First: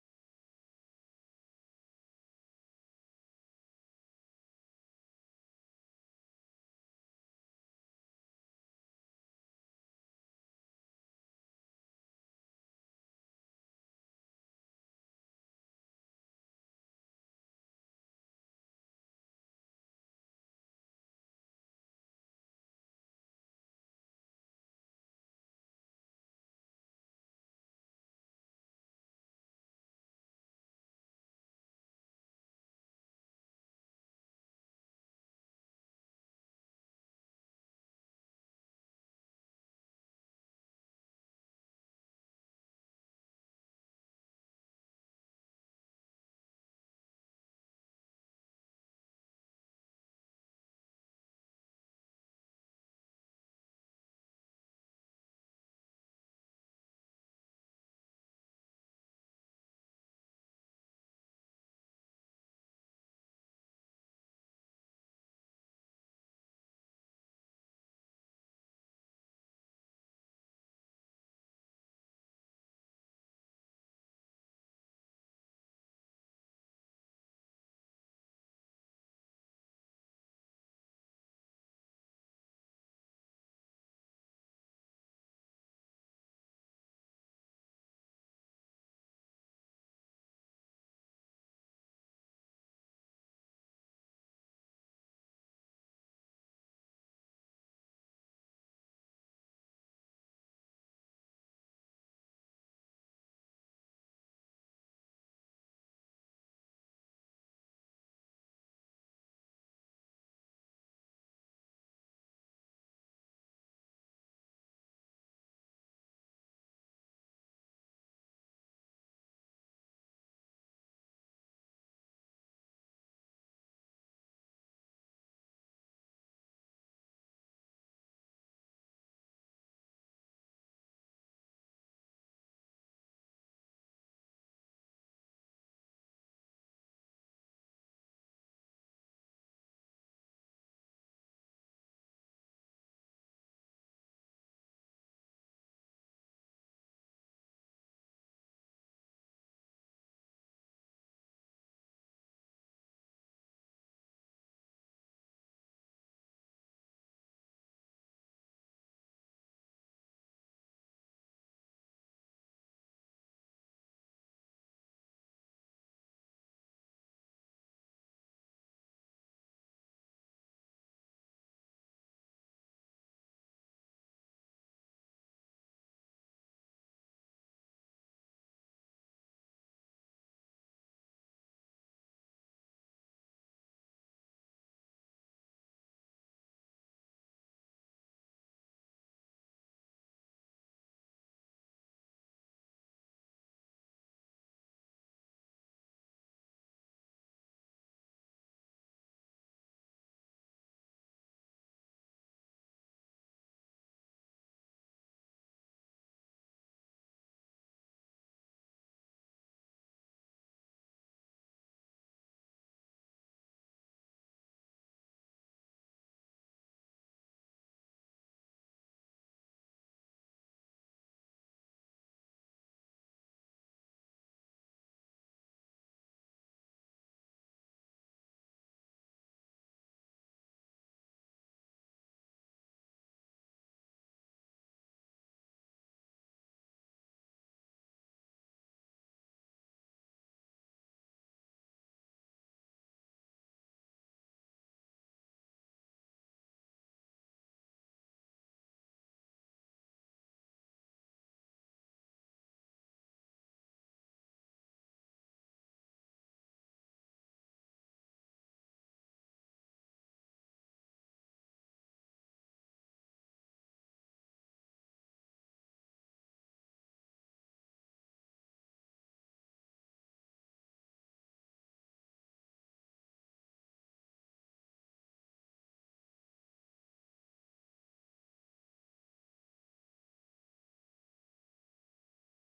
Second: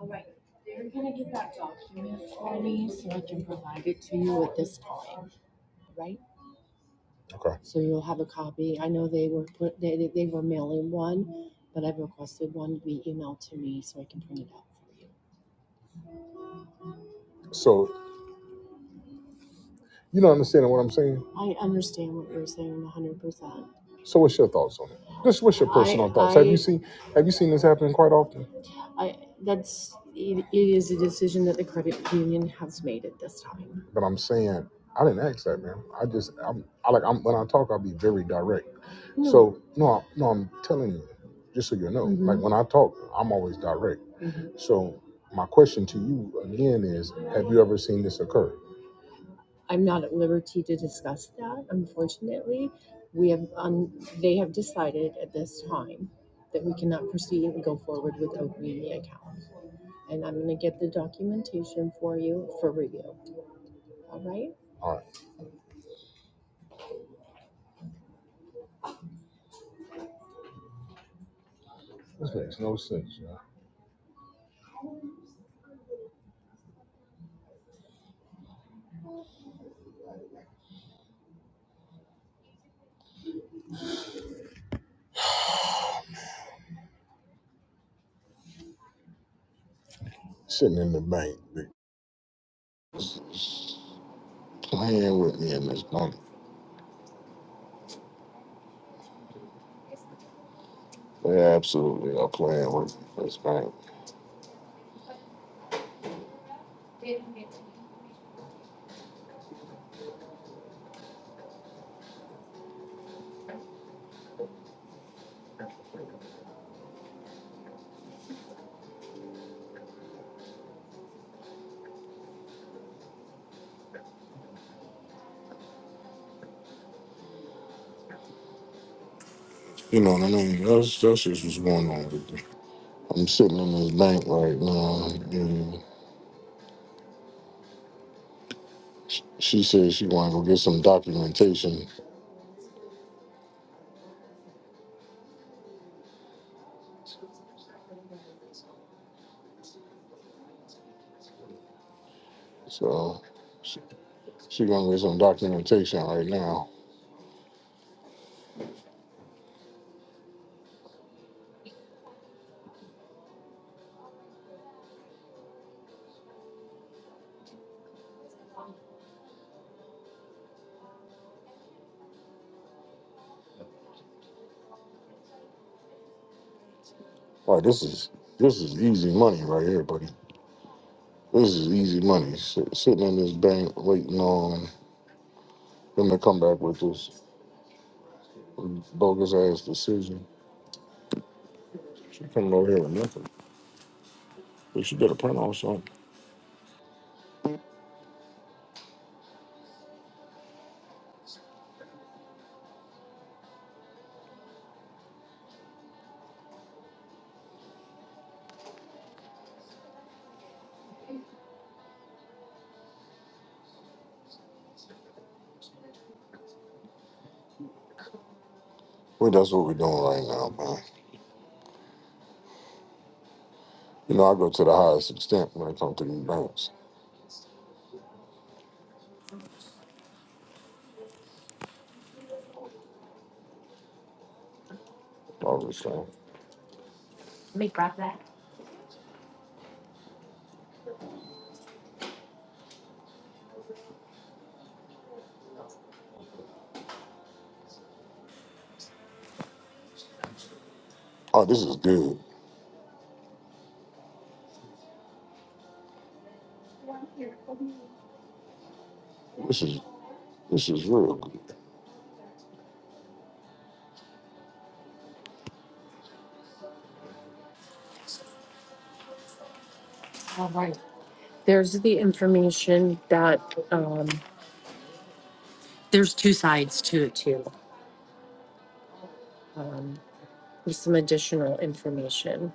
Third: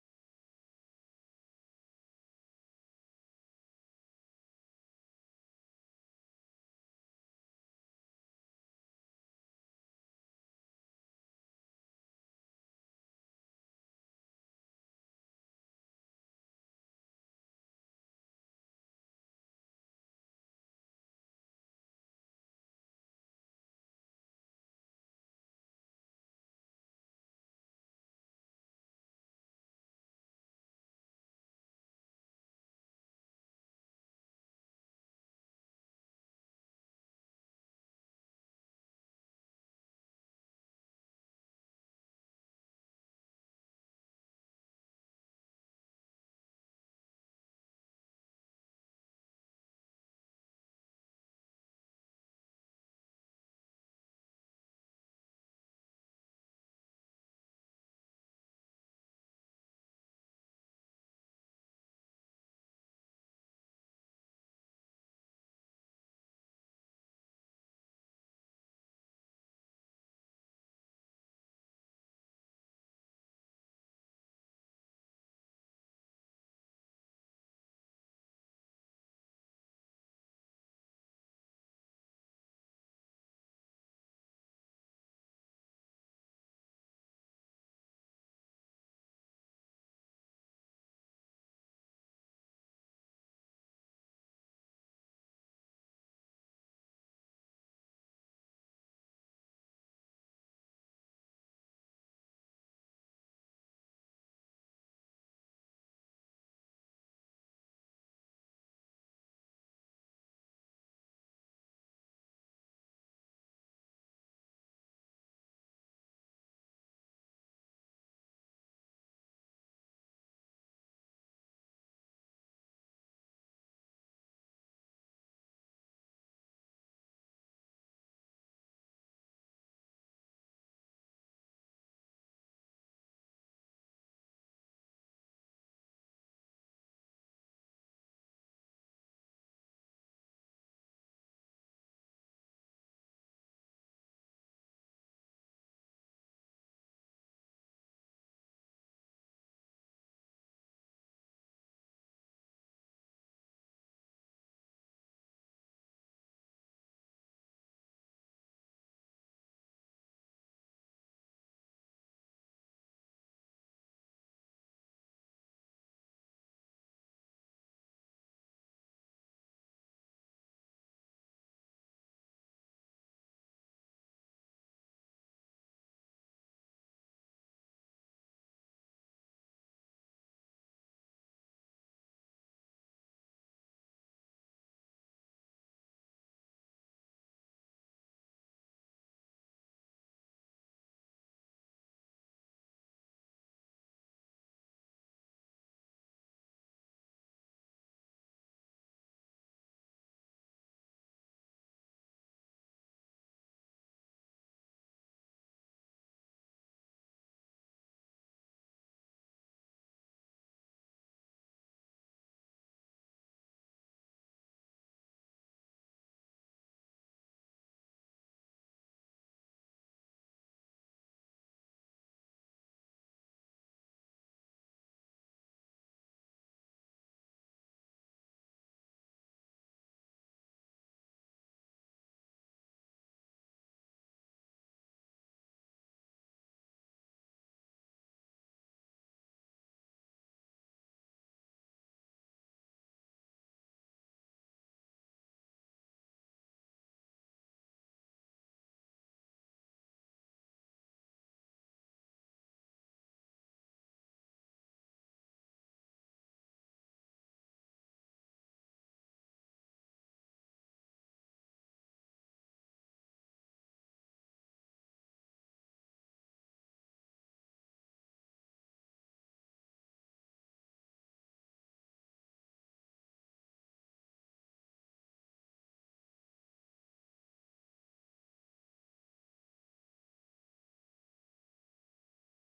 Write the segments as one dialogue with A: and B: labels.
A: All right, you're gonna get that document for me so I can provide it to you at this time, right? Okay. So you'll have a copy. I know they were put, they, they they were mailing one, but I've requested one to be emailed to me so I can print it out for you. So You don't understand what I'm saying? I understand what you're saying 100%. So what's your thoughts on it? Just what's your I, personal I, thoughts? Have you I, seen have you seen this happen quite often? I, that's, it, it is a decision that the credit union has made at this time. But I'm saying I didn't ask that, man. I just I'm I like I'm when I talk I'll be very direct. No. So no I- no I'm telling you, just so you know, like Mm-hmm. Like when I talk, I'm always direct. Mm-hmm. So my question to you again is have you ever seen this occur? I'm not at liberty to discuss that, unfortunately. We have, um, they have decided at this time that we cannot proceed and go forward with Oak Media account. And I'm gonna get the documentation for you for review, all right? All right. This makes no sense, man. Sitting in the bank, they playing with me in this bank. They absolutely are playing with me in this bank. You know what I mean? That's, that's just what's going on with me. I'm sitting in this bank right now. and Sh- She said she wanna go get some documentation, so she, she gonna get some documentation right now. Like this is this is easy money right here, buddy. This is easy money. Sit, sitting in this bank waiting on them to come back with this bogus ass decision. She coming over here with nothing. But she better print on something. Well, that's what we're doing right now, man. You know, I go to the highest extent when it comes to these banks. All this saying, oh, this is good. This is this is real good. There's two sides to it too. Um, there's some additional information.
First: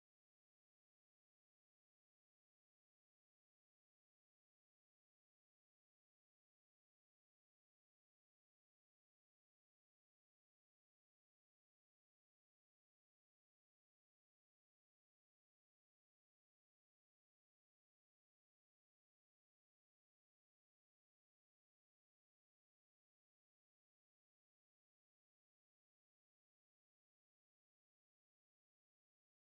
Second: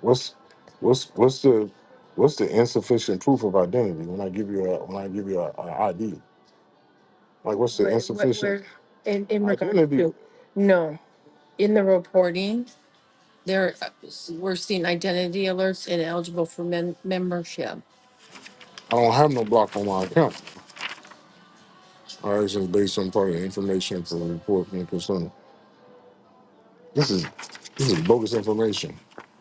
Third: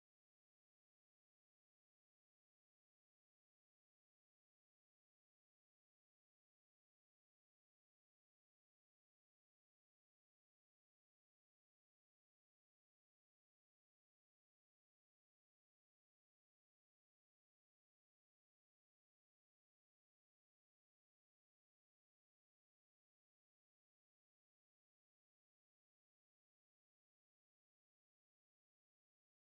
A: What's what's what's the what's the insufficient proof of identity when I give you a when I give you a, ID? Like what's the Where, where, insufficient where in, in regard identity? to, no, in the reporting, there, we're seeing identity alerts ineligible for mem- membership. I don't have no block on my account. All right, so based on part of the information for the report and concern. This is this is bogus information.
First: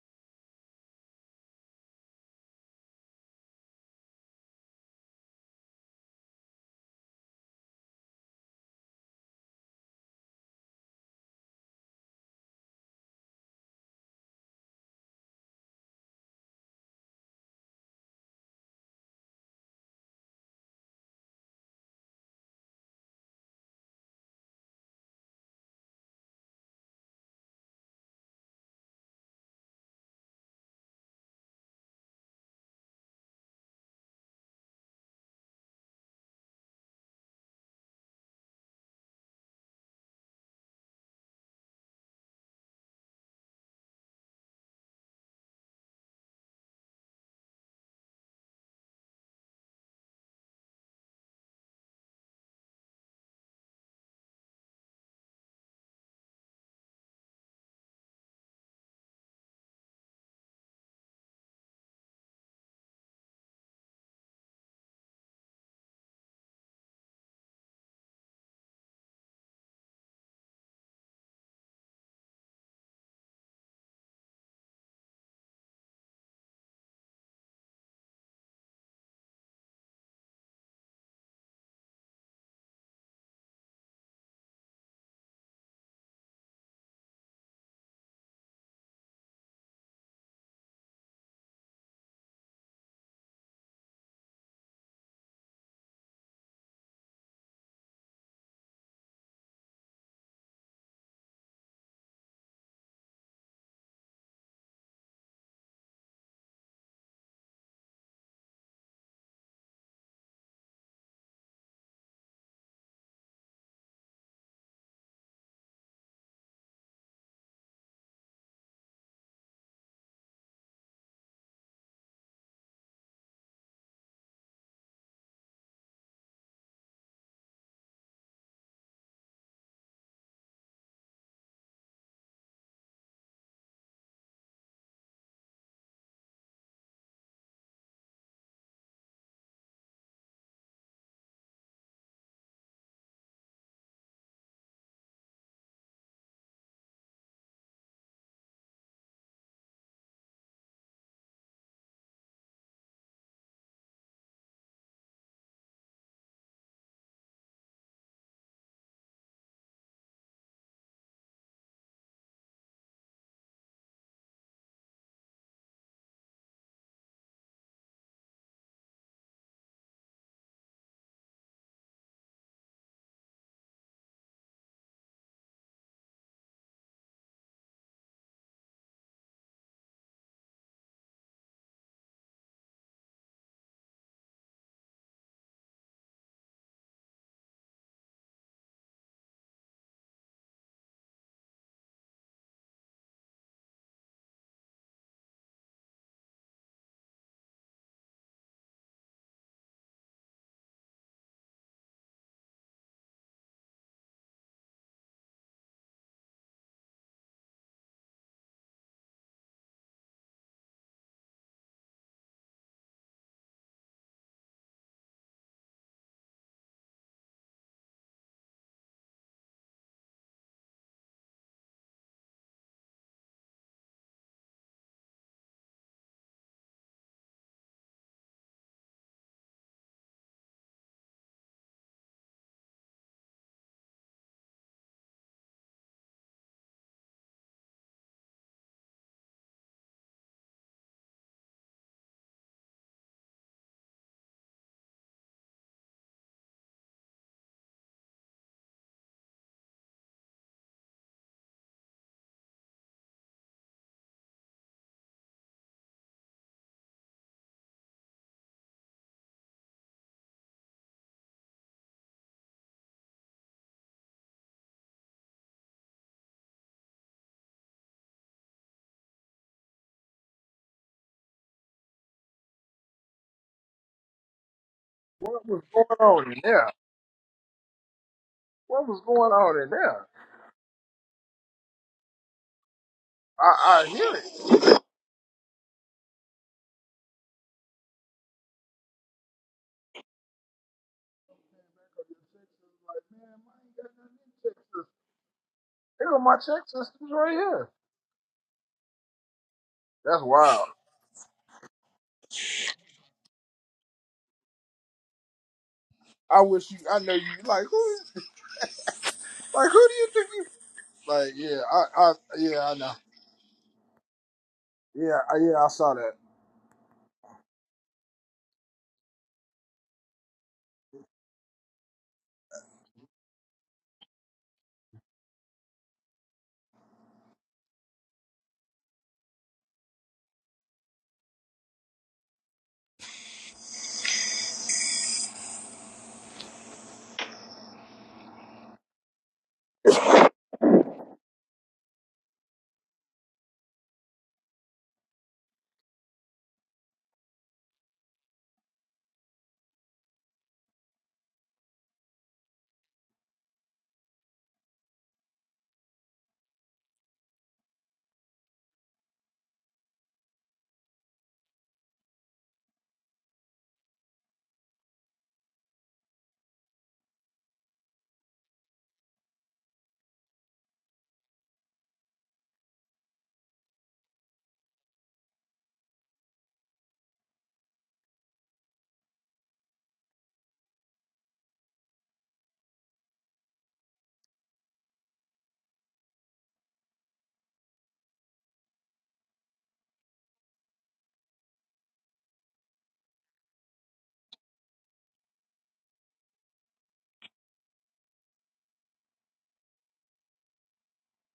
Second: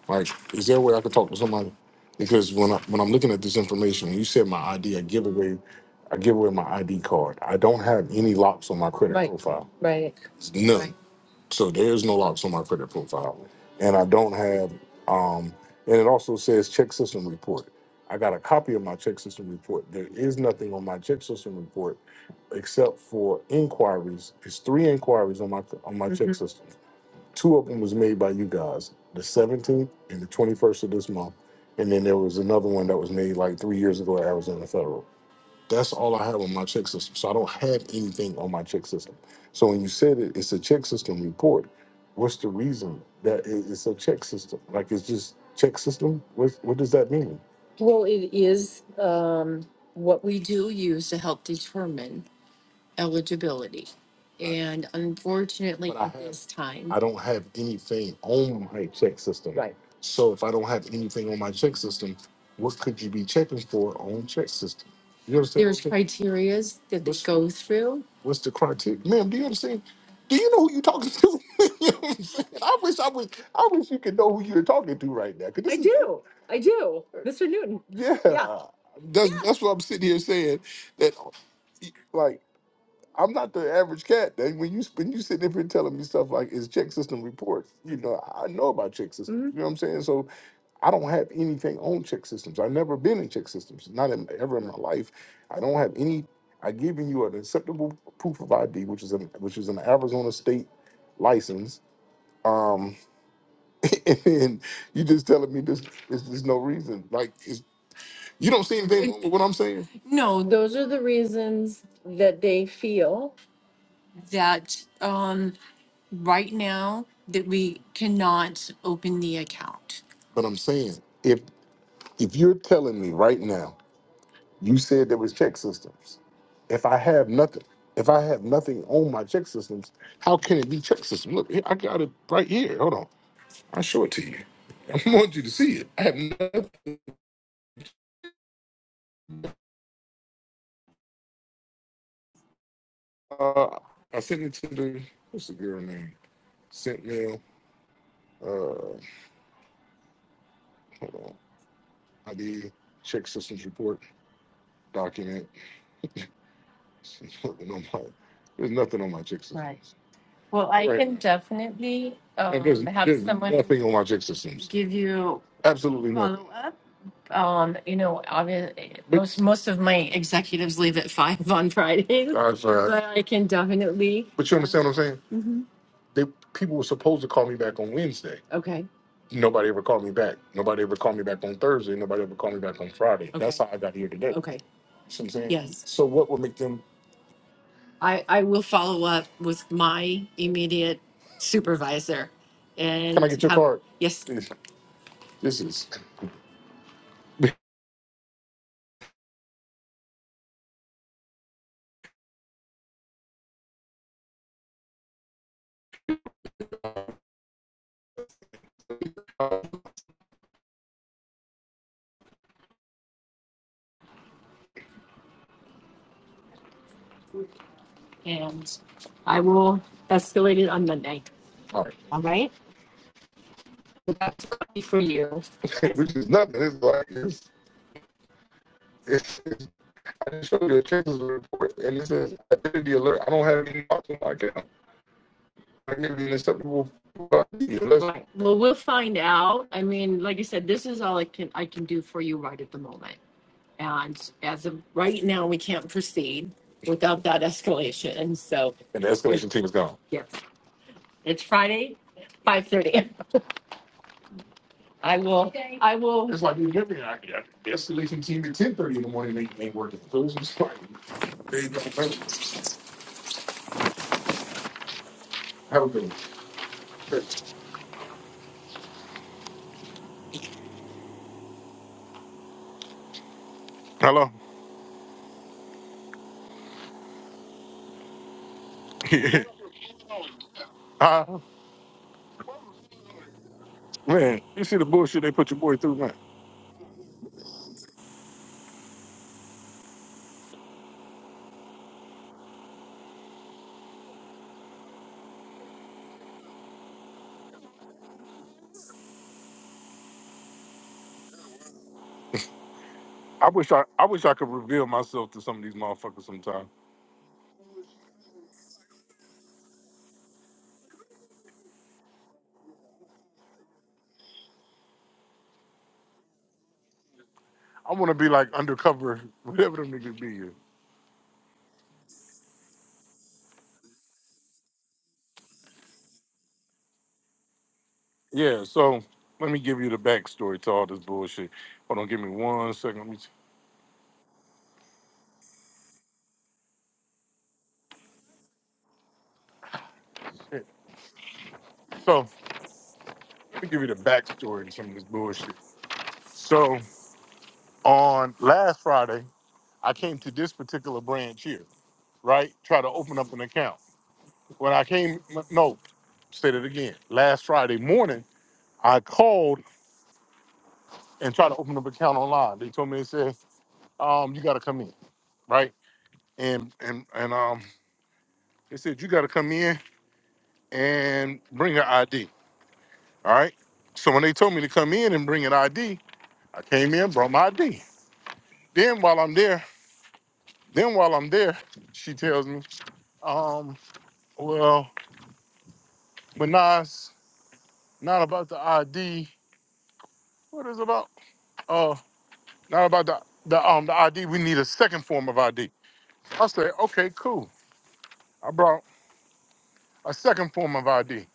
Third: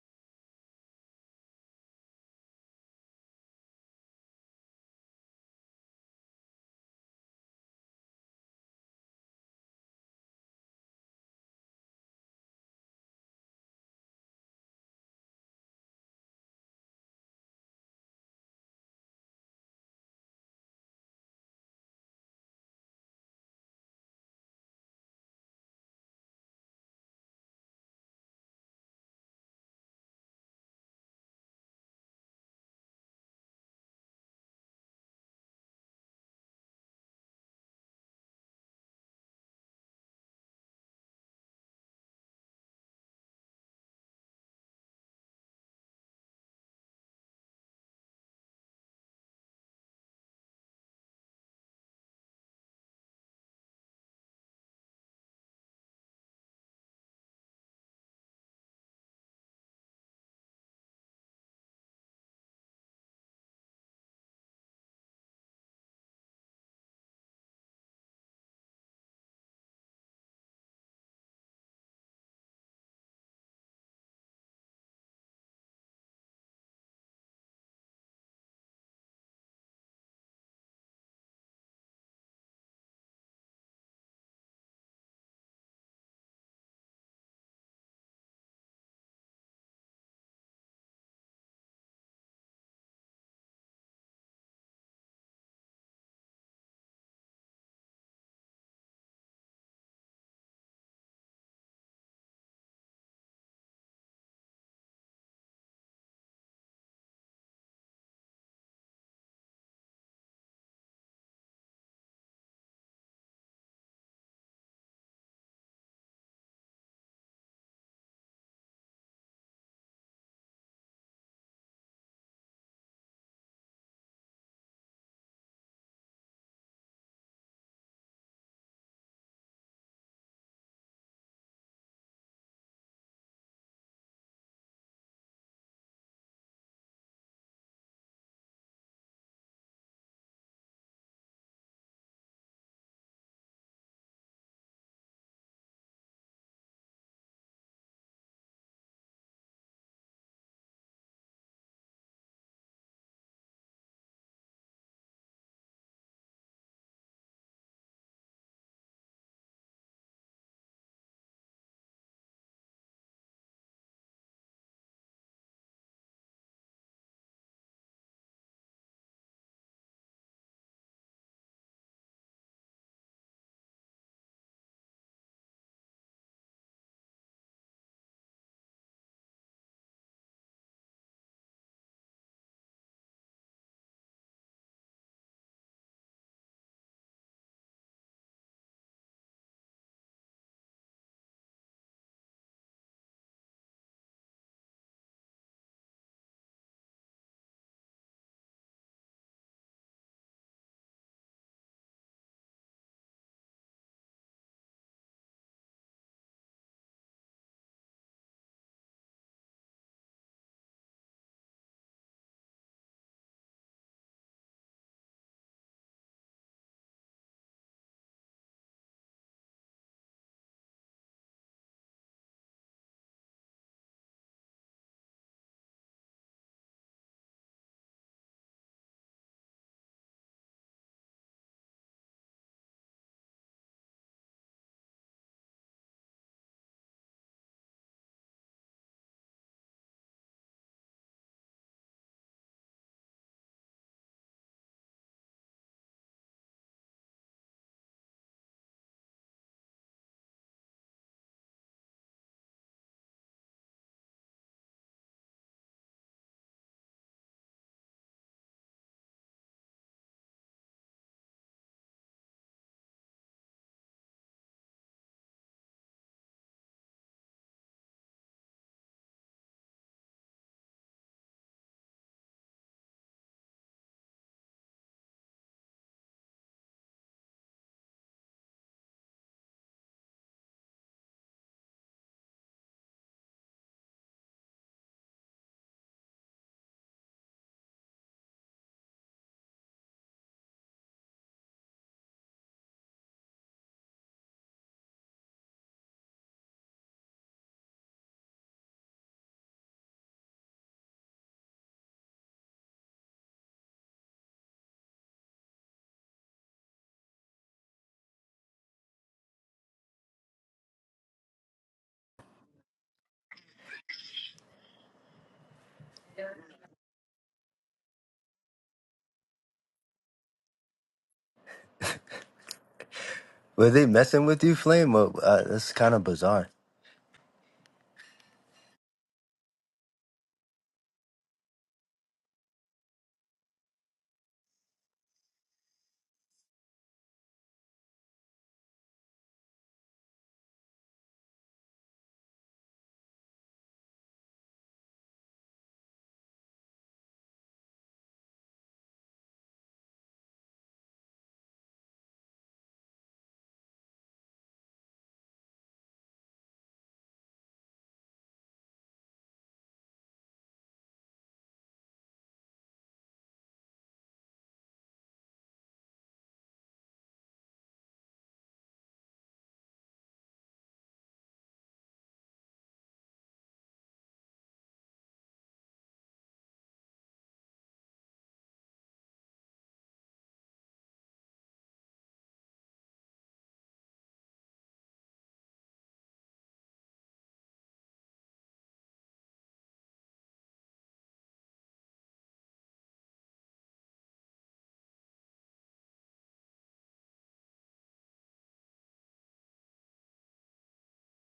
A: Like, is there a way I could talk to somebody? Because when I when I'm looking at this information, when you said my ID, I give away I give away my ID card. I don't have any locks on my credit Right, profile. None. right. So there's no locks on my credit profile. And I don't have um and it also says check system report. I got a copy of my check system report. There is nothing on my check system report except for inquiries. It's three inquiries on my on my hmm check system. Two of them was made by you guys, the 17th and the 21st of this month. And then there was another one that was made like three years ago at Arizona Federal. That's all I have on my check system. So I don't have anything on my check system. So when you said it, it's a check system report. What's the reason that it- it's a check system? Like it's just check system? What, what does that mean? Well, it is um, what we do use to help determine eligibility. And unfortunately, But I at have, this time, I don't have anything on my check system. right, So if I don't have anything on my check system, what could you be checking for on check system? You understand there's criterias that they What's go through. what's the criteria, ma'am? Do you understand? Do you know who you're talking to? You know what I'm saying? I wish I wish I wish you could know who you're talking to right now, because I is do. I do. Mr. Newton. Yeah. yeah. That's Yeah. that's what I'm sitting here saying that like. I'm not the average cat. That when you when you sitting there here telling me stuff like it's check system reports, you know, I know about check systems. hmm You know what I'm saying? So I don't have anything on check systems. I've never been in check systems, not in, ever in my life. I don't have any. I given you an acceptable proof of ID, which is an which is an Arizona state license. Um, and you just telling me this is there's no reason. Like it's, you don't see anything wrong with what I'm saying. No, those are the reasons that they feel that um, right now that we cannot open the account. But I'm saying, if if you're telling me right now, you said there was check systems. If I have nothing, if I have nothing on my check systems, how can it be check system? Look, I got it right here. Hold on, I'll show it to you. I want you to see it. I have nothing. Uh, I sent it to the what's the girl name? Sent mail. Uh, hold on. ID check systems report document. nothing on my there's nothing on my check system. Right. Well, I Right. can definitely And there's um have there's someone nothing on my check systems. give you Absolutely nothing. follow up. um you know obviously But most most of my executives leave at five on fridays I'm sorry. but i can definitely But you understand what I'm saying? They people were supposed to call me back on Wednesday. okay Nobody ever called me back. Nobody ever called me back on Thursday. Nobody ever called me back on Friday. That's okay how I got here today. okay See what I'm saying? yes So what would make them? I, I will follow up with my immediate supervisor Can I and get your have, card? yes, This this is, and I will escalate it on Monday. all right. All right? For you. Which is nothing. It's like, it's, it's, it's I just showed you a chances of report and it says identity alert. I don't have any marks on my account. I can't be an acceptable identity unless Right. Well, we'll find out. I mean, like I said, this is all I can, I can do for you right at the moment. And as of right now, we can't proceed without that escalation. And so, And the escalation team is gone. yes, it's Friday, five thirty. I will, Okay. I will, That's why you give me an idea. The escalation team at ten thirty in the morning ain't, ain't working. Those are starting. There you go. Have a good one. Sure. Hello.
B: What was going on in there? What was going on in there?
A: uh,
B: I, I hear it.
A: man, you see
B: Like,
A: the bullshit they put your boy through, man.
B: man, I ain't got nothing in Texas. Here are my check systems right here. That's wild.
A: I wish I, I wish I could reveal myself to some of these motherfuckers
B: I
A: sometime.
B: wish you. I know you. Like who? is- Like who do you think you? Like yeah. I. I yeah. I know. Yeah. I, yeah. I saw that.
A: I want to be like undercover, whatever them niggas be. yeah.
C: Were they messing with you, Flame? Or, uh, that's kind of bizarre.
A: Yeah, so let me give you the backstory to all this bullshit. Hold on, give me one second. Let me shit. So let me give you the backstory to some of this bullshit. So on last Friday, I came to this particular branch here, right? Try to open up an account. When I came, no, say that again. Last Friday morning, I called and tried to open up an account online. They told me they said, um, you gotta come in, right? And and and um they said you gotta come in and bring your ID. All right. So when they told me to come in and bring an ID, I came in, brought my ID. Then while I'm there, then while I'm there, she tells me, um, well, but nah, it's not about the ID. What is it about? Uh, not about the, the um the ID. We need a second form of ID. I said, okay, cool. I brought a second form of ID.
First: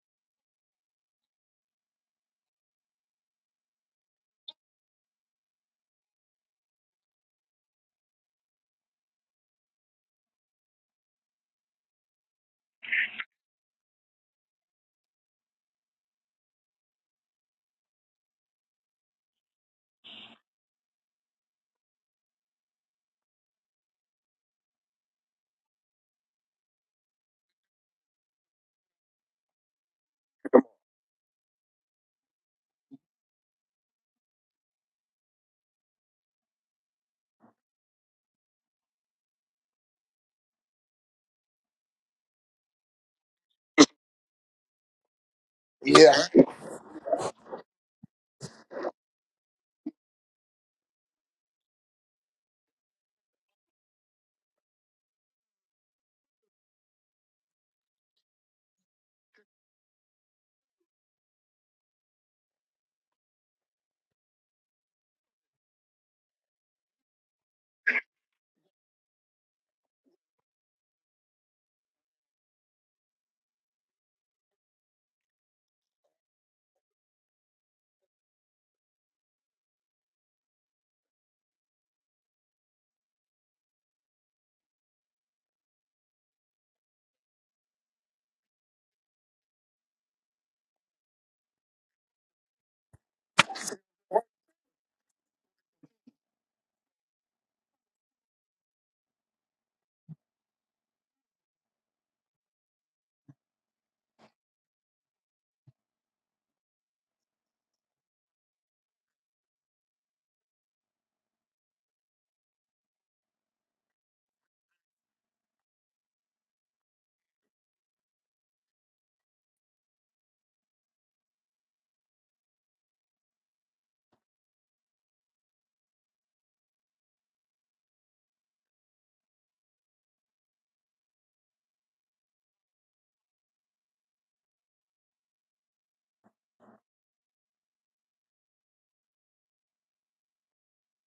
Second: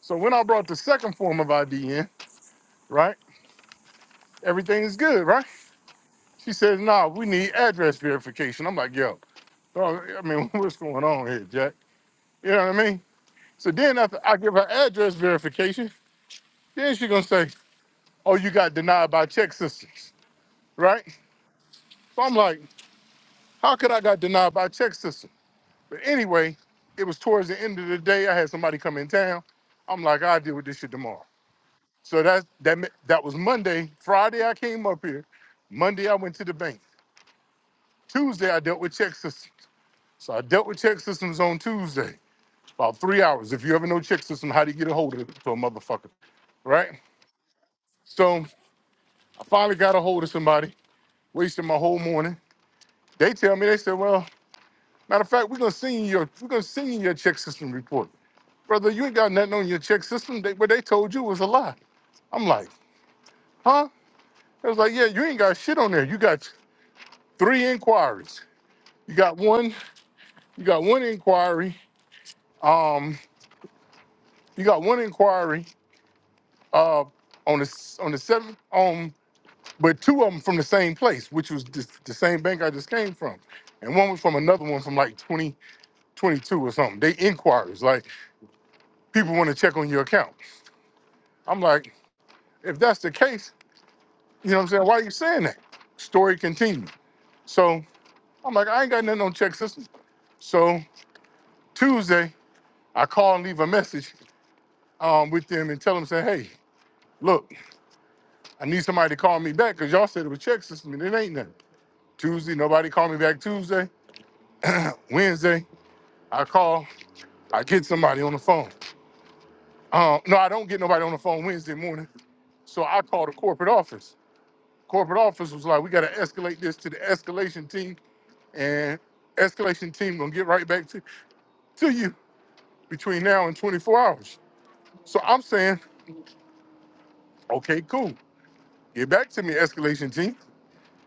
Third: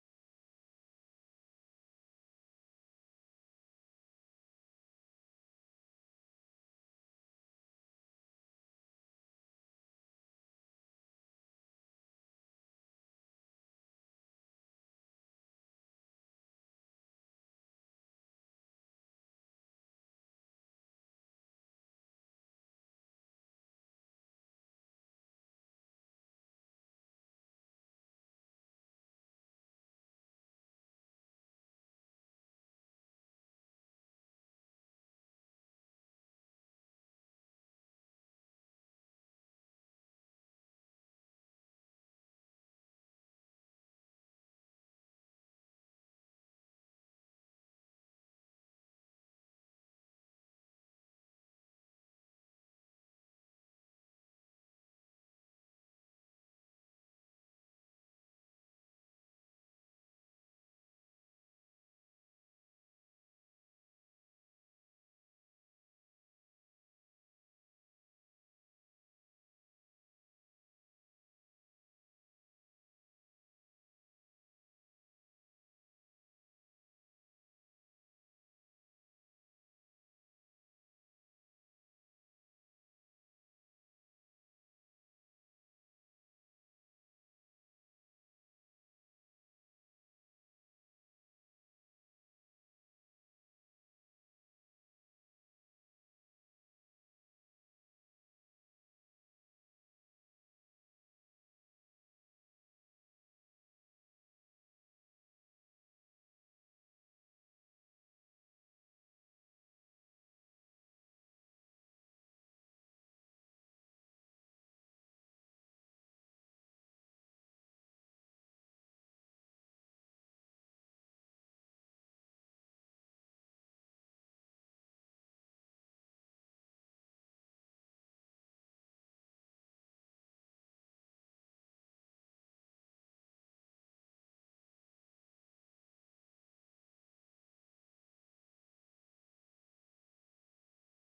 A: So when I brought the second form of ID in, right, everything is good, right? She says, nah, we need address verification. I'm like, yo, Oh, I mean, what's going on here, Jack? You know what I mean? So then after I give her address verification, then she gonna say, oh, you got denied by check systems, right? So I'm like, how could I got denied by check system? But anyway, it was towards the end of the day. I had somebody come in town. I'm like, I'll deal with this shit tomorrow. So that's that me- that was Monday. Friday I came up here. Monday I went to the bank. Tuesday I dealt with check systems. So I dealt with check systems on Tuesday. About three hours. If you ever know check system, how do you get a hold of to a motherfucker?
B: Yeah.
A: Right? So I finally got a hold of somebody, wasted my whole morning. They tell me, they said, well, matter of fact, we're gonna send you your we're gonna send you your check system report. Brother, you ain't got nothing on your check system. They, what they told you was a lie. I'm like, huh? It was like, yeah, you ain't got shit on there. You got three inquiries. You got one, you got one inquiry. Um, you got one inquiry uh on the s- on the seventh um, but two of them from the same place, which was just the same bank I just came from, and one was from another one from like 2022 or something. They inquiries like people want to check on your account. I'm like, if that's the case, you know what I'm saying? Why are you saying that? Story continued. So I'm like, I ain't got nothing on check system. So Tuesday, I call and leave a message um, with them and tell them, say, hey, look, I need somebody to call me back because y'all said it was check system and it ain't nothing. Tuesday, nobody called me back Tuesday. Wednesday, I call. I get somebody on the phone. Um, no, I don't get nobody on the phone Wednesday morning. So I called the corporate office. Corporate office was like, we got to escalate this to the escalation team, and escalation team gonna get right back to, to you between now and 24 hours. So I'm saying, okay, cool. Get back to me, escalation team,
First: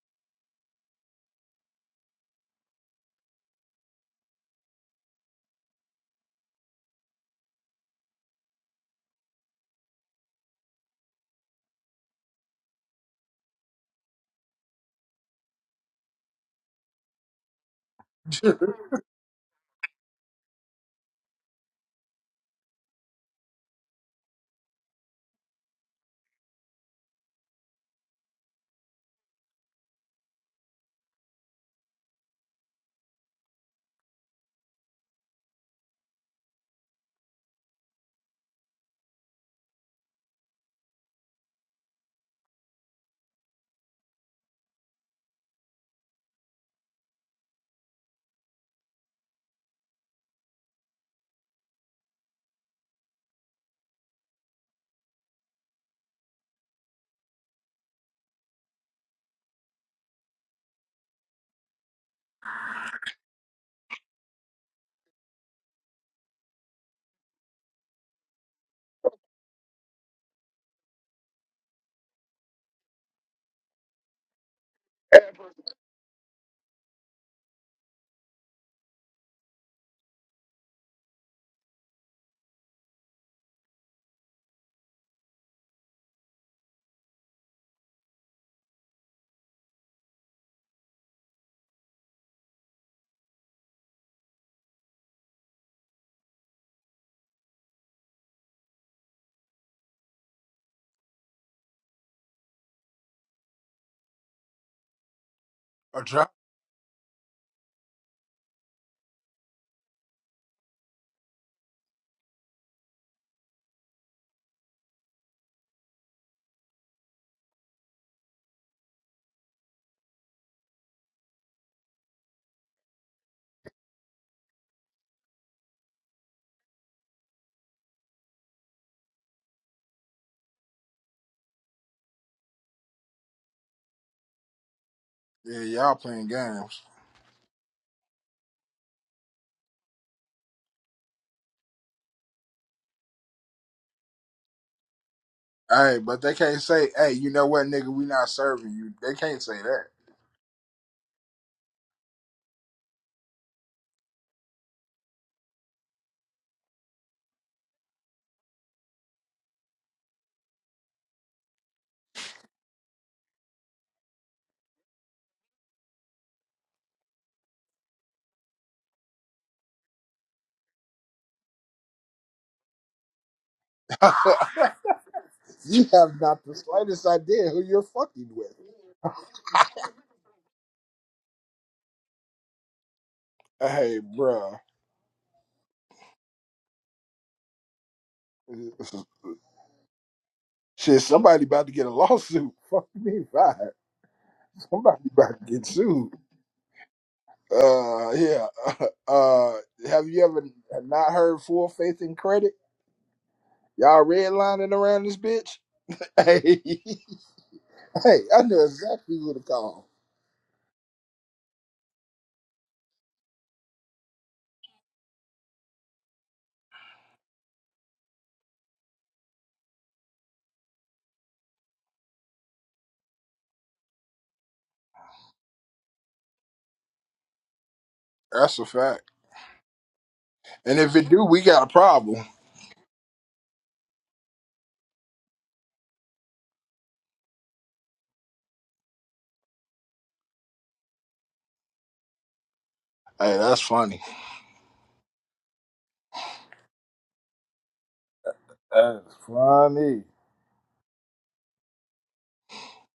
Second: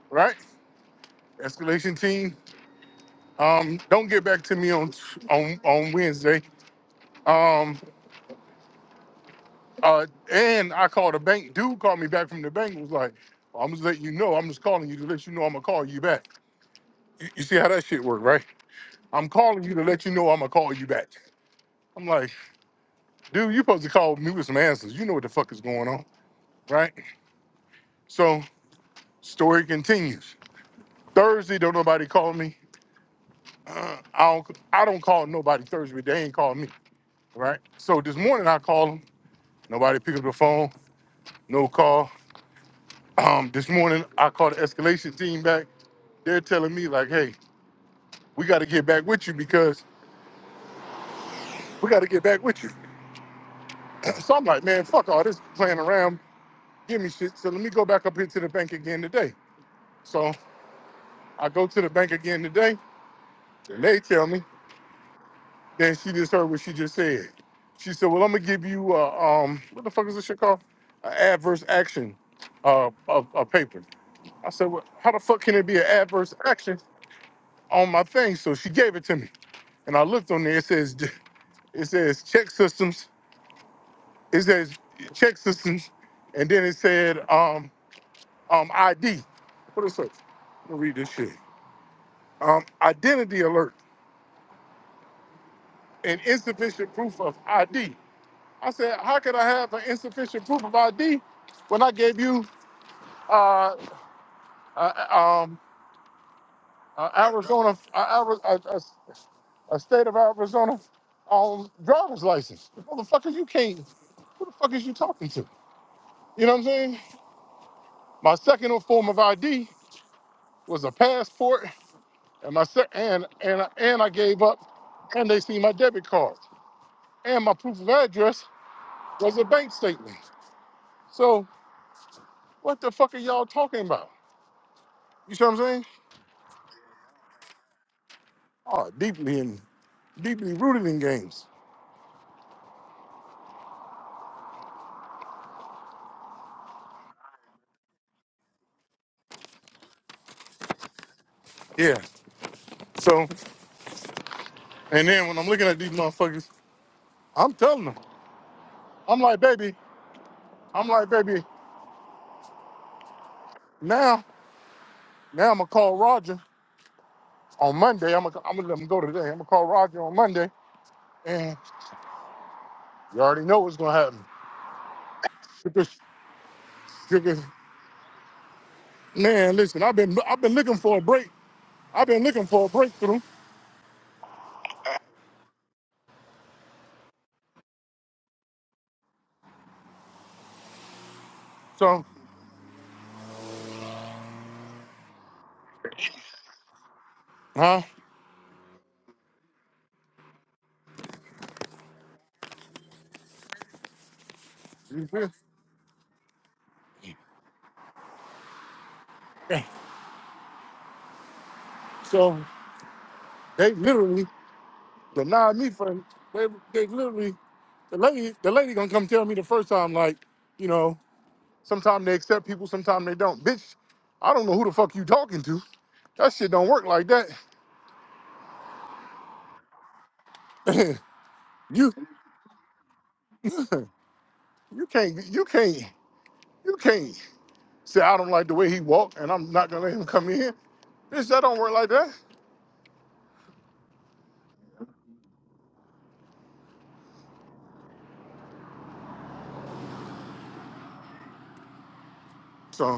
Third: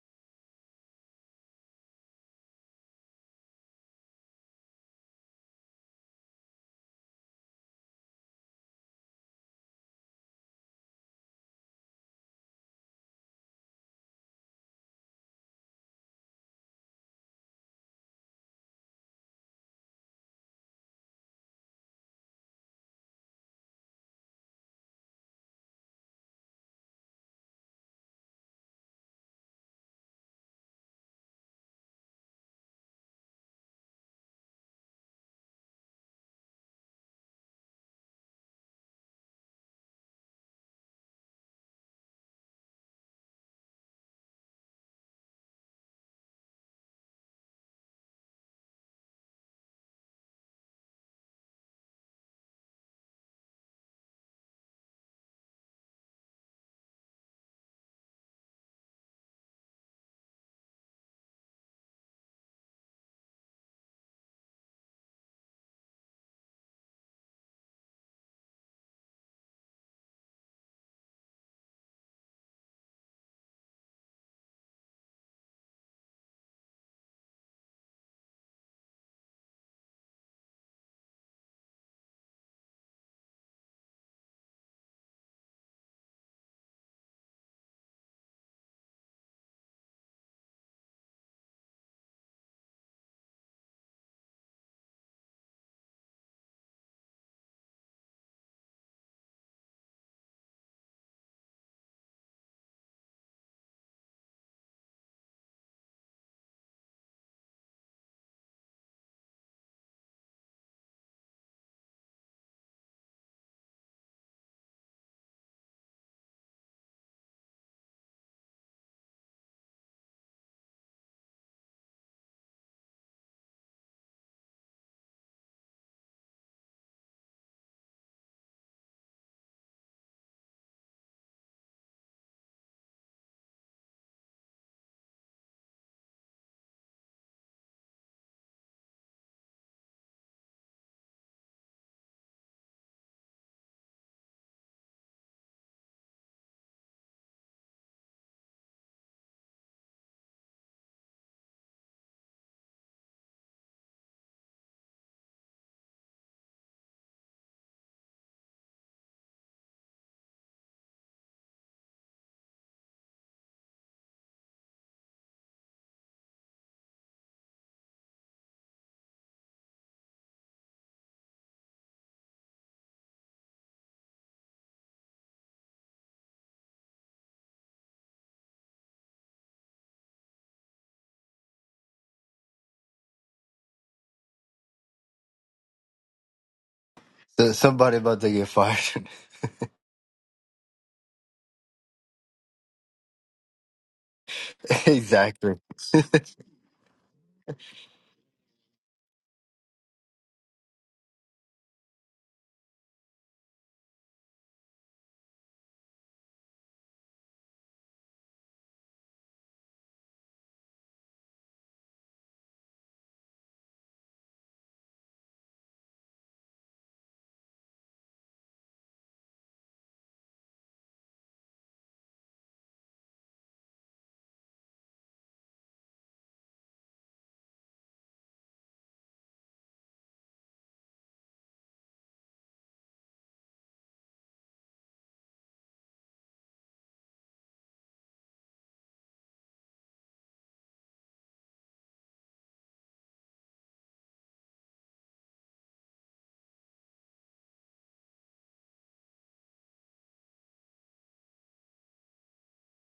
A: right? Escalation team, um, don't get back to me on on on Wednesday. Um, Uh, and I called a bank. Dude called me back from the bank. Was like, "Well, I'm just letting you know. I'm just calling you to let you know I'm gonna call you back. You, you see how that shit work, right? I'm calling you to let you know I'm gonna call you back. I'm like, dude, you supposed to call me with some answers. You know what the fuck is going on, right? So story continues. Thursday, don't nobody call me. Uh, I don't. I don't call nobody Thursday. They ain't call me, right? So this morning I call them. Nobody pick up the phone. No call. Um, this morning I called the escalation team back. they're telling me like, hey, we got to get back with you because we got to get back with you. so I'm like, man, fuck all this playing around. Give me shit. So let me go back up here to the bank again today. So I go to the bank again today. And they tell me. Then she just heard what she just said. She said, well, I'm gonna give you uh, um what the fuck is this shit called? An adverse action uh of a paper. I said, well, how the fuck can it be an adverse action on my thing? So she gave it to me, and I looked on there. It says it says check systems It says check system, and then it said um um ID. What is it? Let me read this shit. Um, identity alert and insufficient proof of ID. I said, how could I have an insufficient proof of ID when I gave you uh, uh uh, um
B: a drop.
A: uh, Arizona uh, Ari- a, a, a state of Arizona um driver's license? Motherfucker, you can't. Who the fuck is you talking to? You know what I'm saying? My second form of ID was a passport And my se- and and and I gave up, and they see my debit card and my proof of address was a bank statement. So what the fuck are y'all talking about? You see what I'm
B: Yeah.
A: saying?
B: Y'all playing games.
A: Oh, deeply in, deeply rooted in games.
B: Hey, but they can't say, "Hey, you know what, nigga? We not serving you." They can't say
A: Yeah. So and then when I'm looking at these motherfuckers, I'm telling them, I'm like, baby, I'm like, baby, now now I'm gonna call Roger on Monday. I'm gonna I'm gonna let him go today. I'm gonna call Roger on Monday, and you already know what's gonna happen.
B: that. You
A: Sugar,
B: have not the slightest
A: sugar,
B: idea who you're fucking with.
A: Man, listen, I've been I've been looking for a break. I've been looking for a breakthrough.
B: Hey, bruh.
C: So somebody about to get fired.
B: Shit, somebody about to get a
A: So,
B: lawsuit. Fuck me, right? Somebody about to
C: exactly.
B: get sued.
A: huh?
B: Uh, yeah. Uh, have you ever not heard full faith and credit? Y'all redlining around
A: You
B: this
A: feel?
B: bitch? Hey, hey, I know exactly who to call.
A: So they literally denied me for they they literally the lady the lady gonna come tell me the first time like you know sometimes they accept people sometimes they don't bitch I don't know who the fuck you talking to that shit don't work like that
B: That's a fact. And if it do, we got a
A: you
B: problem.
A: you can't you can't you can't say I don't like the way he walk and I'm not gonna let him come in here bitch that don't work like that
B: Hey, that's funny. That's funny.
A: So.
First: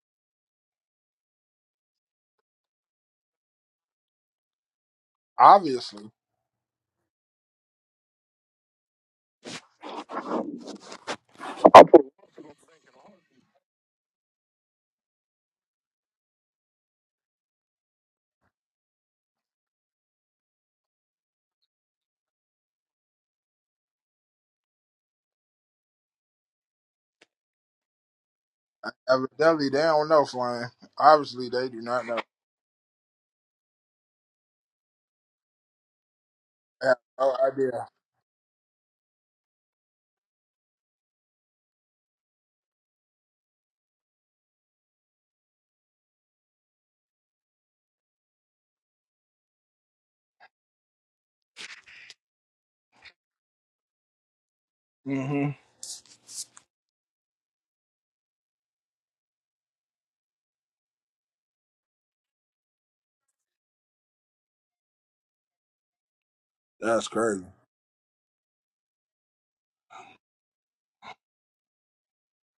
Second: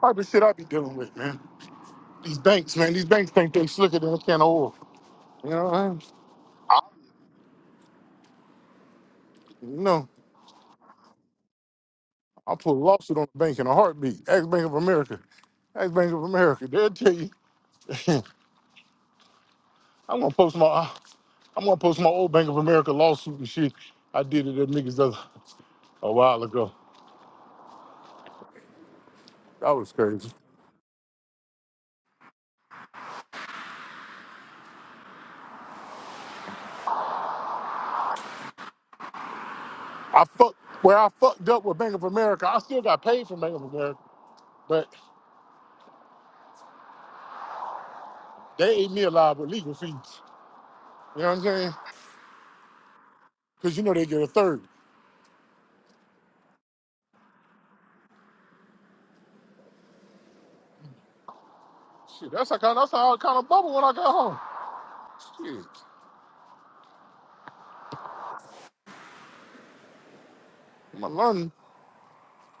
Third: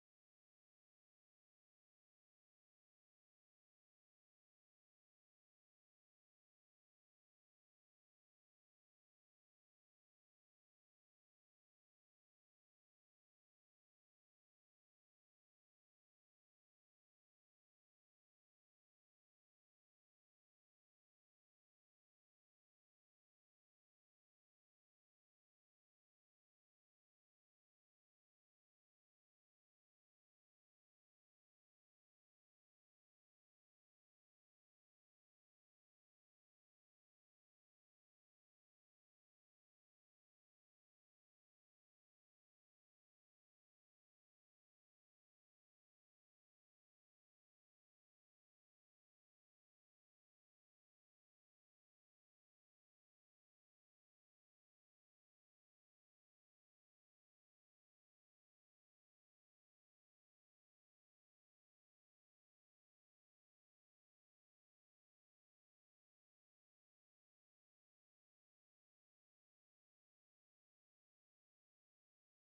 A: type of shit I be dealing with, man. These banks, man. These banks think they slicker than a can of oil. You know what I
B: Obviously.
A: mean? I, you know, I put a lawsuit on the bank in a heartbeat. Ask Bank of America. Ask Bank of America. They'll tell you. I'm gonna post my. I'm gonna post my old Bank of America lawsuit and shit. I did it at niggas a, a while ago.
B: Evidently,
A: That
B: they
A: was
B: don't know
A: crazy.
B: Flame. Obviously, they do not know. I have no idea.
A: I fucked where I fucked up with Bank of America. I still got paid from Bank of America, but they ate me alive with legal fees. You know what I'm saying? Because you know they get a third.
B: hmm
A: Shit, that's how kind that's how I kind of bubble when I got home. Shit,
B: That's crazy.
A: I learned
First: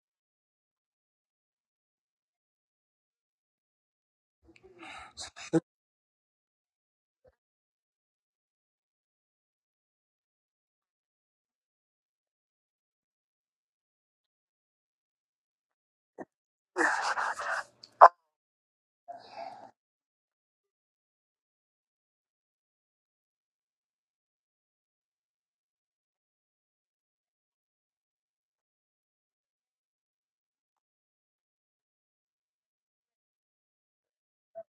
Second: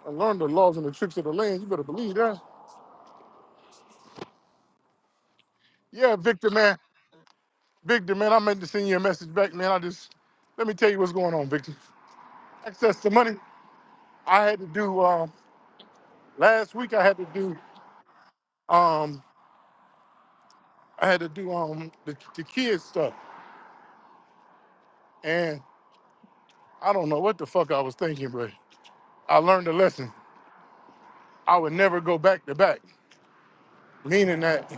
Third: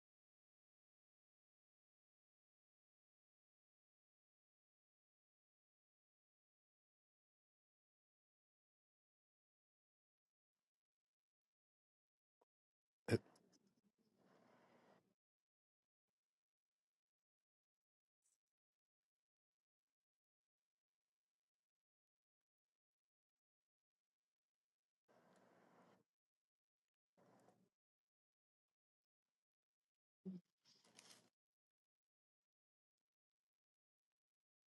A: I learned the laws and the tricks of the land. You better believe that. Yeah, Victor, man, Victor, man, I meant to send you a message back, man. I just let me tell you what's going on, Victor. Access to money. I had to do um, last week. I had to do um, I had to do um the, the kids stuff, and I don't know what the fuck I was thinking, but I learned a lesson. I would never go back to back, meaning that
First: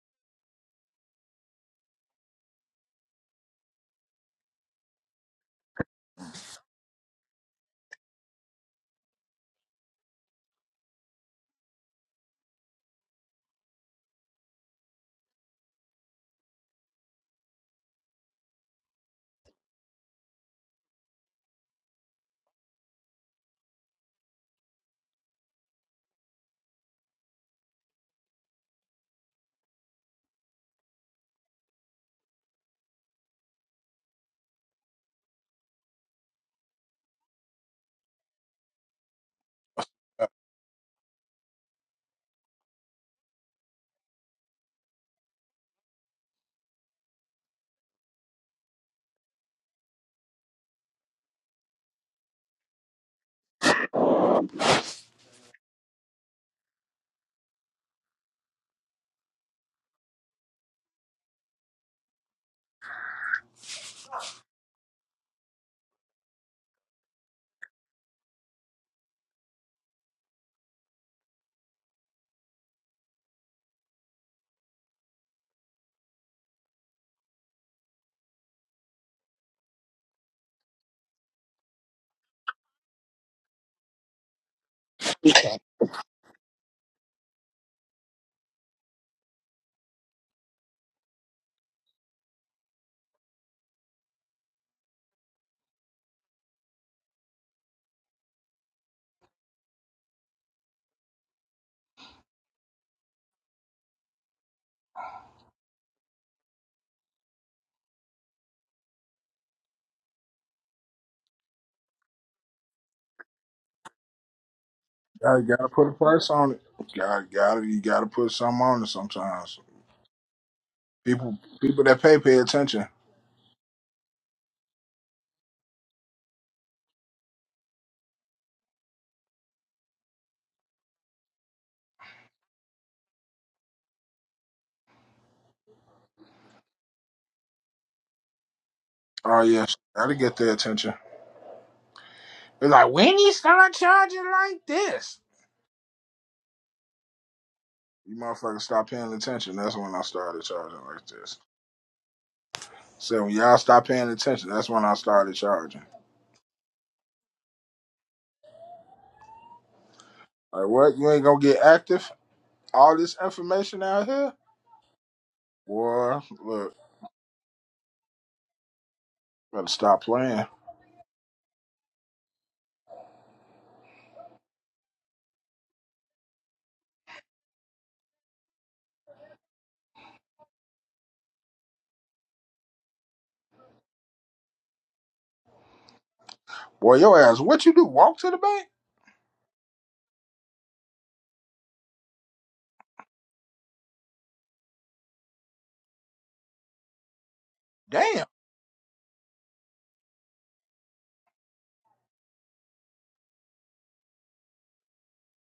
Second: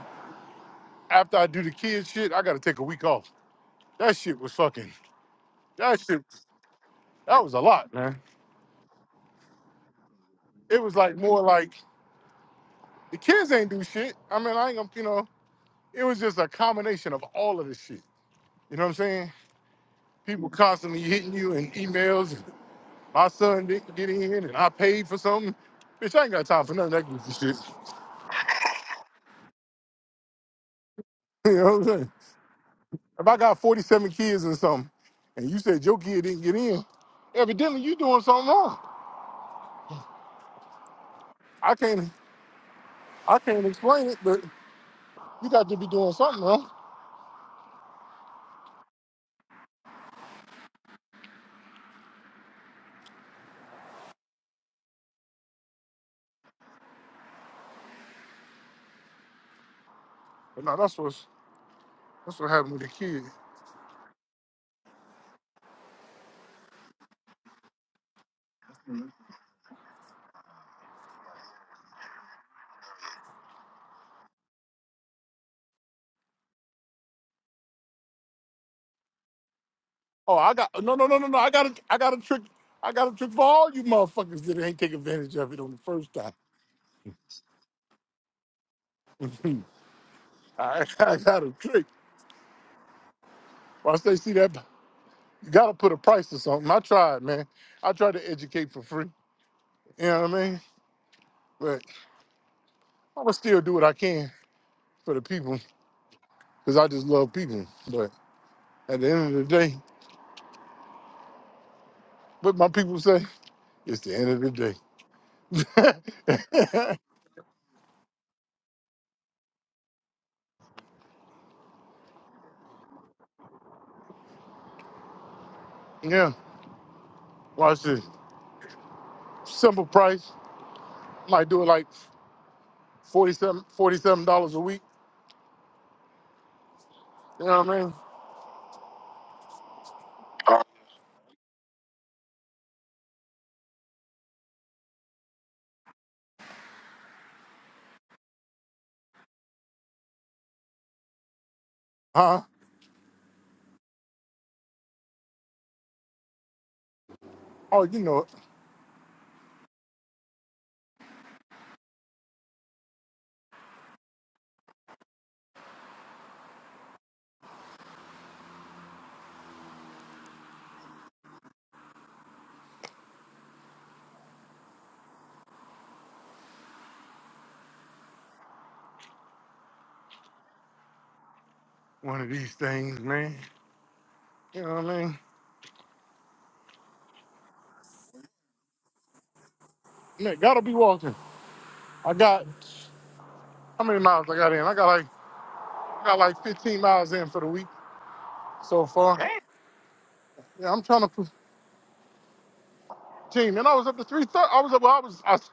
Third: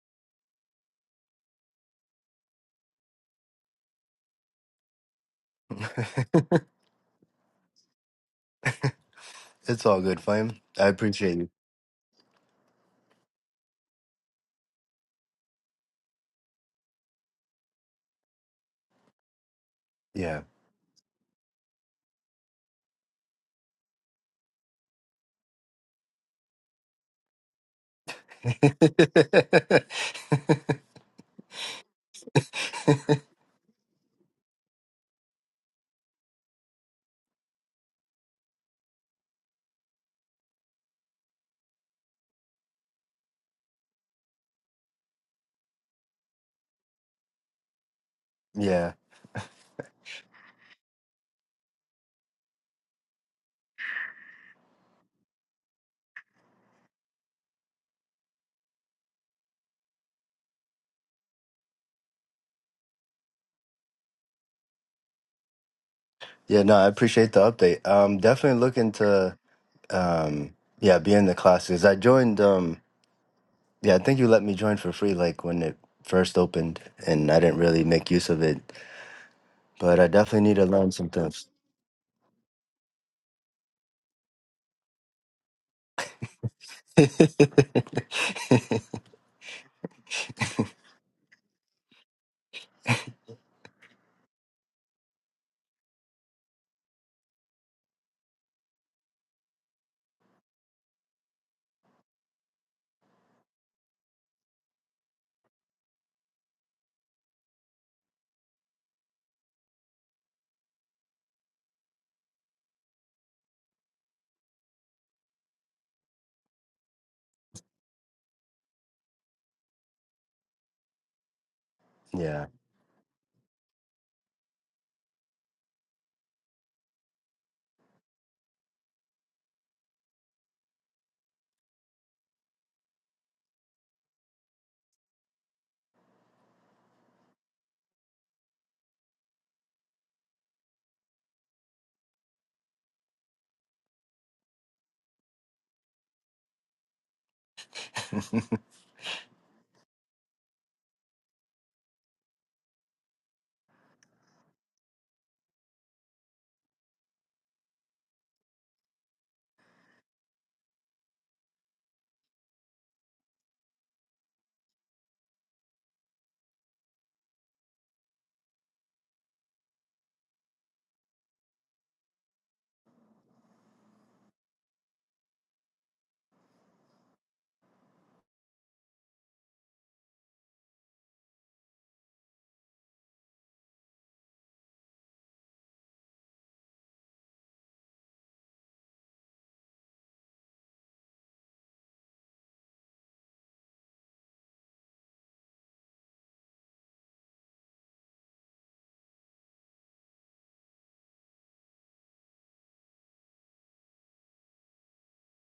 A: after I do the kids shit, I got to take a week off. That shit was fucking. That shit, that was a lot, man.
C: it's all good, Flame.
A: It
C: I
A: was like
C: appreciate
A: more
C: you.
A: like the kids ain't do shit. I mean, I ain't gonna, you know, it was just a combination of all of this shit. You know what I'm saying?
C: Yeah.
A: People constantly hitting you and emails. And my son didn't get in, and I paid for something. Bitch, I ain't got time for none of that goofy shit. You know what I'm saying? If I got 47 kids or something, and you said your kid didn't get in, evidently you doing something wrong. I can't, I can't explain it, but you got to be doing something wrong.
C: yeah.
A: But no, that's what's that's what happened with the kid.
C: Yeah, no, I appreciate the update. Um, definitely looking to, um, yeah, be in the classes. I joined, um, yeah, I think you let me join for free, like when it first opened, and I didn't really make use of it. But I
A: Oh,
C: definitely
A: I
C: need to
A: got
C: learn
A: no, no,
C: some
A: no, no, no.
C: things.
A: I got a, I got a trick. I got a trick for all you motherfuckers that ain't take
B: I
A: advantage of it on the first time. I, I got a trick. Once they see that, you gotta put a price or something. I tried, man. I tried to educate for free. You know what I mean? But I'm gonna still do what I can for the people because I just love people. But at the end of the day, what my people say, it's the end of the day.
B: gotta put a price on it. God, gotta you gotta put something on it sometimes. People, people that pay
C: yeah.
B: pay attention.
A: yeah. Watch this. Simple price. Might do it like 47 dollars a week You know what I mean?
B: Oh yes, gotta get their attention. They're like, when you start charging like this, you motherfuckers stop paying attention. That's when I started charging like this.
A: Huh?
B: So when y'all stop paying attention, that's when I started charging.
A: Oh, you know it.
B: Like what? You ain't gonna get active? All this information out here? Boy, look, better stop playing.
A: One of these things, man. You know what I mean?
B: Boy, your ass, what you do? Walk to the bank?
A: Man, gotta be walking. I got how many miles I got in? I got like I got like 15 miles in for the week
B: Damn.
A: so far. Dang. Yeah, I'm trying to put team. And I was up to 330. I was up. Well, I was I, was-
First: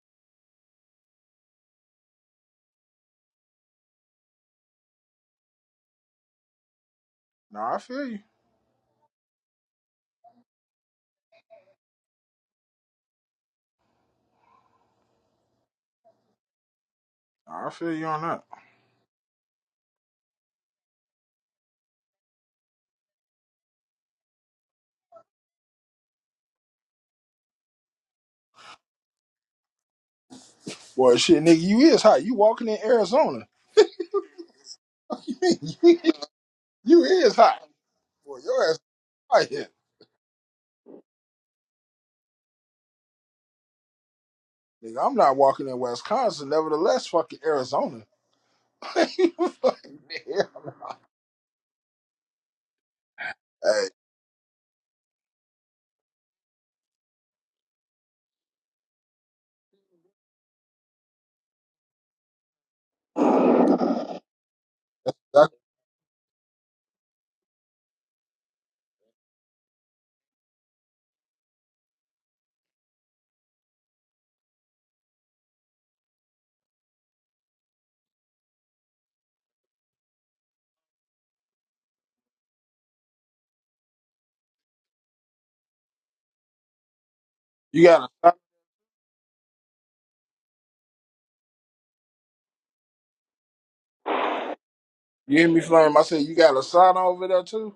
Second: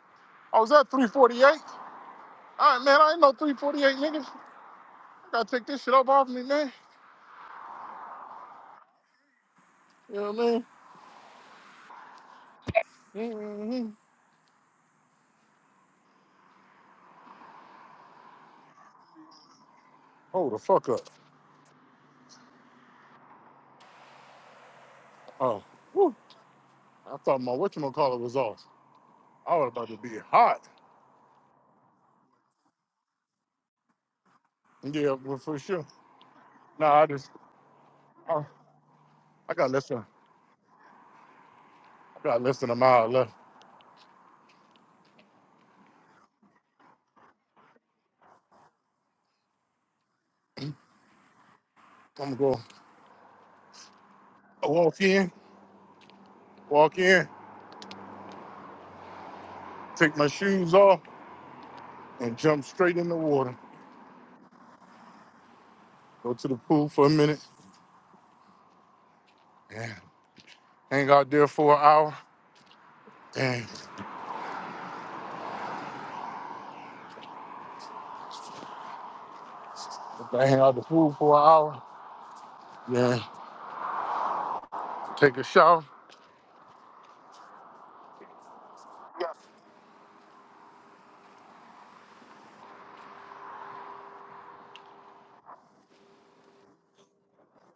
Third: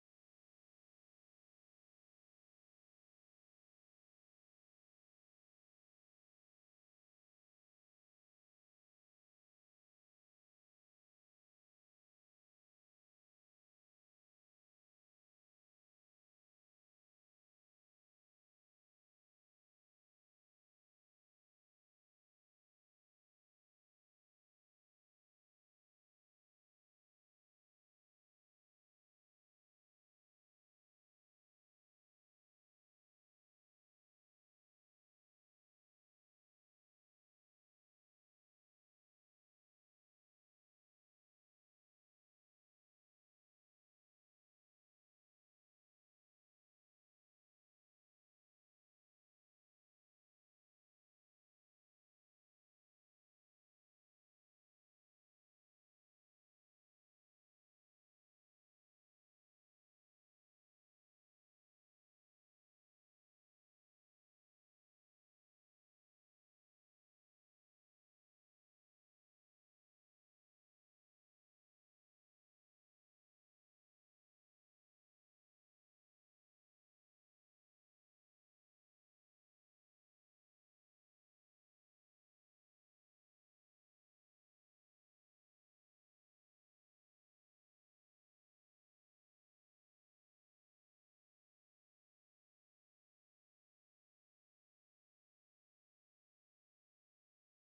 A: I was at 348. All right, man. I ain't no 348 niggas. I gotta take this shit up off me, man.
B: Nah, I feel you.
A: You know what I mean? Mm-hmm.
B: Nah, I feel you on that.
A: Hold the fuck up. Oh, whew. I thought my whatchamacallit was off. I was about to be hot.
B: Boy, shit, nigga, you is hot. You walking in Arizona.
A: Yeah, well, for sure.
B: you
A: No, I just
B: is hot. Boy,
A: Oh,
B: your ass hot
A: I
B: here.
A: got less than I got less than a mile left.
B: Nigga, I'm not walking in Wisconsin. Nevertheless, fucking Arizona. Fucking hell.
A: I'm gonna go
B: hey,
A: walk in, walk in, take my shoes off, and jump straight in the water.
B: that-
A: Go to the pool for a minute and hang out there for an hour. And if I hang out the pool for an hour, then take a shower.
B: you got a You hear me, Flame? I said, you got a sign over there, too?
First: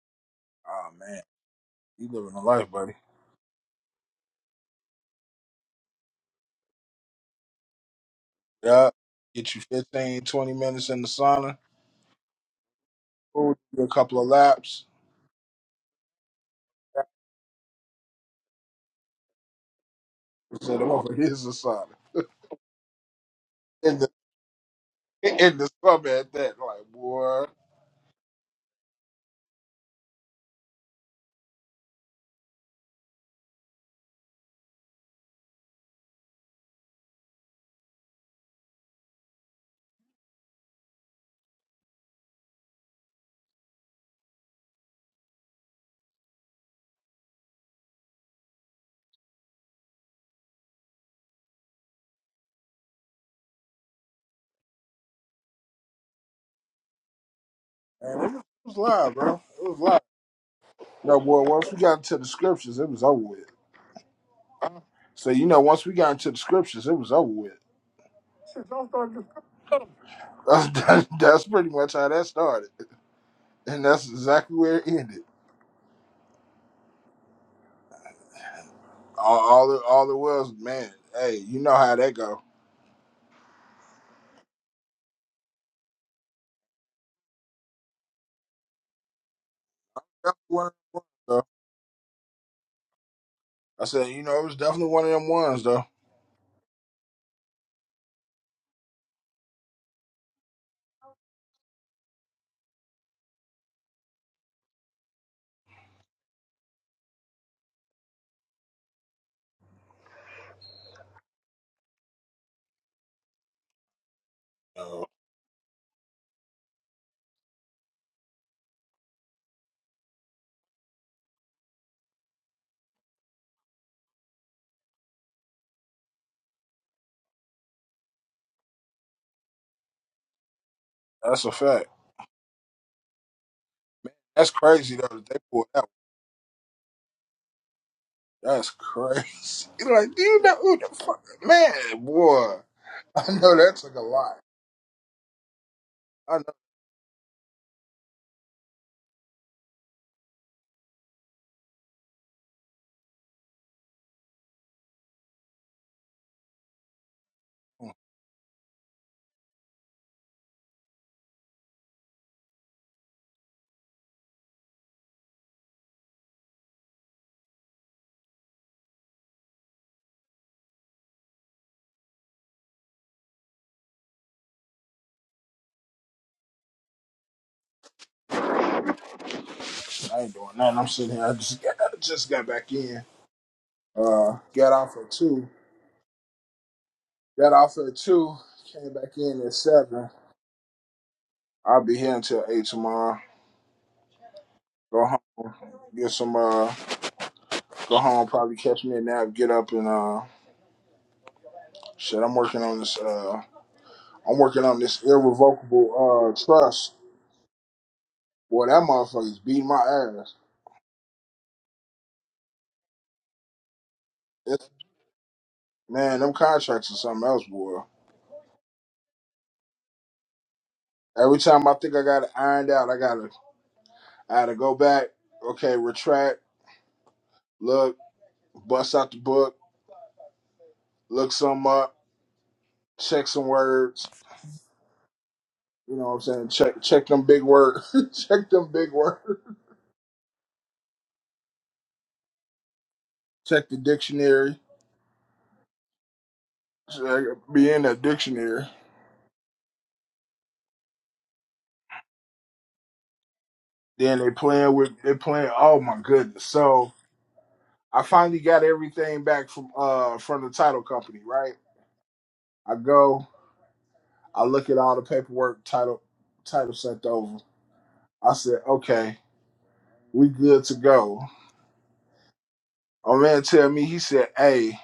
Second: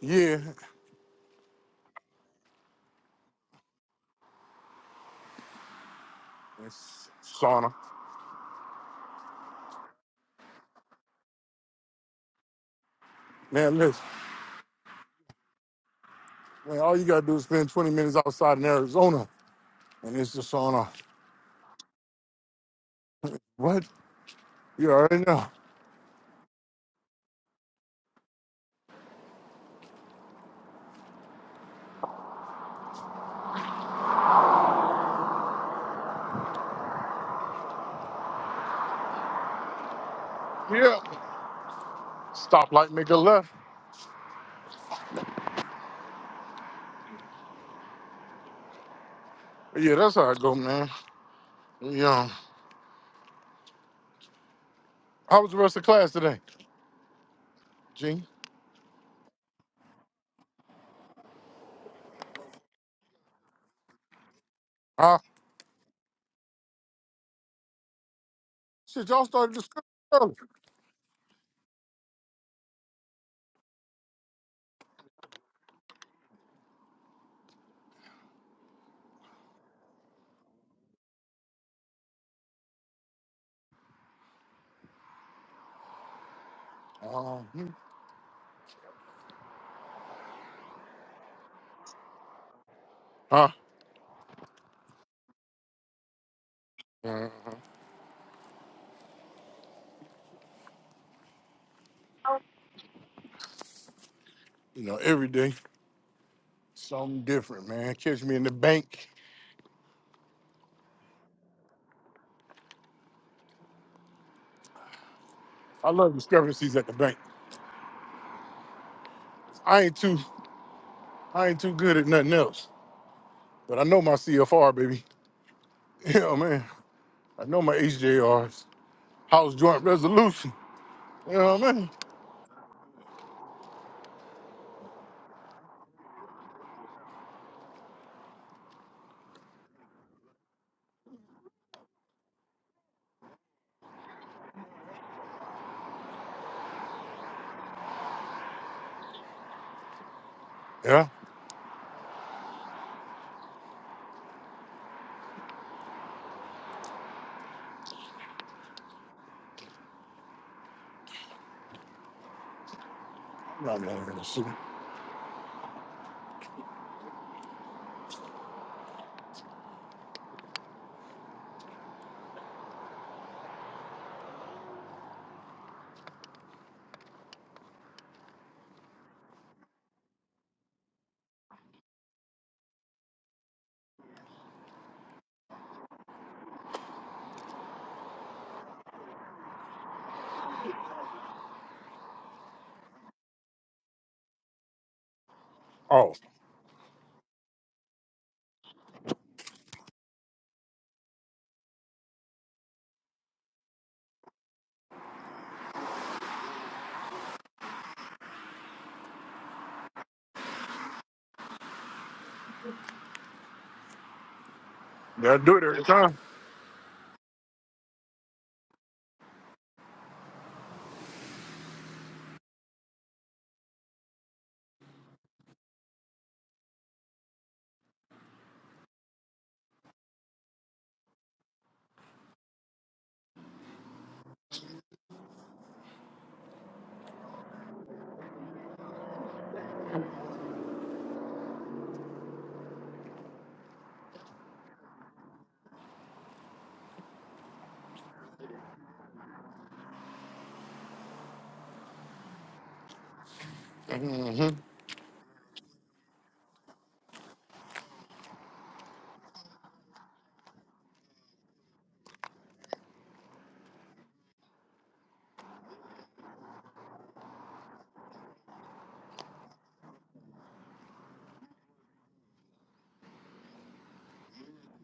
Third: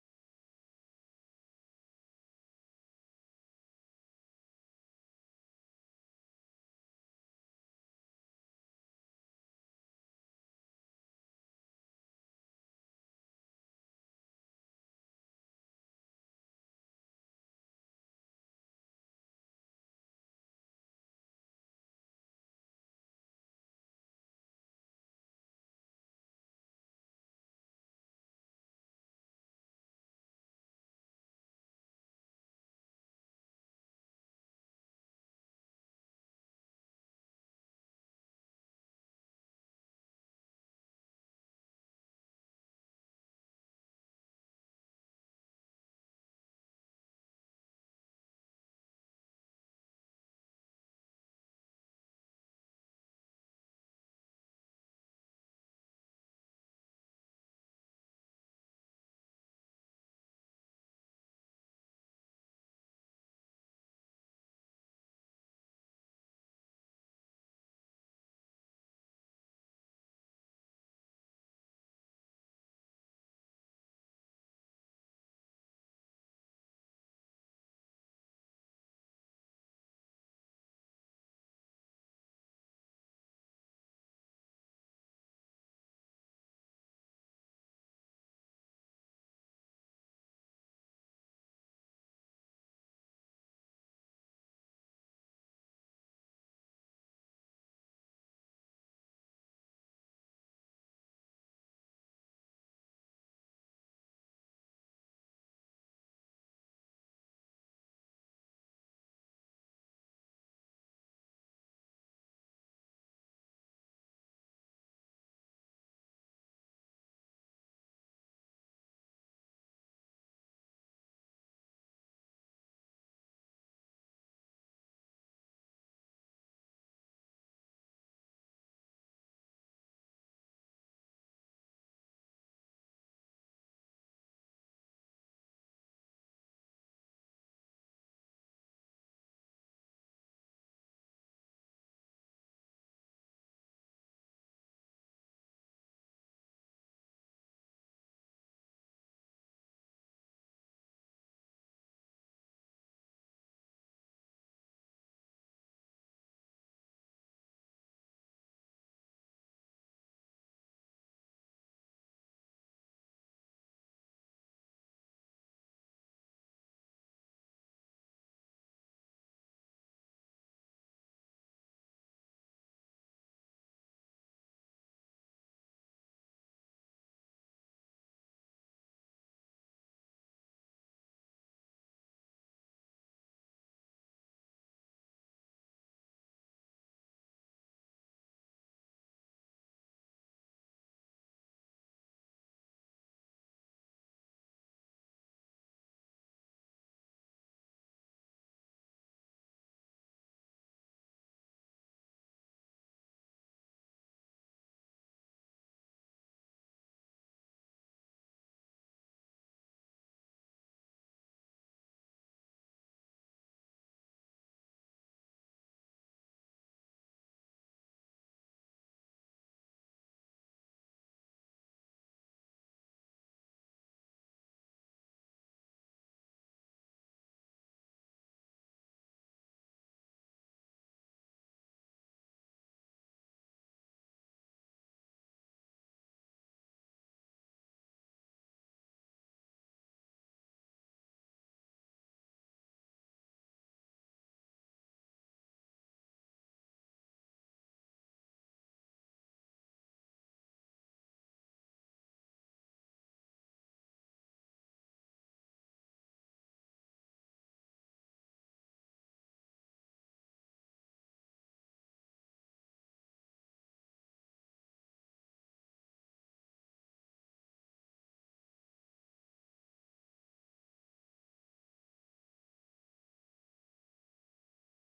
A: Yeah,
B: Oh, man. You living a life, buddy.
A: it's sauna.
B: Yeah. Get you 15, 20 minutes in the sauna. We'll
A: Man,
B: do a
A: listen,
B: couple of laps.
A: man, all you gotta do is spend 20 minutes outside in Arizona, and it's the
B: So the
A: sauna.
B: over here's the sign.
A: What?
B: In the
A: You already know.
B: in the summer at that, like boy,
A: Yeah. Stoplight, make a left. Yeah, that's how I go, man. Yeah. How was the rest of class today,
B: man, it
A: Gene?
B: was, it was live, bro. It was live. No, boy. Once we got into the scriptures, it was over with.
A: Huh?
B: So you know, once we got into the scriptures, it was over with.
A: Shit, y'all started discussing early.
B: That's, that's, that's pretty much how that started, and that's exactly where it ended. All all it, all it was, man. Hey, you know how that go.
A: Uh-huh.
B: That's one of them ones, though.
A: Huh?
B: I said, you know, it was definitely one of them ones, though.
A: Uh-huh. You know, every day, something different, man. Catch me in the bank.
B: Uh,
A: I love discrepancies at the bank. I ain't too, I ain't too good at nothing else, but I know my CFR, baby. Yeah, man. I know my H J Rs. house joint resolution. You
B: that's a
A: know what I
B: fact.
A: mean?
B: That's crazy though that they pulled that. One. That's crazy. Like, do you know who the fuck, man, boy? I know that took a lot. I
A: Yeah.
B: know.
A: I'm not gonna let shoot.
B: I ain't doing nothing. I'm sitting here. I just got, I just got back in. Uh, got off at two. Got off at two. Came back in at seven. I'll be here until eight tomorrow. Go home. Get
A: Oh,
B: some. Uh, go home. Probably catch me a nap. Get up and uh, shit. I'm working on this. Uh, I'm working on this irrevocable uh trust. Boy, that motherfucker's beating my ass. It's,
A: they do it every time.
B: man, them contracts are something else, boy. Every time I think I got it ironed out, I gotta, I gotta go back. Okay, retract. Look, bust out the book. Look some up. Check some words. You know what I'm saying? Check, check them big words. check them big words. Check the dictionary. Check, be in that dictionary. Then they
A: Mm-hmm.
B: playing with, they playing. Oh my goodness! So I finally got everything back from, uh, from the title company, right? I go. I look at all the paperwork title title sent over. I said, okay, we good to go. My man tell me, he said, hey,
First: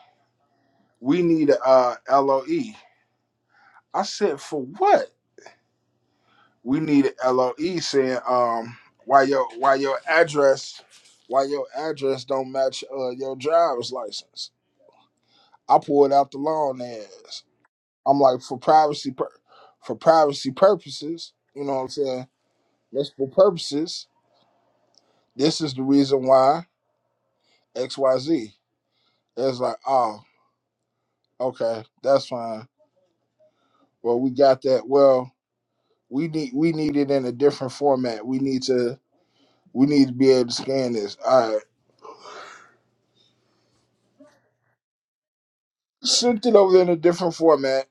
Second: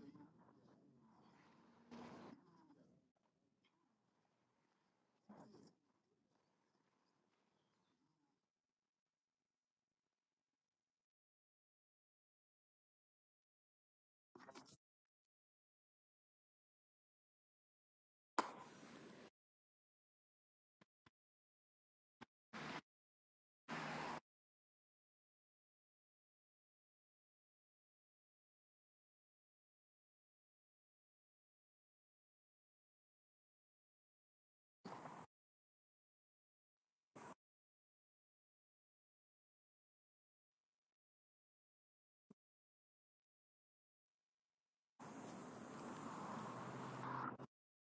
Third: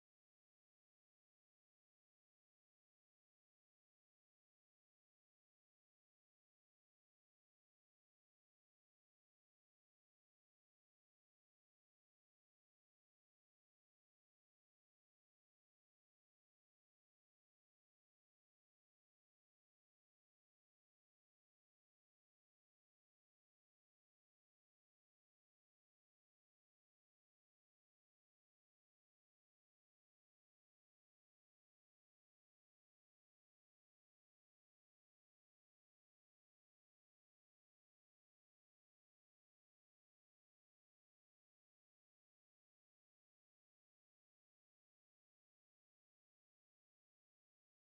B: we need a uh, LOE. I said, for what? We need a LOE saying um why your why your address why your address don't match uh, your driver's license. I pulled out the long ass. I'm like for privacy pur- for privacy purposes, you know what I'm saying? Multiple purposes. This is the reason why XYZ. It's like, oh, okay, that's fine. Well, we got that. Well, we need we need it in a different format. We need to we need to be able to scan this. All right. Sent it over in a different format.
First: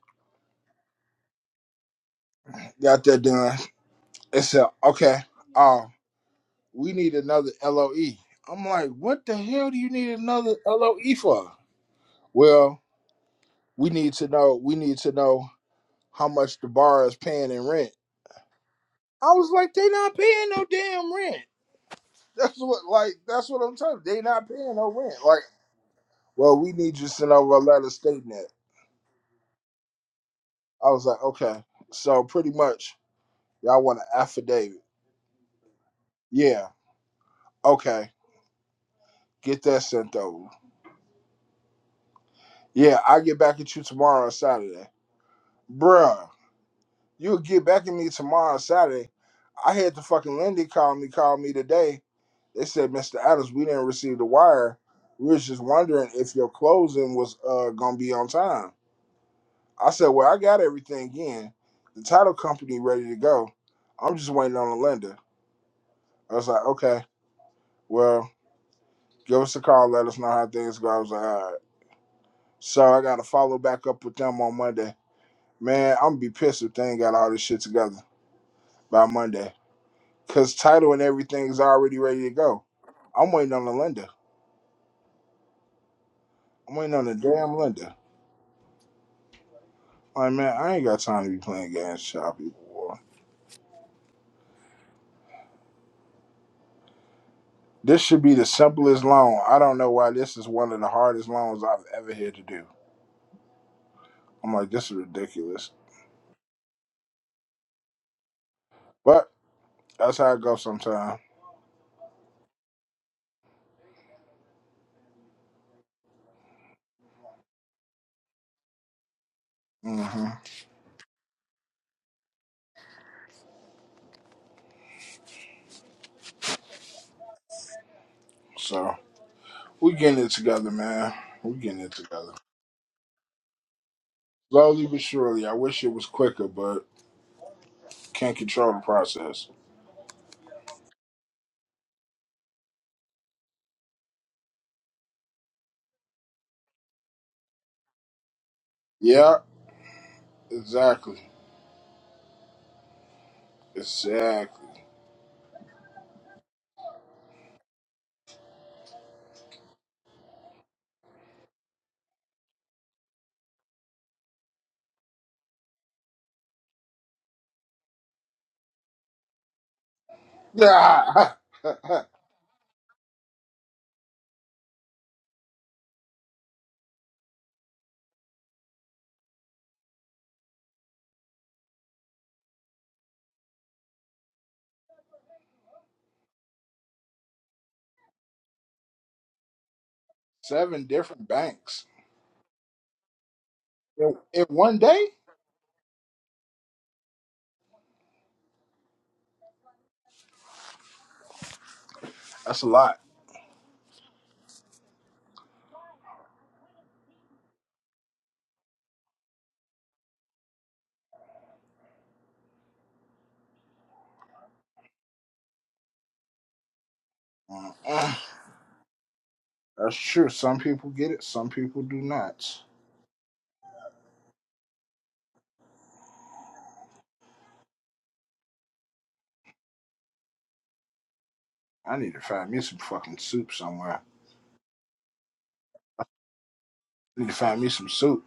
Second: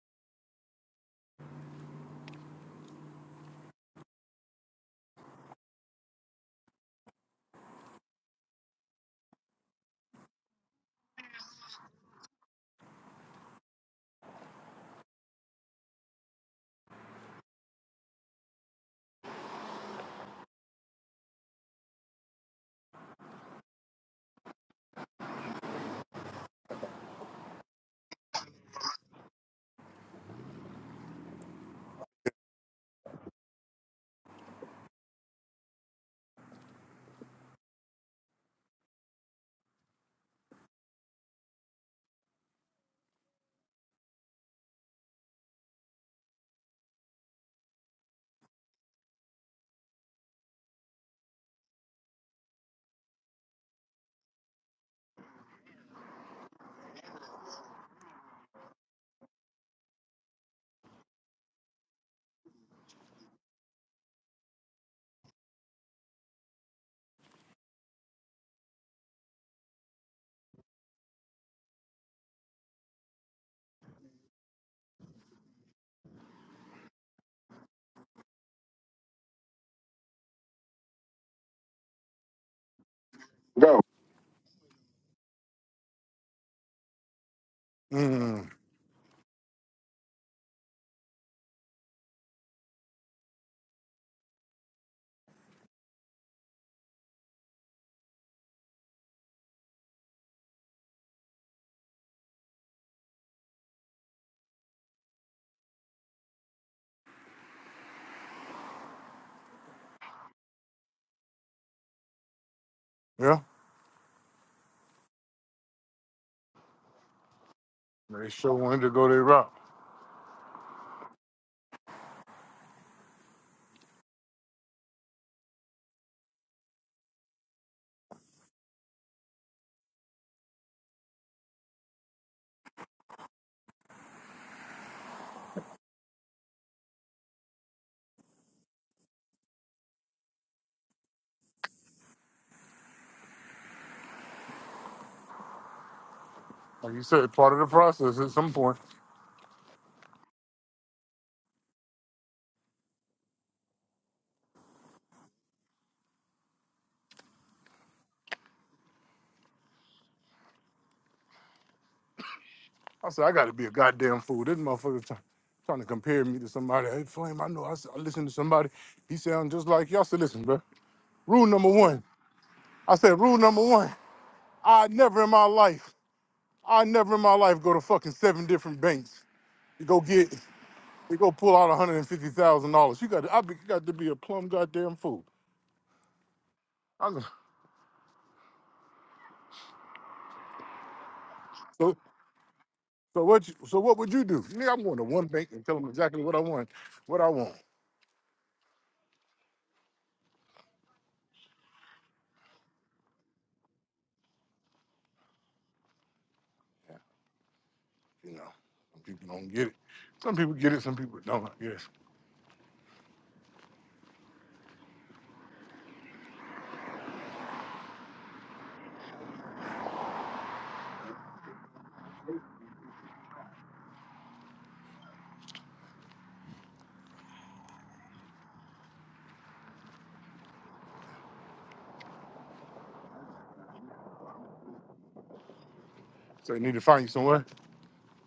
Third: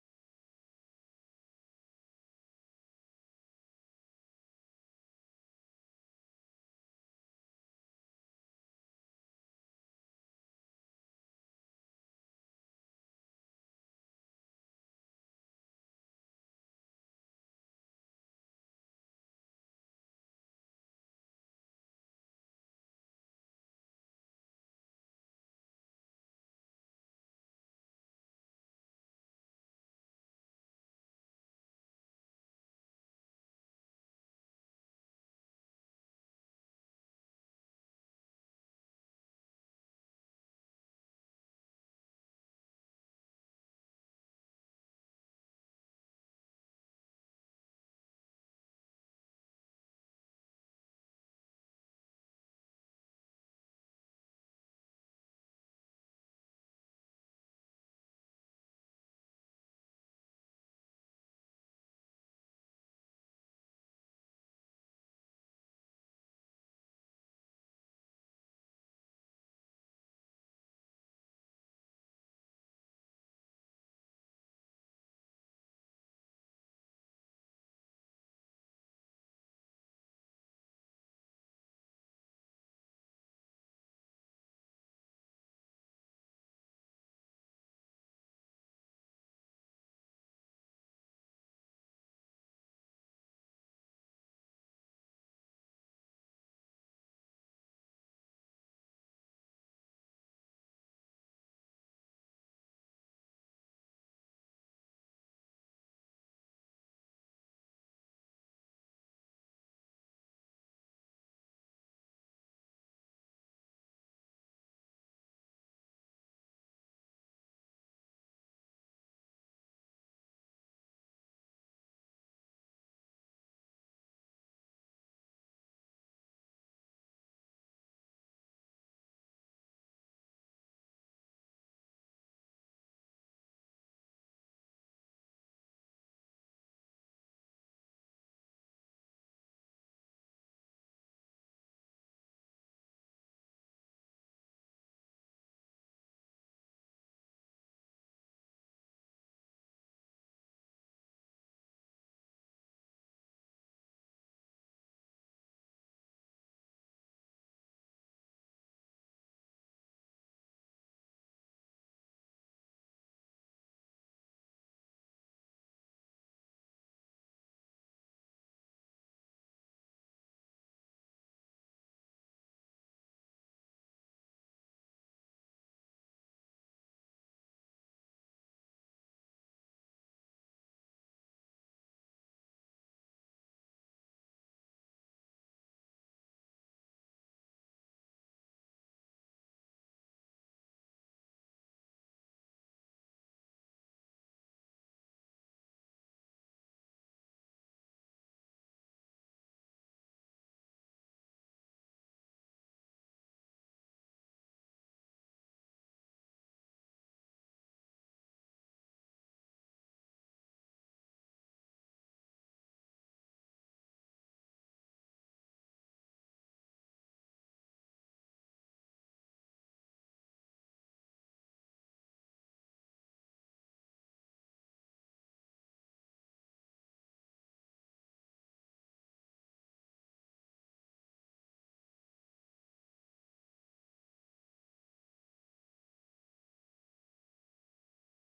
B: Got that done. It said, okay, oh, we need another L O am like, what the hell do you need another LOE for? Well, we need to know we need to know how much the bar is paying in rent. I was like, they not paying no damn rent. That's what like that's what I'm talking. They not paying no rent. Like, well, we need you to send over a letter stating that. I was like, okay. So pretty much y'all want an affidavit. Yeah. Okay. Get that sent over. Yeah, I'll get back at you tomorrow on Saturday. Bruh, you'll get back at me tomorrow on Saturday. I had the fucking Lindy call me, call me today. They said, Mr. Adams, we didn't receive the wire. We was just wondering if your closing was uh gonna be on time. I said, Well, I got everything in. The title company ready to go. I'm just waiting on the lender. I was like, Okay, well, give us a call, let us know how things go. I was like, all right. So I gotta follow back up with them on Monday. Man, I'm gonna be pissed if they ain't got all this shit together by Monday. Cause title and everything's already ready to go. I'm waiting on the lender. I'm waiting on the damn lender.
A: Mm-hmm.
B: Like, man, I ain't got time to be playing games, child people. boy. This should be the simplest loan. I don't know why this is one of the hardest loans I've ever had to do. I'm like, this is ridiculous. But that's how it goes sometimes.
A: Yeah. They sure wanted to go their route.
B: hmm So we getting it together, man. We getting it together. Slowly but surely. I wish it was quicker, but can't control the process.
A: Like you said, part of the process at some point.
B: Yeah, exactly. Exactly.
A: I said, I got to be a goddamn fool. This motherfucker try- trying to compare me to somebody. Hey, Flame, I know. I, s- I listen to somebody. He sound just like you. I said, listen, bro.
B: Yeah.
A: Rule number one. I said, rule number one. I never in my life, I never in my life go to fucking seven different banks to go get, to go pull out $150,000. You got to, I be, you got to be a plum goddamn fool. I go,
B: Seven different banks
A: so, so what you, so what would
B: in,
A: you do?
B: in
A: Nigga,
B: one
A: I'm going
B: day?
A: to one bank and tell them exactly what I want, what I want.
B: That's a lot.
A: You know, some people don't get it. Some people get it, some people don't, I guess.
B: Mm-mm. That's true. Some people get it, some people do not. I need to find me some fucking soup somewhere.
A: So you need to find you
B: I need to
A: somewhere.
B: find me some soup.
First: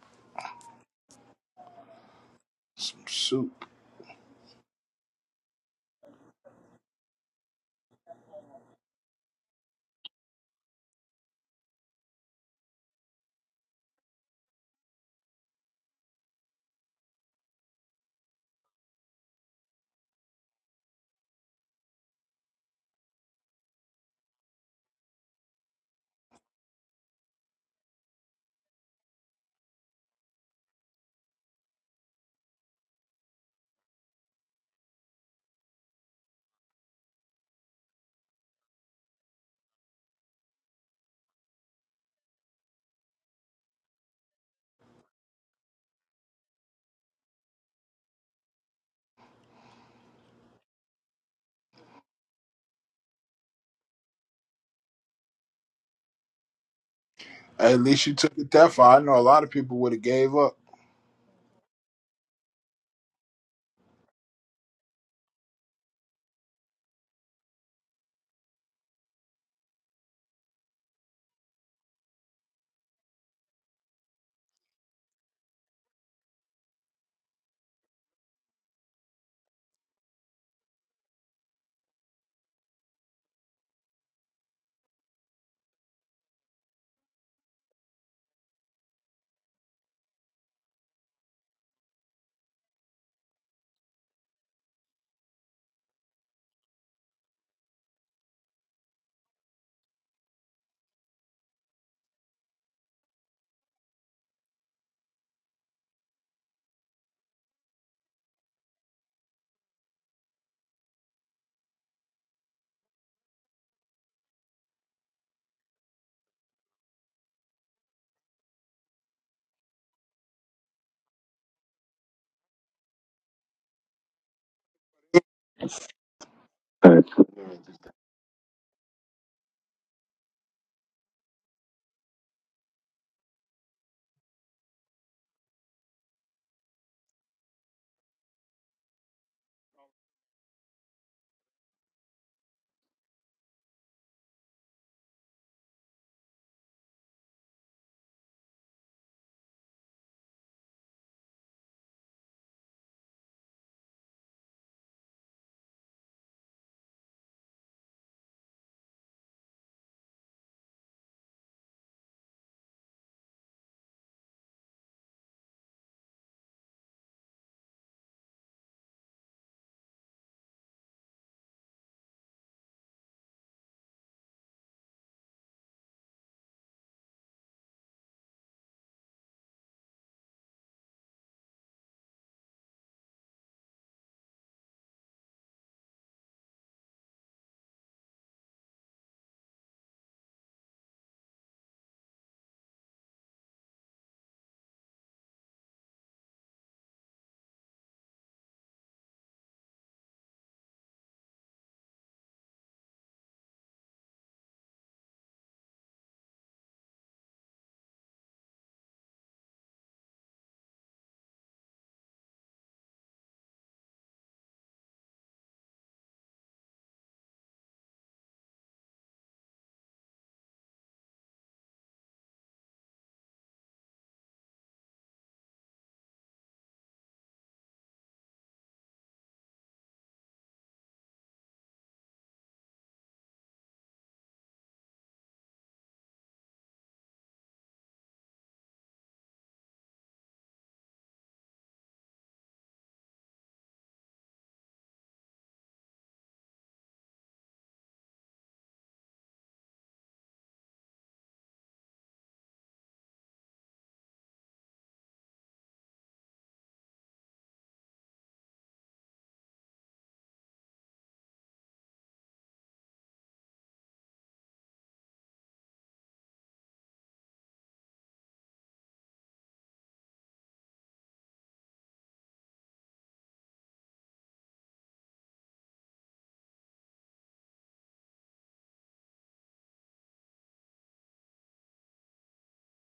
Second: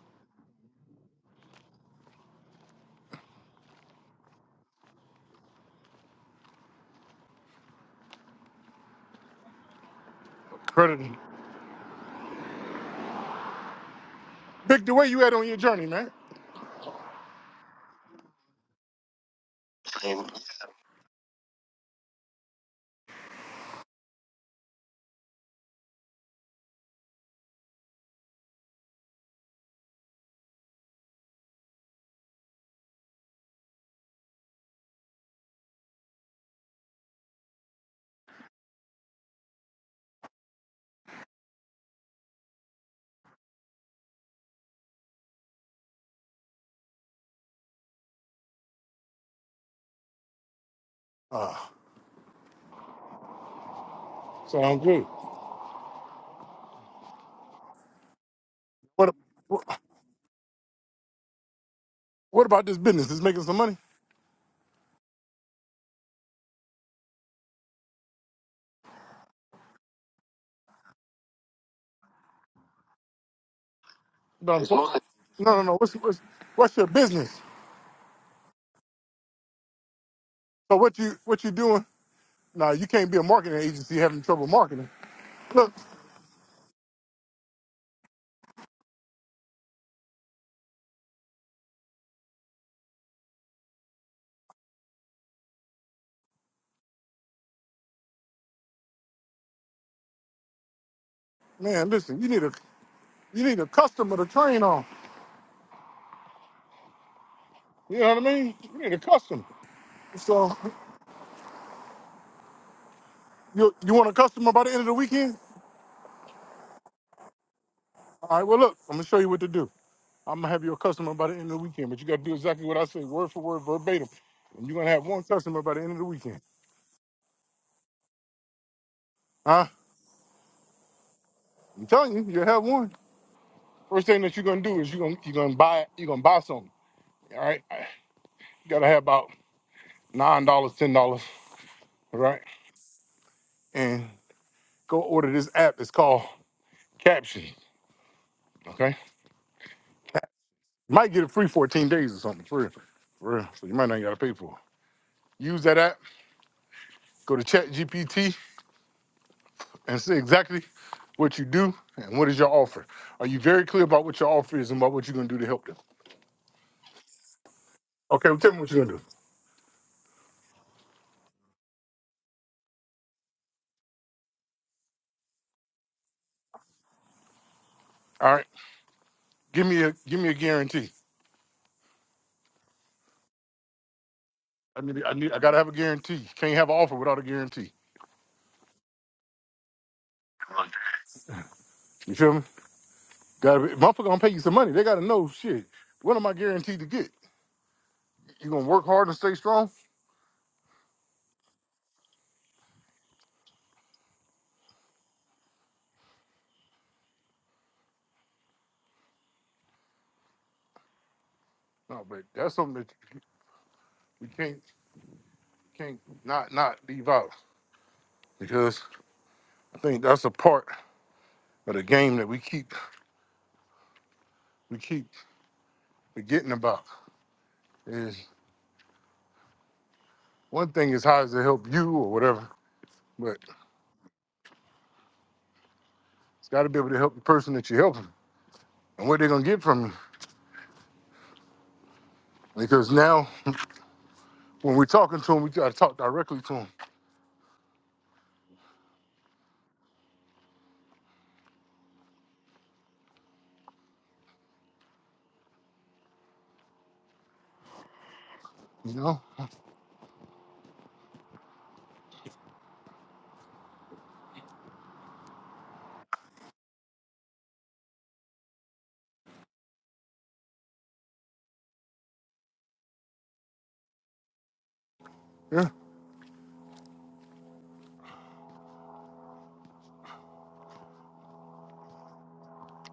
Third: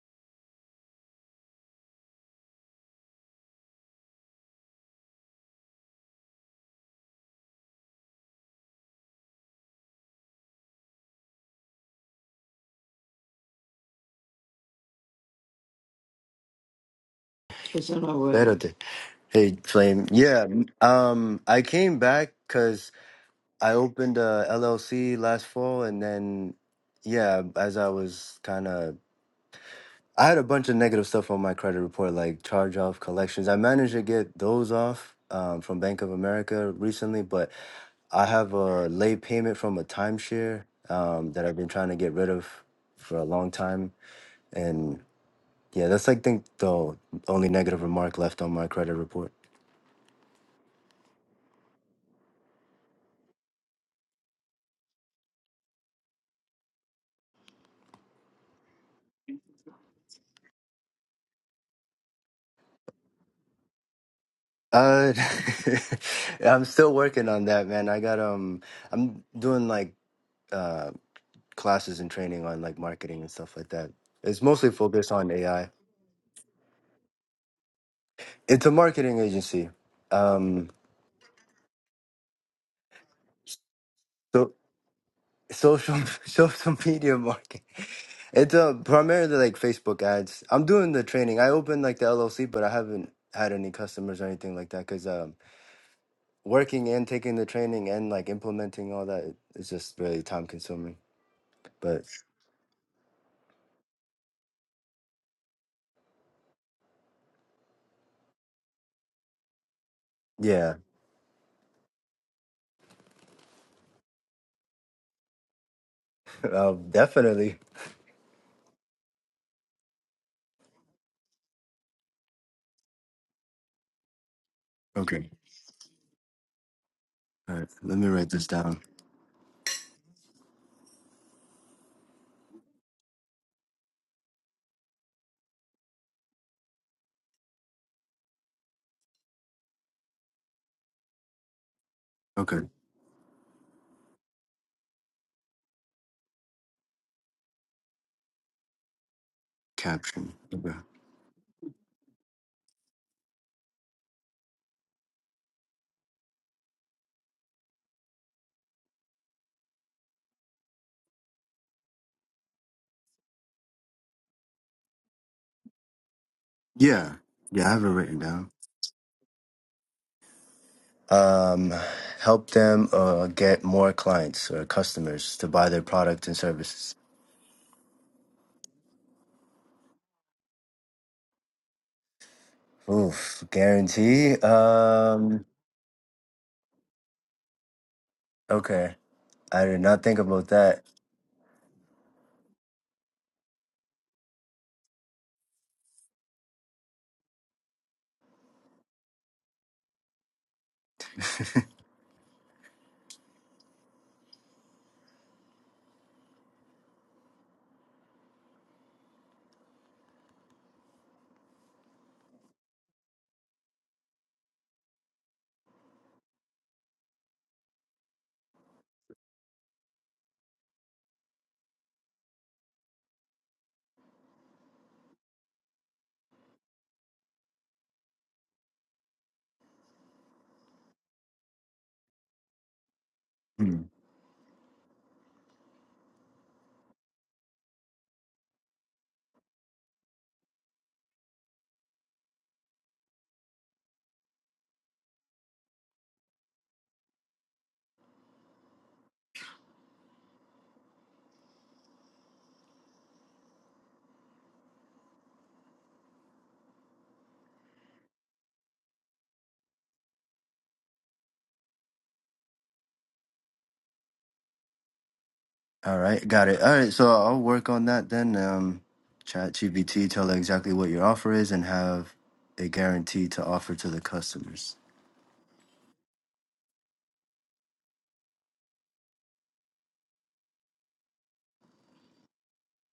B: Some soup.
A: Credit. Vic, the way you at on your journey, man.
C: It's Better than hey flame. Yeah, um, I came back because I opened a LLC last fall, and then yeah, as I was kind of, I had a bunch of negative stuff on my credit report, like charge off collections. I managed to get those off um, from Bank of America recently, but I have a late payment from a timeshare um, that I've been trying to get rid of for a long time, and yeah, that's I think the only negative remark left on my credit report.
A: Uh, so I'm good.
B: At least you took it that far. I
A: What,
B: know a lot of people
A: what
B: would have gave up.
A: what about this business? Is making some money?
C: Uh, I'm still working on that, man. I got um, I'm doing like uh classes and training on like marketing and stuff like that. It's
A: No,
C: mostly
A: It's mostly
C: focused on
A: no,
C: AI.
A: no. What's, what's what's your business?
C: It's a marketing agency. Um,
A: So what you what you doing? Nah, you can't be a marketing agency having trouble
C: so
A: marketing. Look,
C: social social media marketing. It's uh primarily like Facebook ads. I'm doing the training. I opened like the LLC, but I haven't had any customers or anything like that because um, working and taking the training and like implementing all that is just really time consuming.
A: man,
C: But
A: listen. You need a you need a customer to train on. You know what I mean? You need a customer. So
C: yeah.
A: you you want a customer by the end of the weekend?
C: Uh, definitely.
A: All right, well, look, I'm going to show you what to do. I'm going to have you a customer by the end of the weekend, but you got to do exactly what I say, word for word, verbatim. And you're going to have one
C: Okay.
A: customer by the end of the weekend.
C: All right. Let me write this down.
A: Huh? I'm telling you, you'll have one. First thing that you're going to do is you're going to you're gonna buy you're gonna buy something. All right? You got to have about $9, dollars, $10, all right?
C: Okay.
A: And go order this app. It's called Caption, okay?
C: Caption. Okay.
A: might get it free 14 days or something, for real. For real. So you might not got to pay for it. Use that app. Go to ChatGPT and see exactly what you do and what is your offer. Are you very clear about what your offer is and about what you're gonna do to help them?
C: Yeah. Yeah, I have it written
A: Okay, well,
C: down.
A: tell me what you're gonna do.
C: Um, help them uh, get more clients or customers to buy their product and services.
A: All right, give me a give me a guarantee.
C: Oof, guarantee.
A: I need I need I
C: Um,
A: gotta have a guarantee. You can't have an offer without a guarantee.
C: okay, I did not think about that.
A: You feel me? Gotta be, motherfucker gonna pay you some money. They gotta know shit. What am I guaranteed to get? You gonna work hard and stay strong? No, but that's something that you- we can't can't not not leave out because I think that's a part of the game that we keep we keep forgetting about. One thing is how does it help you or whatever, but
C: Hmm.
A: it's got to be able to help the person that you're helping and what they're gonna get from you. Because now when we're talking to them, we gotta talk directly to them. You know?
C: All right, got it. All right, so I'll work on that then. Um, chat GPT, tell her exactly what your offer is and have a guarantee to offer to the customers.
A: Yeah.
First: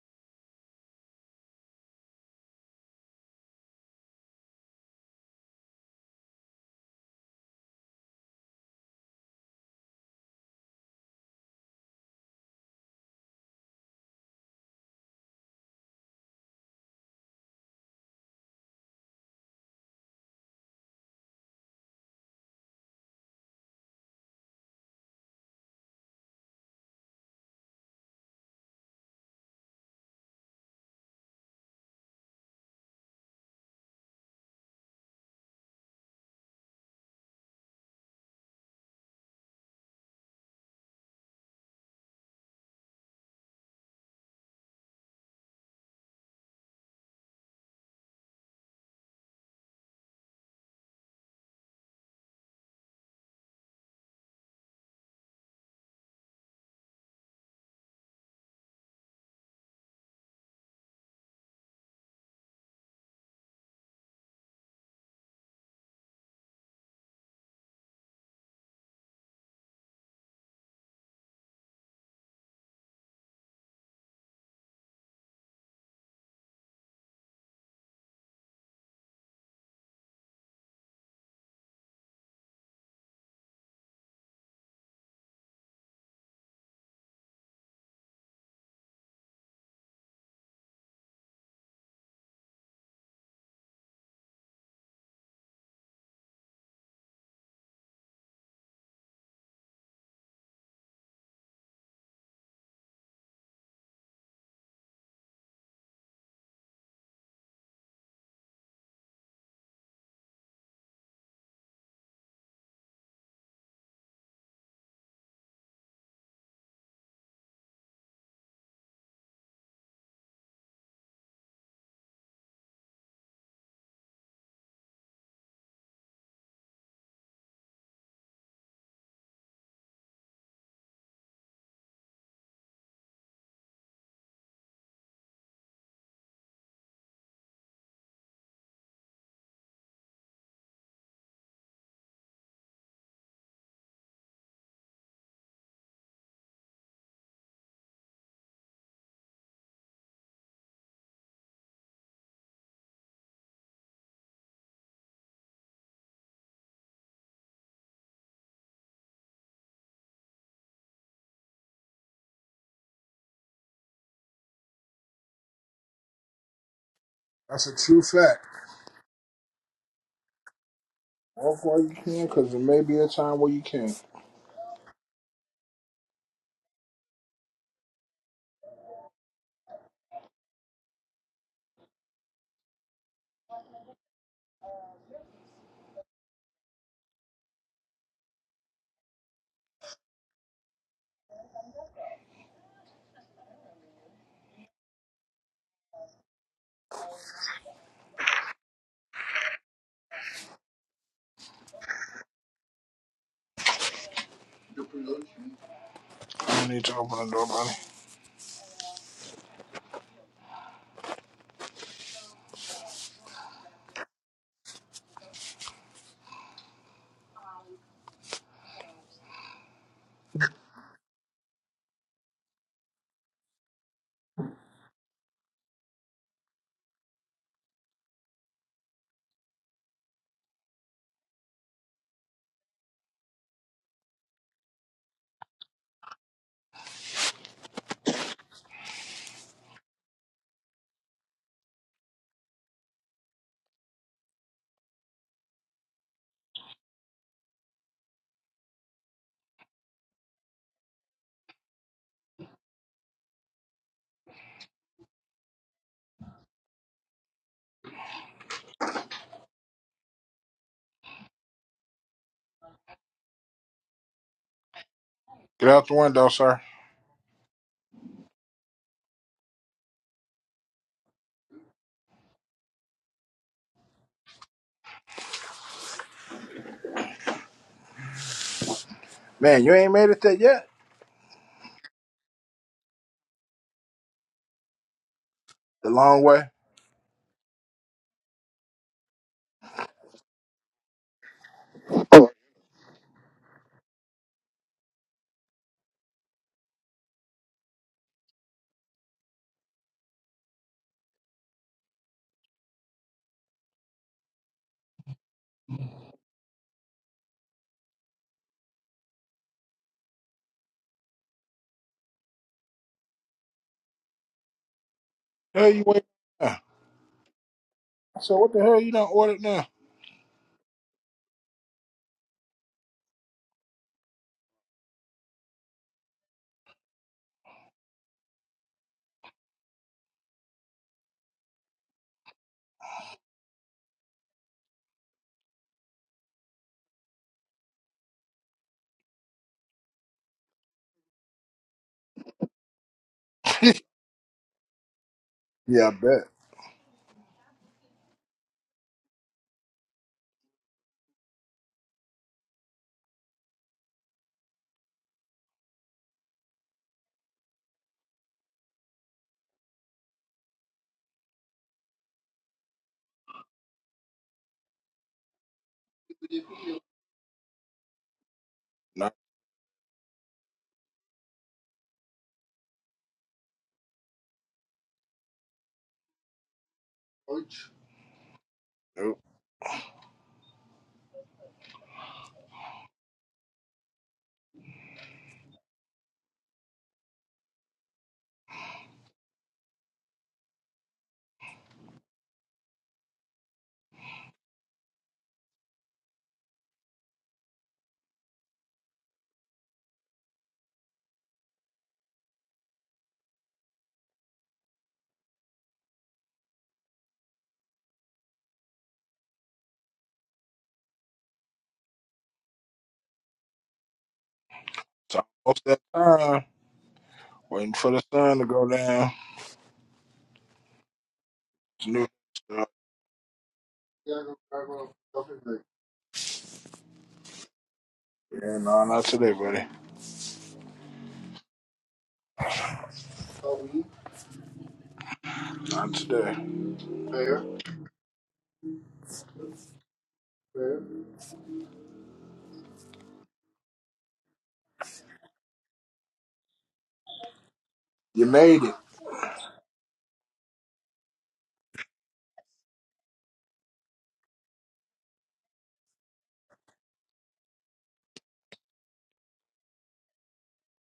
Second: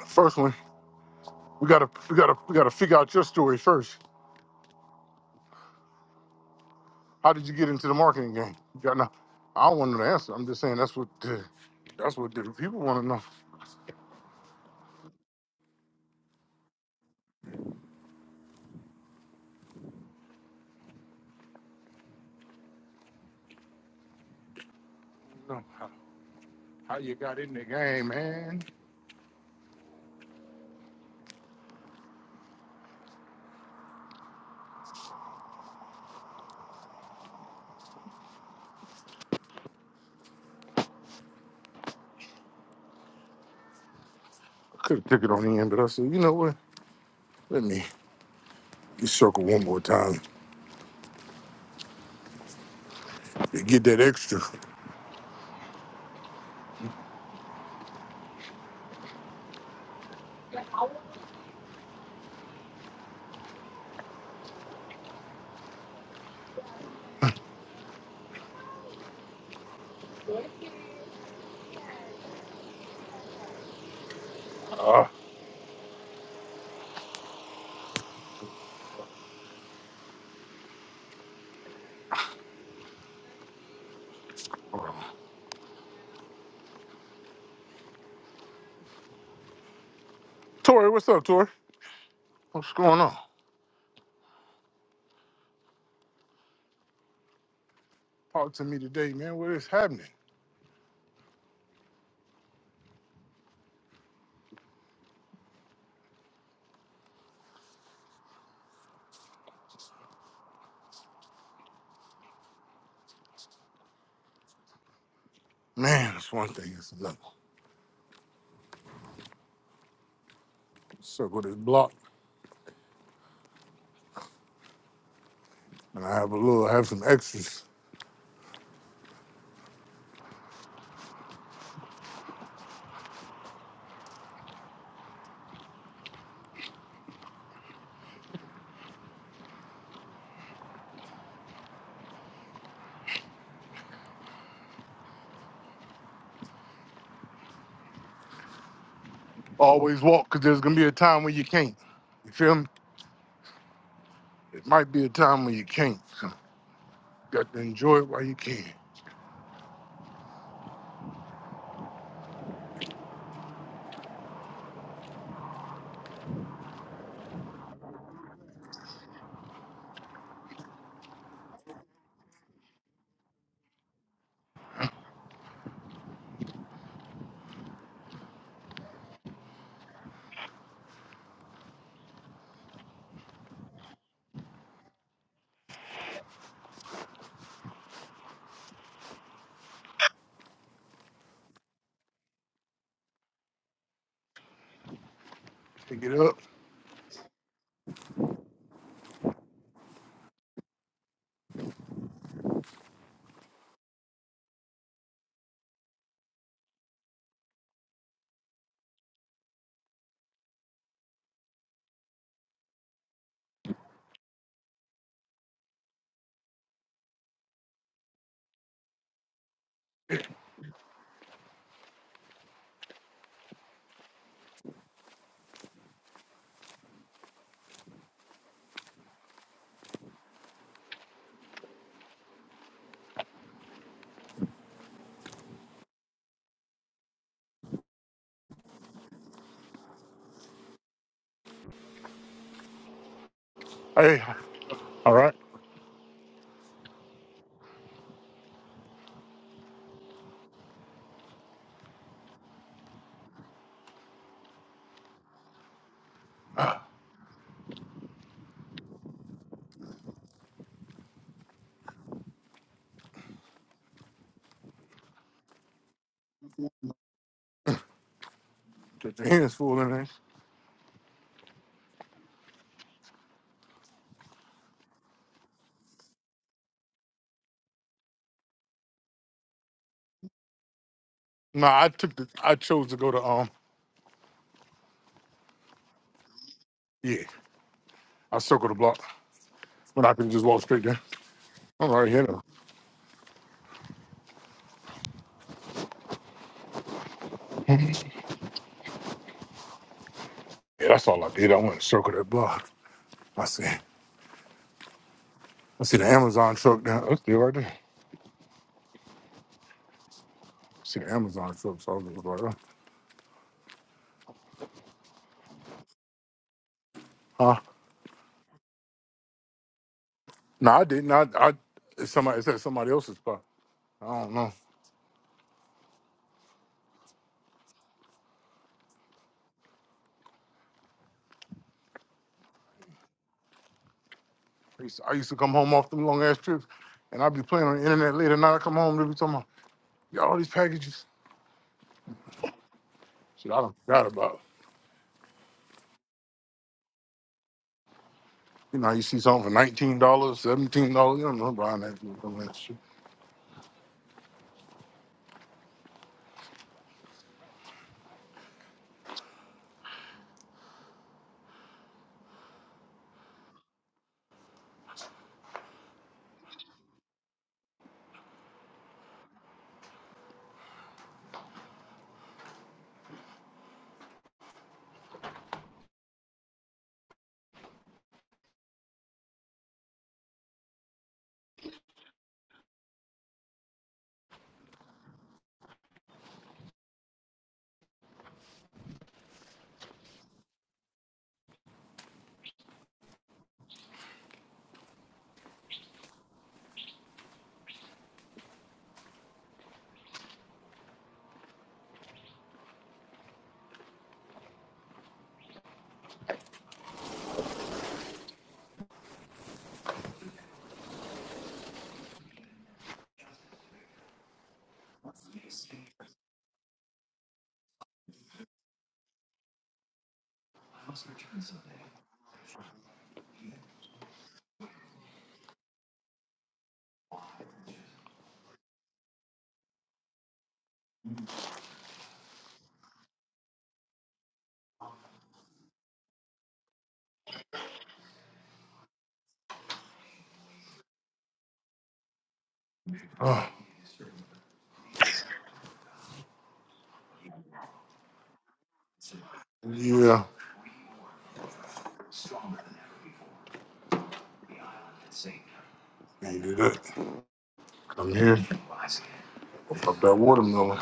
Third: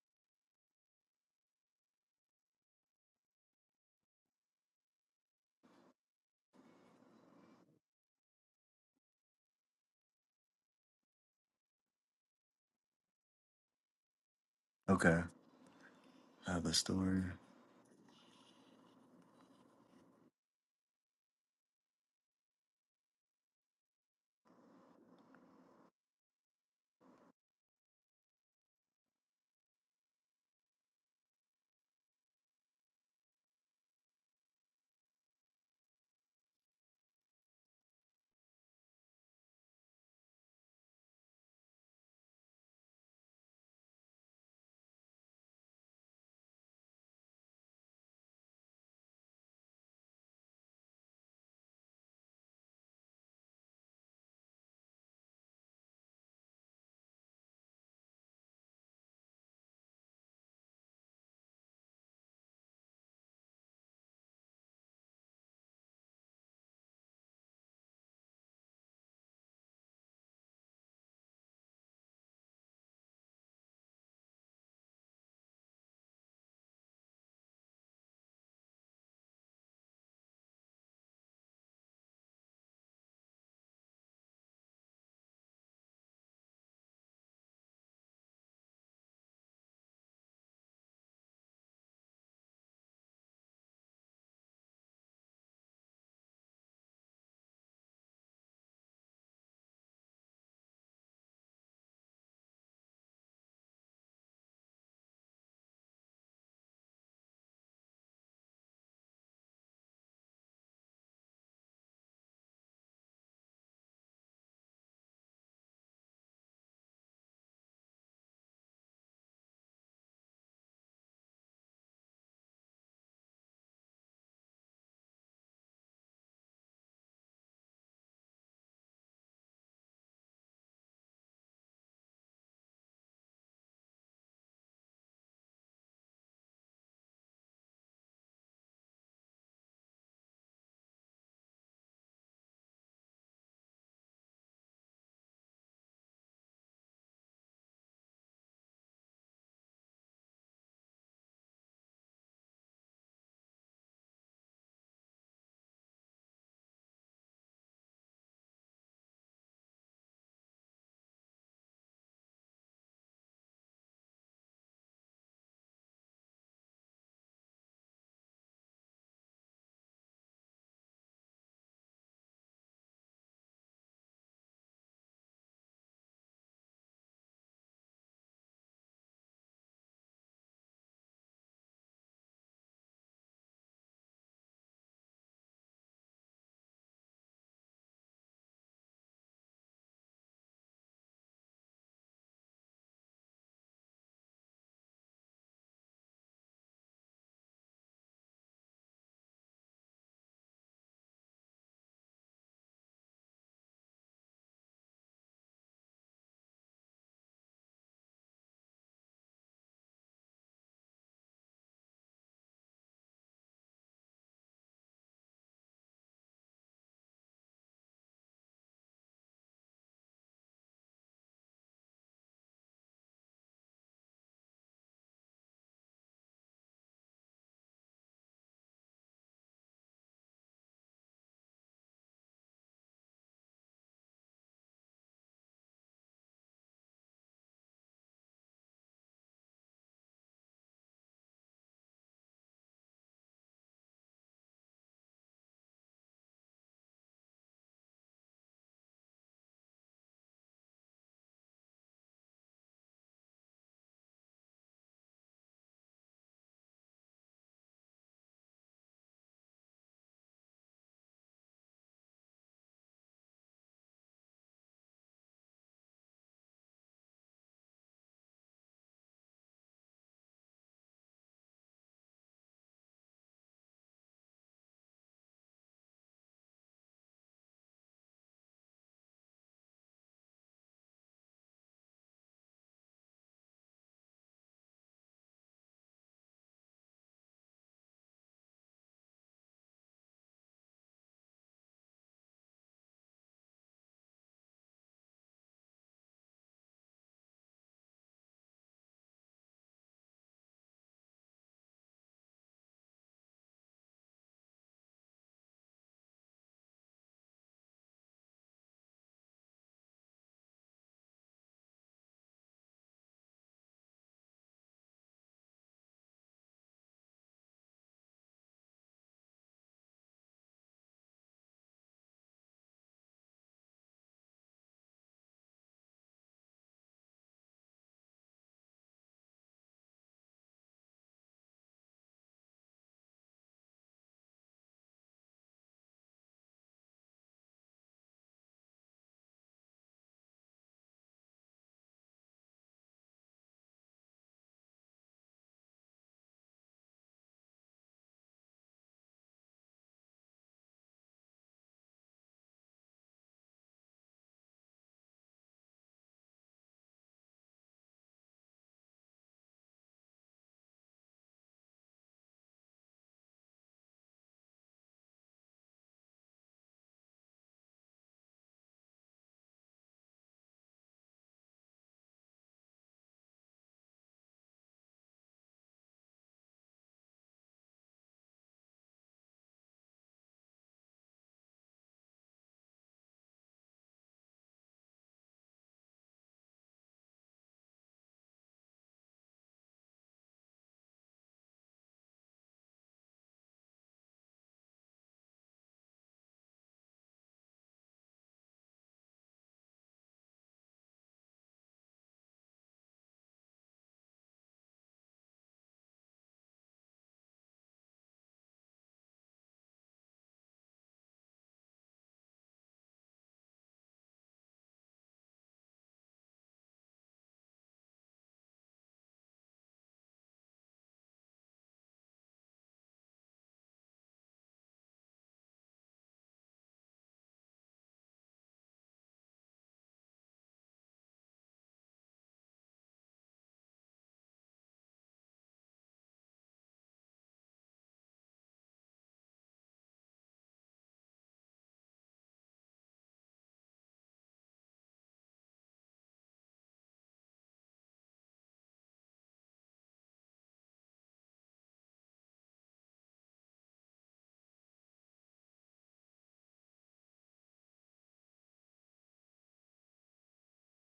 A: First one, we gotta we gotta we gotta figure out your story first. How did you get into the marketing game? You got no, I don't want to know the answer. I'm just saying that's what the, that's what the people want to know.
C: Okay. have a story.
A: You know, how, how you got in the game, man? I could have took it on the end, but I said, you know what? Let me just circle one more time to get that extra. Ah. Tori, what's up, Tori? What's going on? Talk to me today, man. What is happening? Man, it's one thing, it's another. Circle this block, and I have a little, I have some extras. Always walk, because there's going to be a time when you can't. You feel me? It might be a time when you can't. So you got to enjoy it while you can.
B: That's a true fact. Walk while you can, because there may be a time where you can.
A: Pick it up.
B: I don't need to open the door, buddy.
A: Hey, all right. Ah,
B: Get out the window, sir.
A: Get your hands full in there.
B: Man, you ain't made it there yet.
A: Nah, I took the, I chose to go to, um,
B: The long way.
A: yeah, I circled the block when I could just walk straight there. I'm right here, though. Yeah, that's all I did. I went to circle that block. I said, I see the Amazon truck down. That's still right there. I see the Amazon truck. So I was just like, uh,
B: Hell, you wait. I
A: huh?
B: said, what the hell you done ordered now?
A: No, I didn't. I, I it's somebody it's at somebody else's spot. I don't know. I used, I used to come home off them long ass trips, and I'd be playing on the internet later. Now I come home, they be talking about "Yeah, all these packages. Shit, I don't forgot about.
B: Yeah, I bet.
A: You know, you see something for nineteen dollars, seventeen dollars. You don't know buying that shit. Some of shit.
B: No. Nope. It's almost that time. Waiting for the sun to go down. It's new stuff. Yeah, no, not today, buddy. Not today. There.
A: Oh,
B: You made it.
A: yeah, needed it. Come here, pop that watermelon.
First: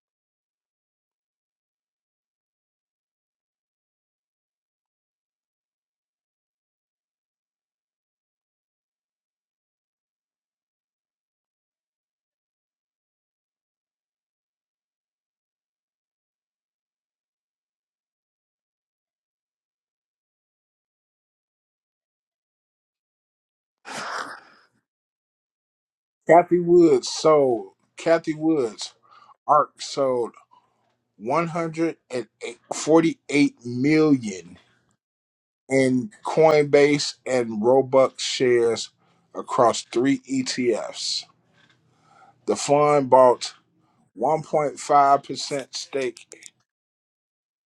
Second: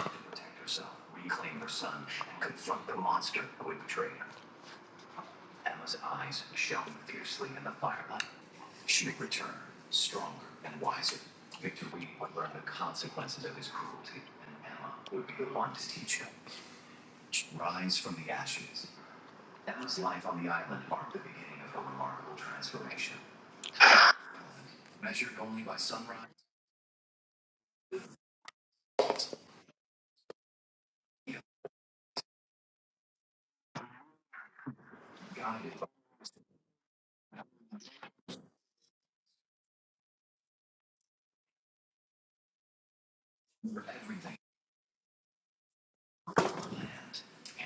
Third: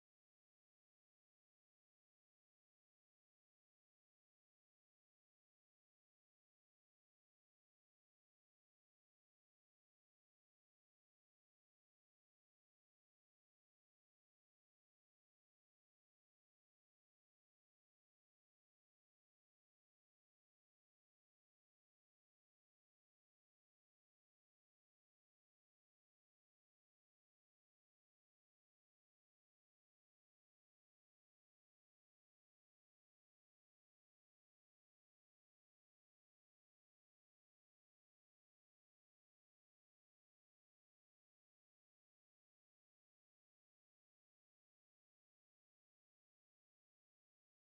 B: Kathy Woods sold. Kathy Woods ARC sold 148 million in Coinbase and Robux shares across three ETFs. The fund bought 1.5% stake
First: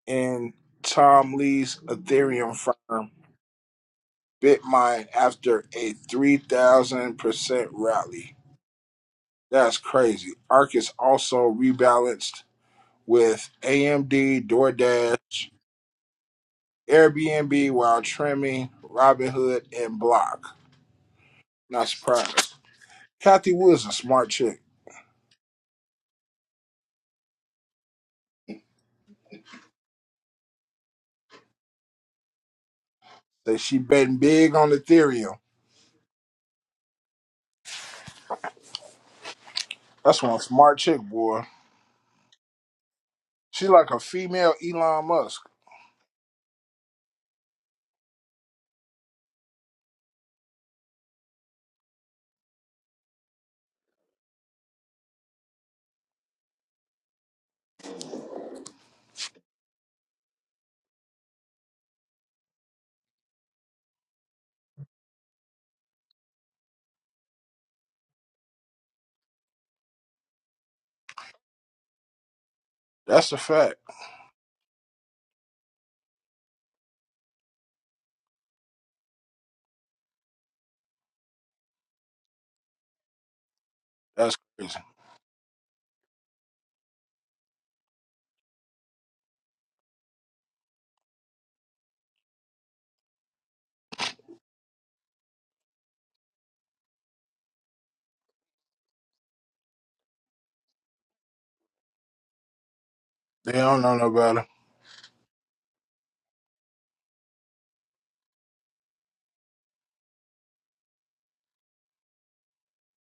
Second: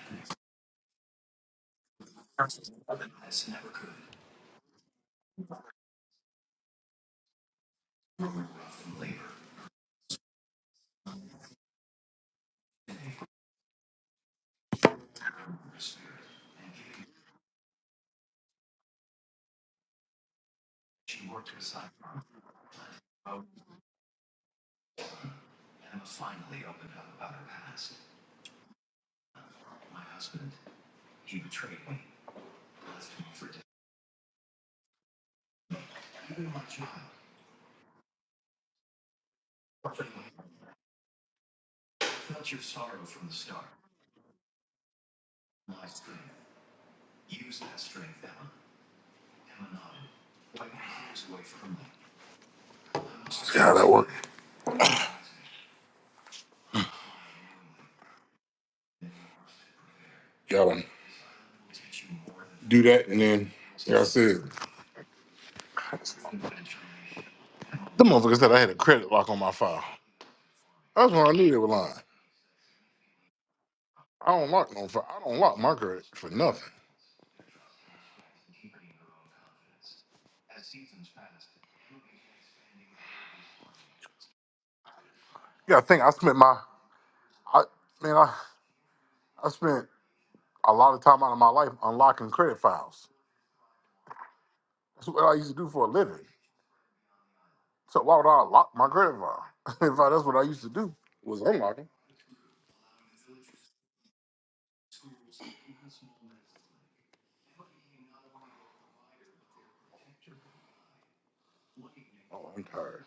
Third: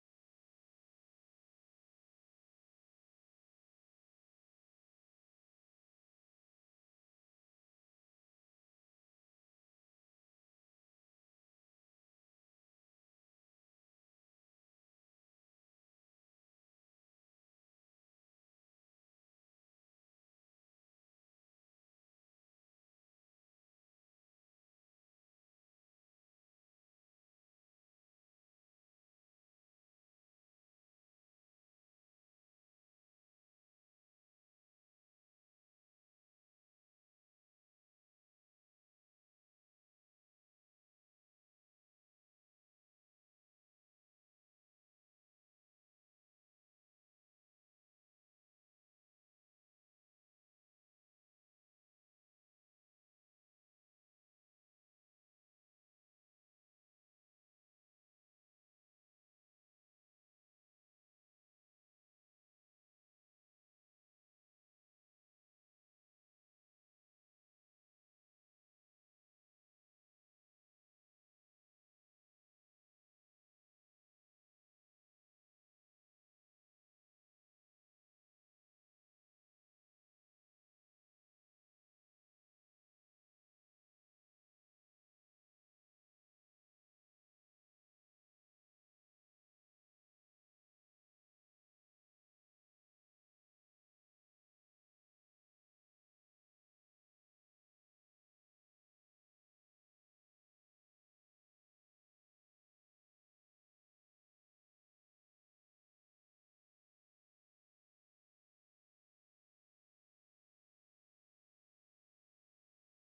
B: in Tom Lee's Ethereum firm BitMine after a 3,000% rally. That's crazy. Arc is also rebalanced with AMD, DoorDash, Airbnb while trimming Robinhood and Block. Not surprised. Kathy Wood's a smart chick. That she betting big on Ethereum. That's one smart chick, boy. She like a female Elon Musk.
A: That work. Gotta do that, and then like I said. The motherfucker said I had a credit lock on my file. That's when I knew they were lying.
B: That's a fact.
A: I don't lock no file. I don't lock my credit for nothing.
B: That's crazy.
A: You gotta think I spent my I man, I, I spent a lot of time out of my life unlocking credit files. That's what I used to do for a living. So why would I lock my credit file? if I, that's what I used to do was unlocking.
B: They don't know no better.
A: Oh, I'm tired.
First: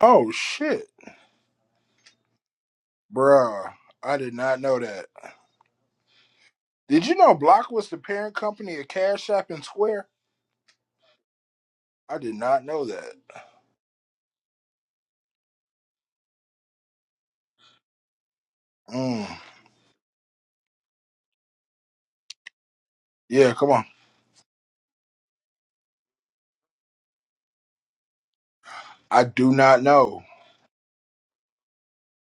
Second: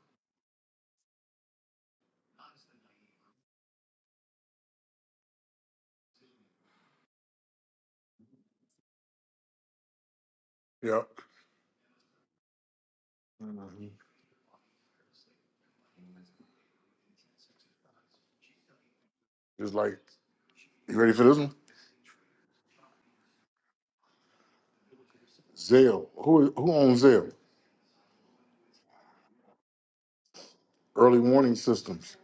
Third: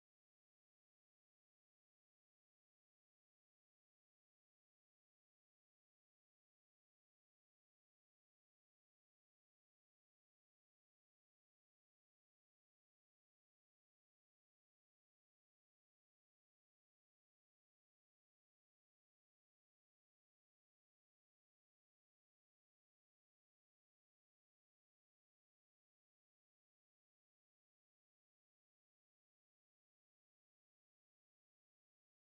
B: Oh shit. Bruh, I did not know that. Did you know Block was the parent company of Cash App and Square?
A: Yeah.
B: I did not know that. Mm.
A: Just like you ready for this one?
B: Yeah, come on.
A: Zelle. Who who owns Zelle?
B: I do not know.
A: Early warning systems.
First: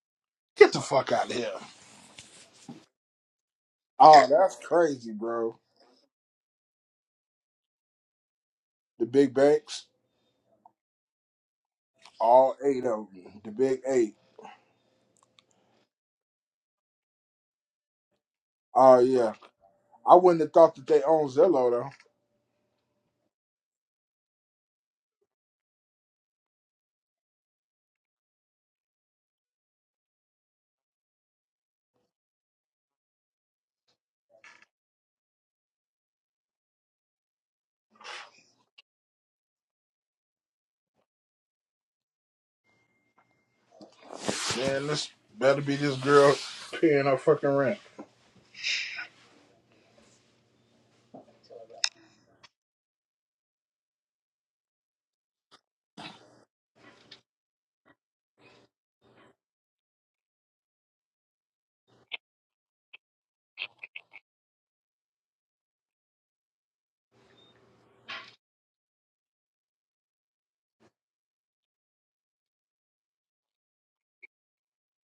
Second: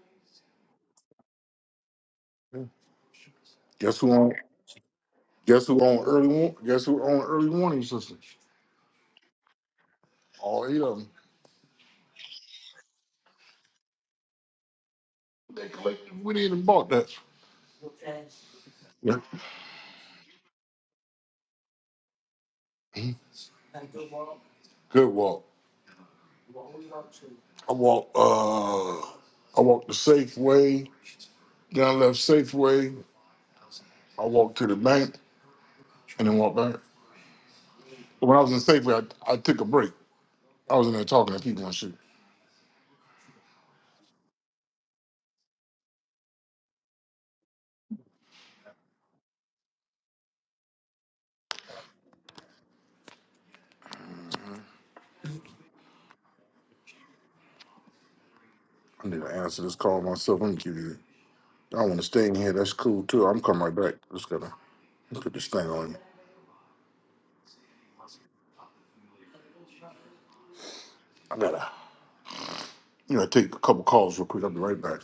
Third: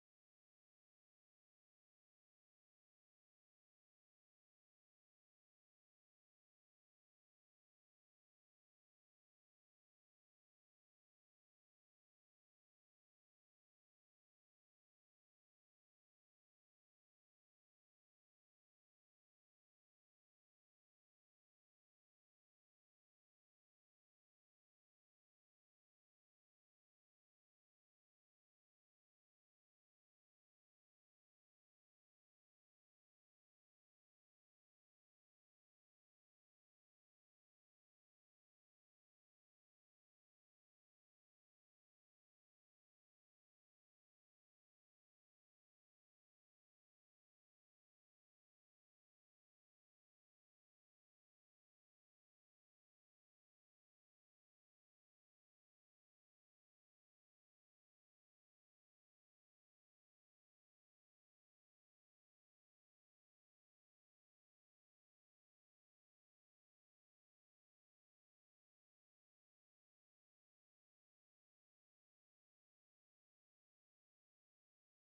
B: Get the fuck out of here.
A: Guess who
B: Oh,
A: on
B: that's crazy, bro.
A: guess who on early warn guess who on early warning systems?
B: The big banks,
A: All eight of them.
B: all eight of them. The big eight.
A: They collected, went in and bought that.
B: Oh
A: Yeah.
B: yeah. I wouldn't have thought that they own Zillow though.
A: Good walk. I walked. Uh, I walked the Safeway. Then I left Safeway. I walked to the bank and then walked back. When I was in Safeway, I, I took a break. I was in there talking to people and shit.
B: Man, this better be this girl paying her fucking rent.
A: I need to answer this call myself. Let me give you. I want to stay in here. That's cool too. I'm coming right back. Just gotta put this thing on you. I gotta, you know, take a couple calls real quick. I'll be right back.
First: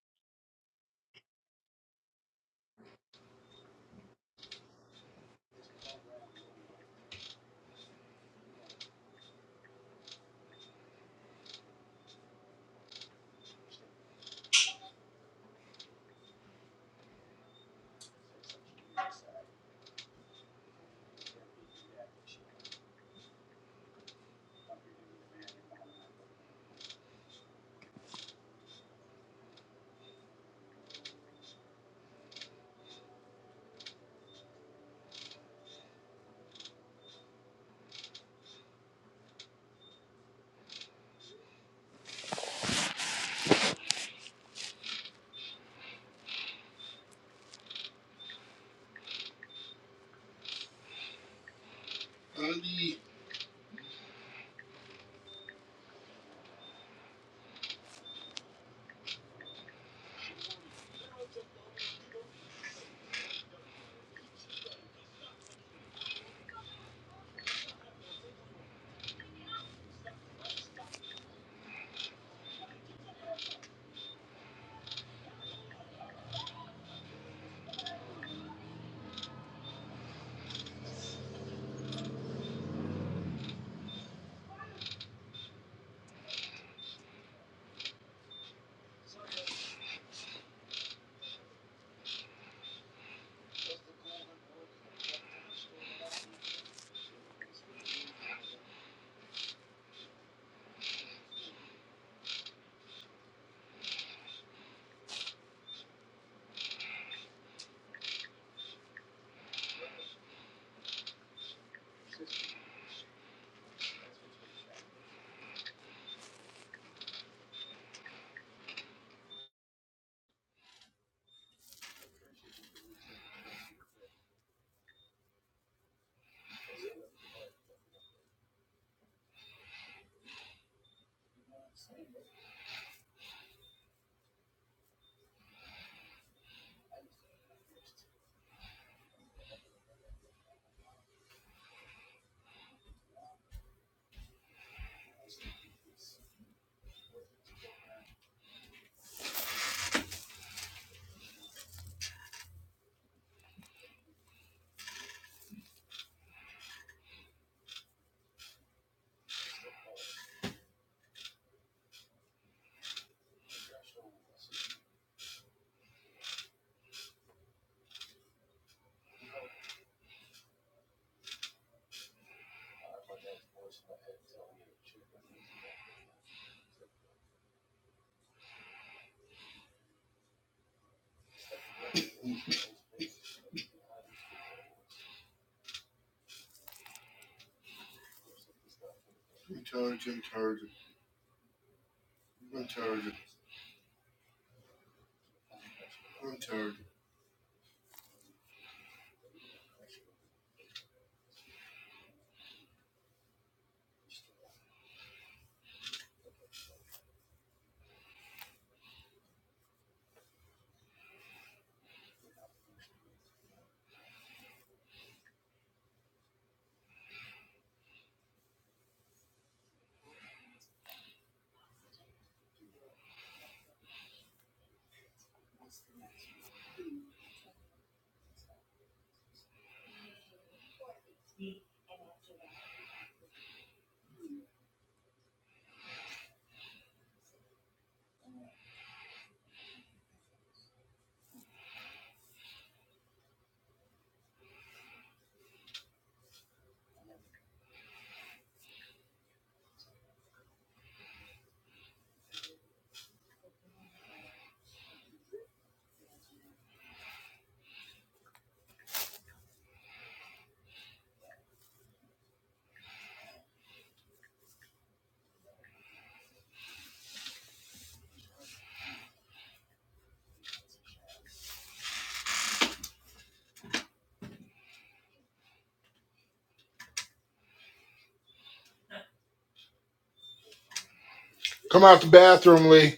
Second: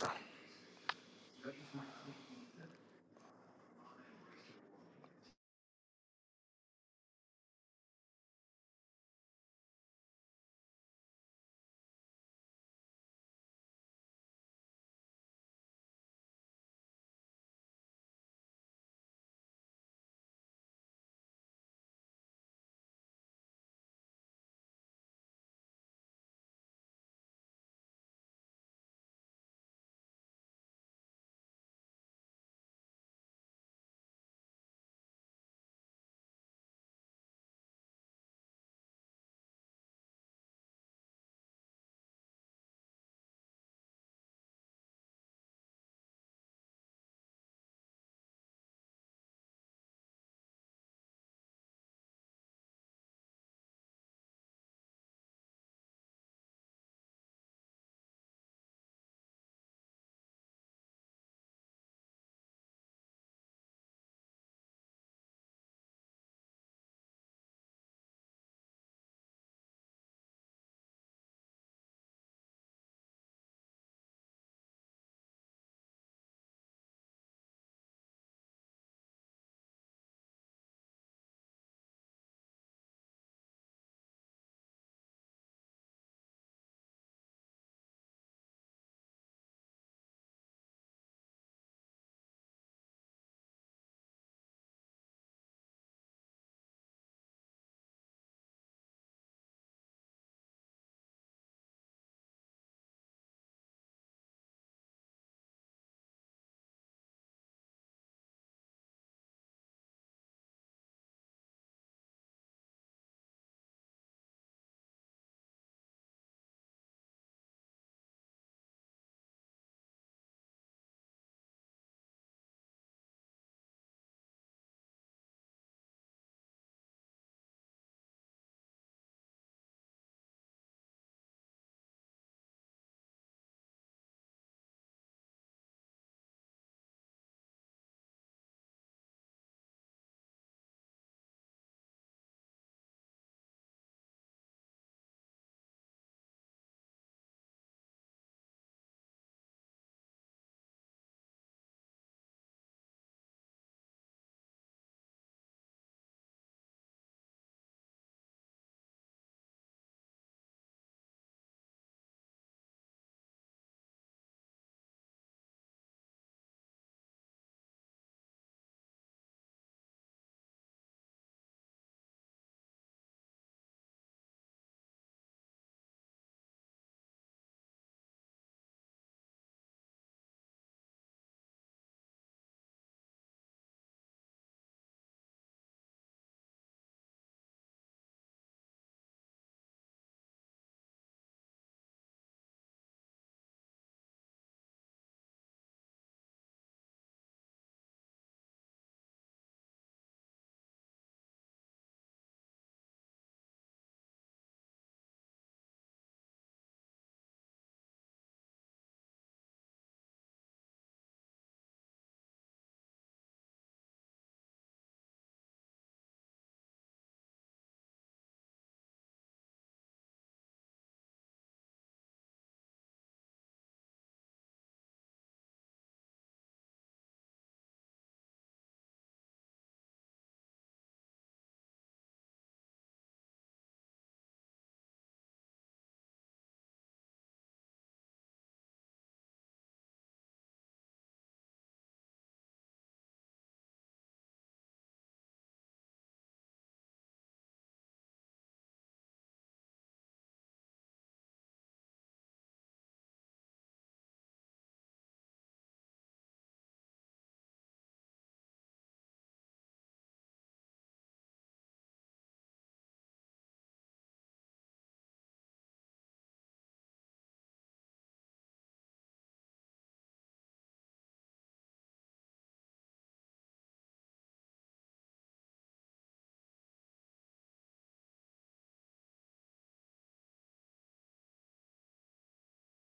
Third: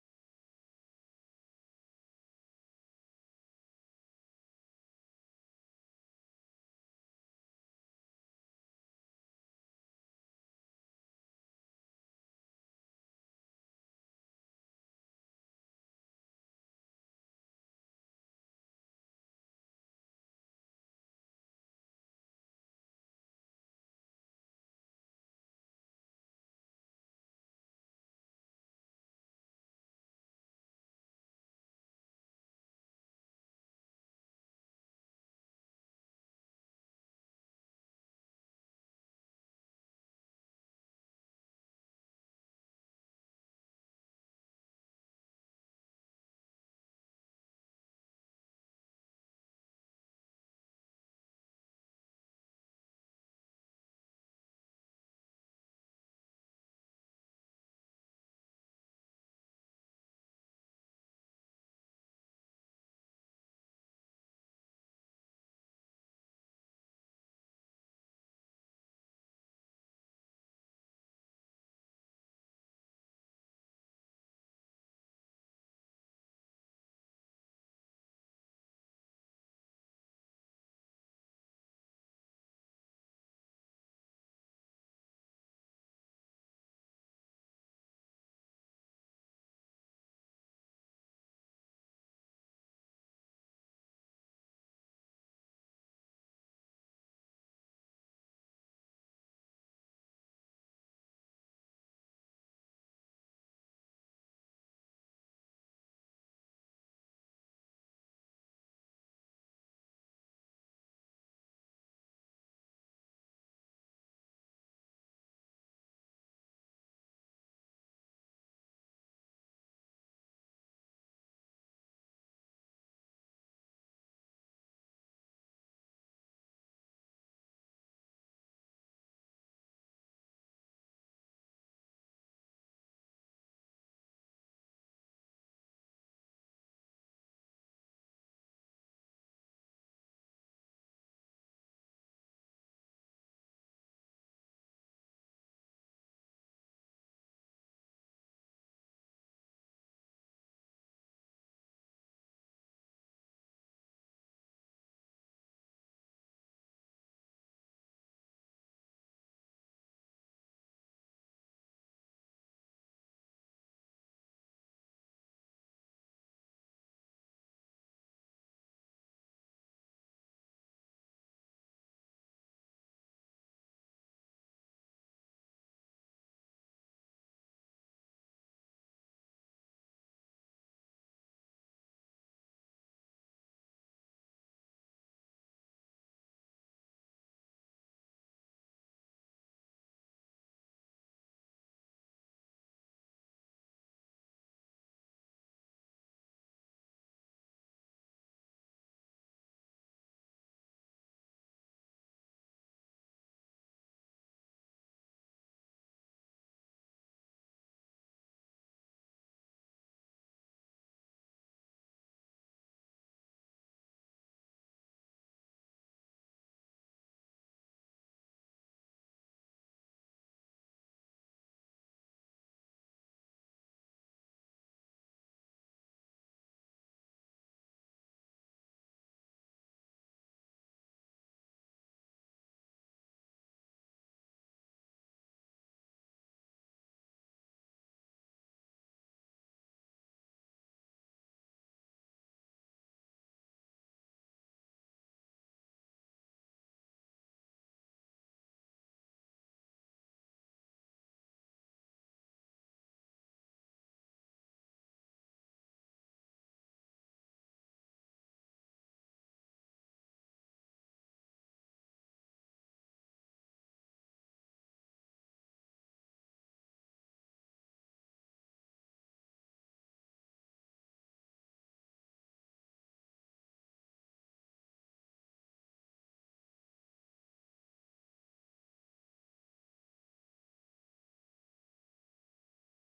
B: Come out the bathroom, Lee.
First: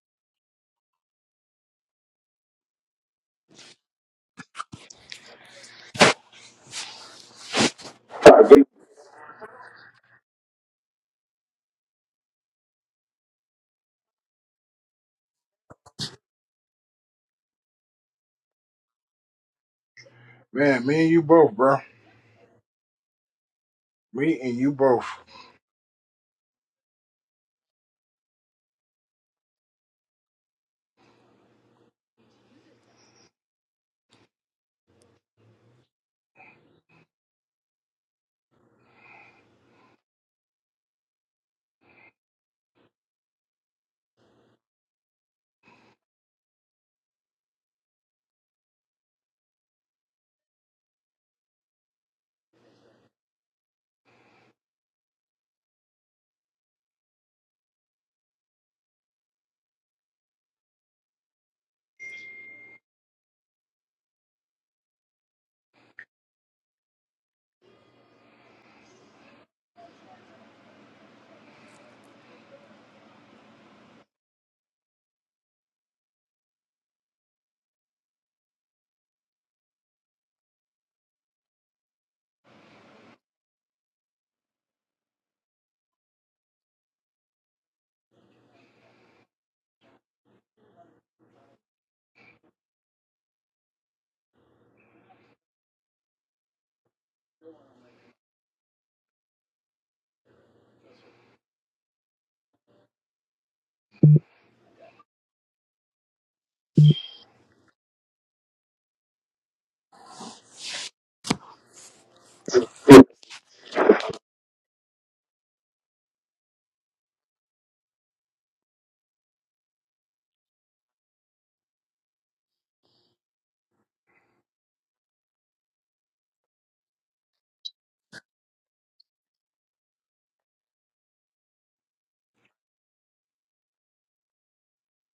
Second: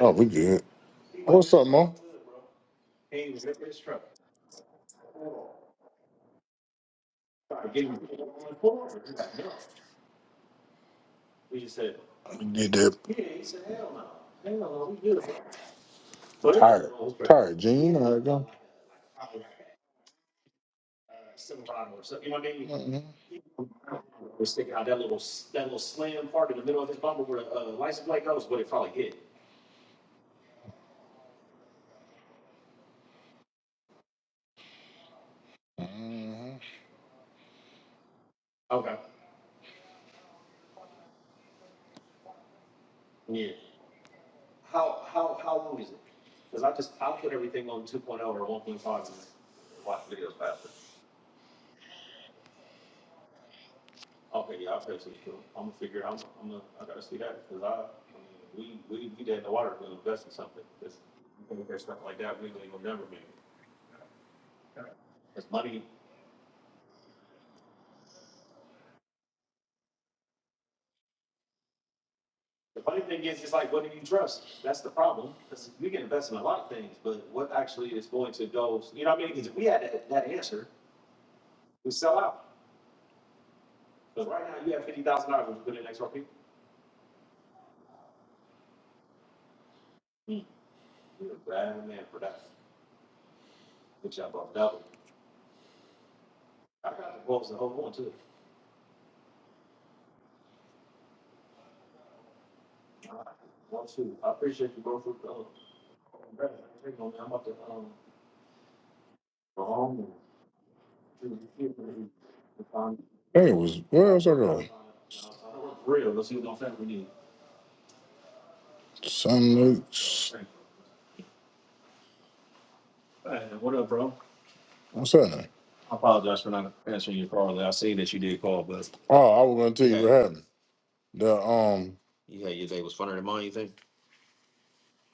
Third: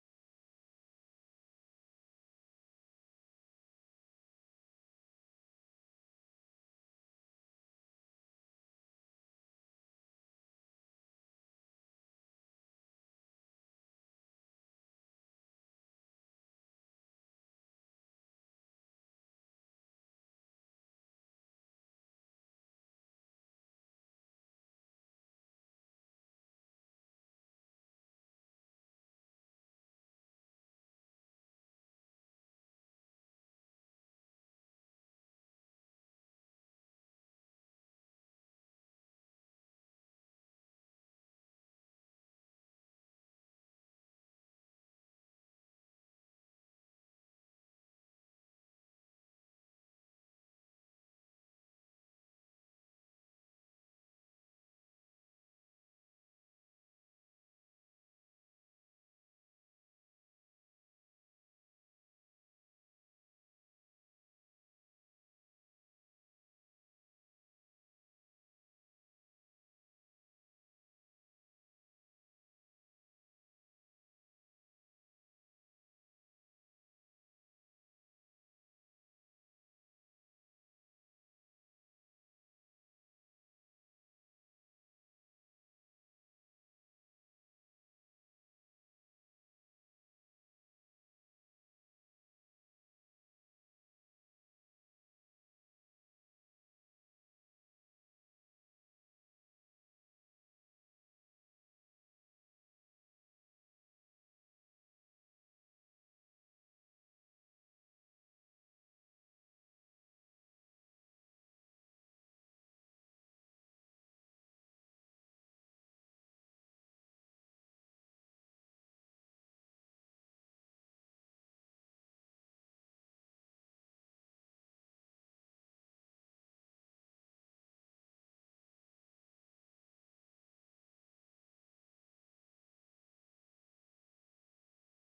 A: Oh, we good. What's up, Mo? You did that. All right, Gene. You know how it
B: Man, me and you both, bro.
A: go.
B: Me and you both.
A: Mhm. Hey, was where else I go? St. Luke's. What's that? Oh, I was gonna tell you what happened. The um,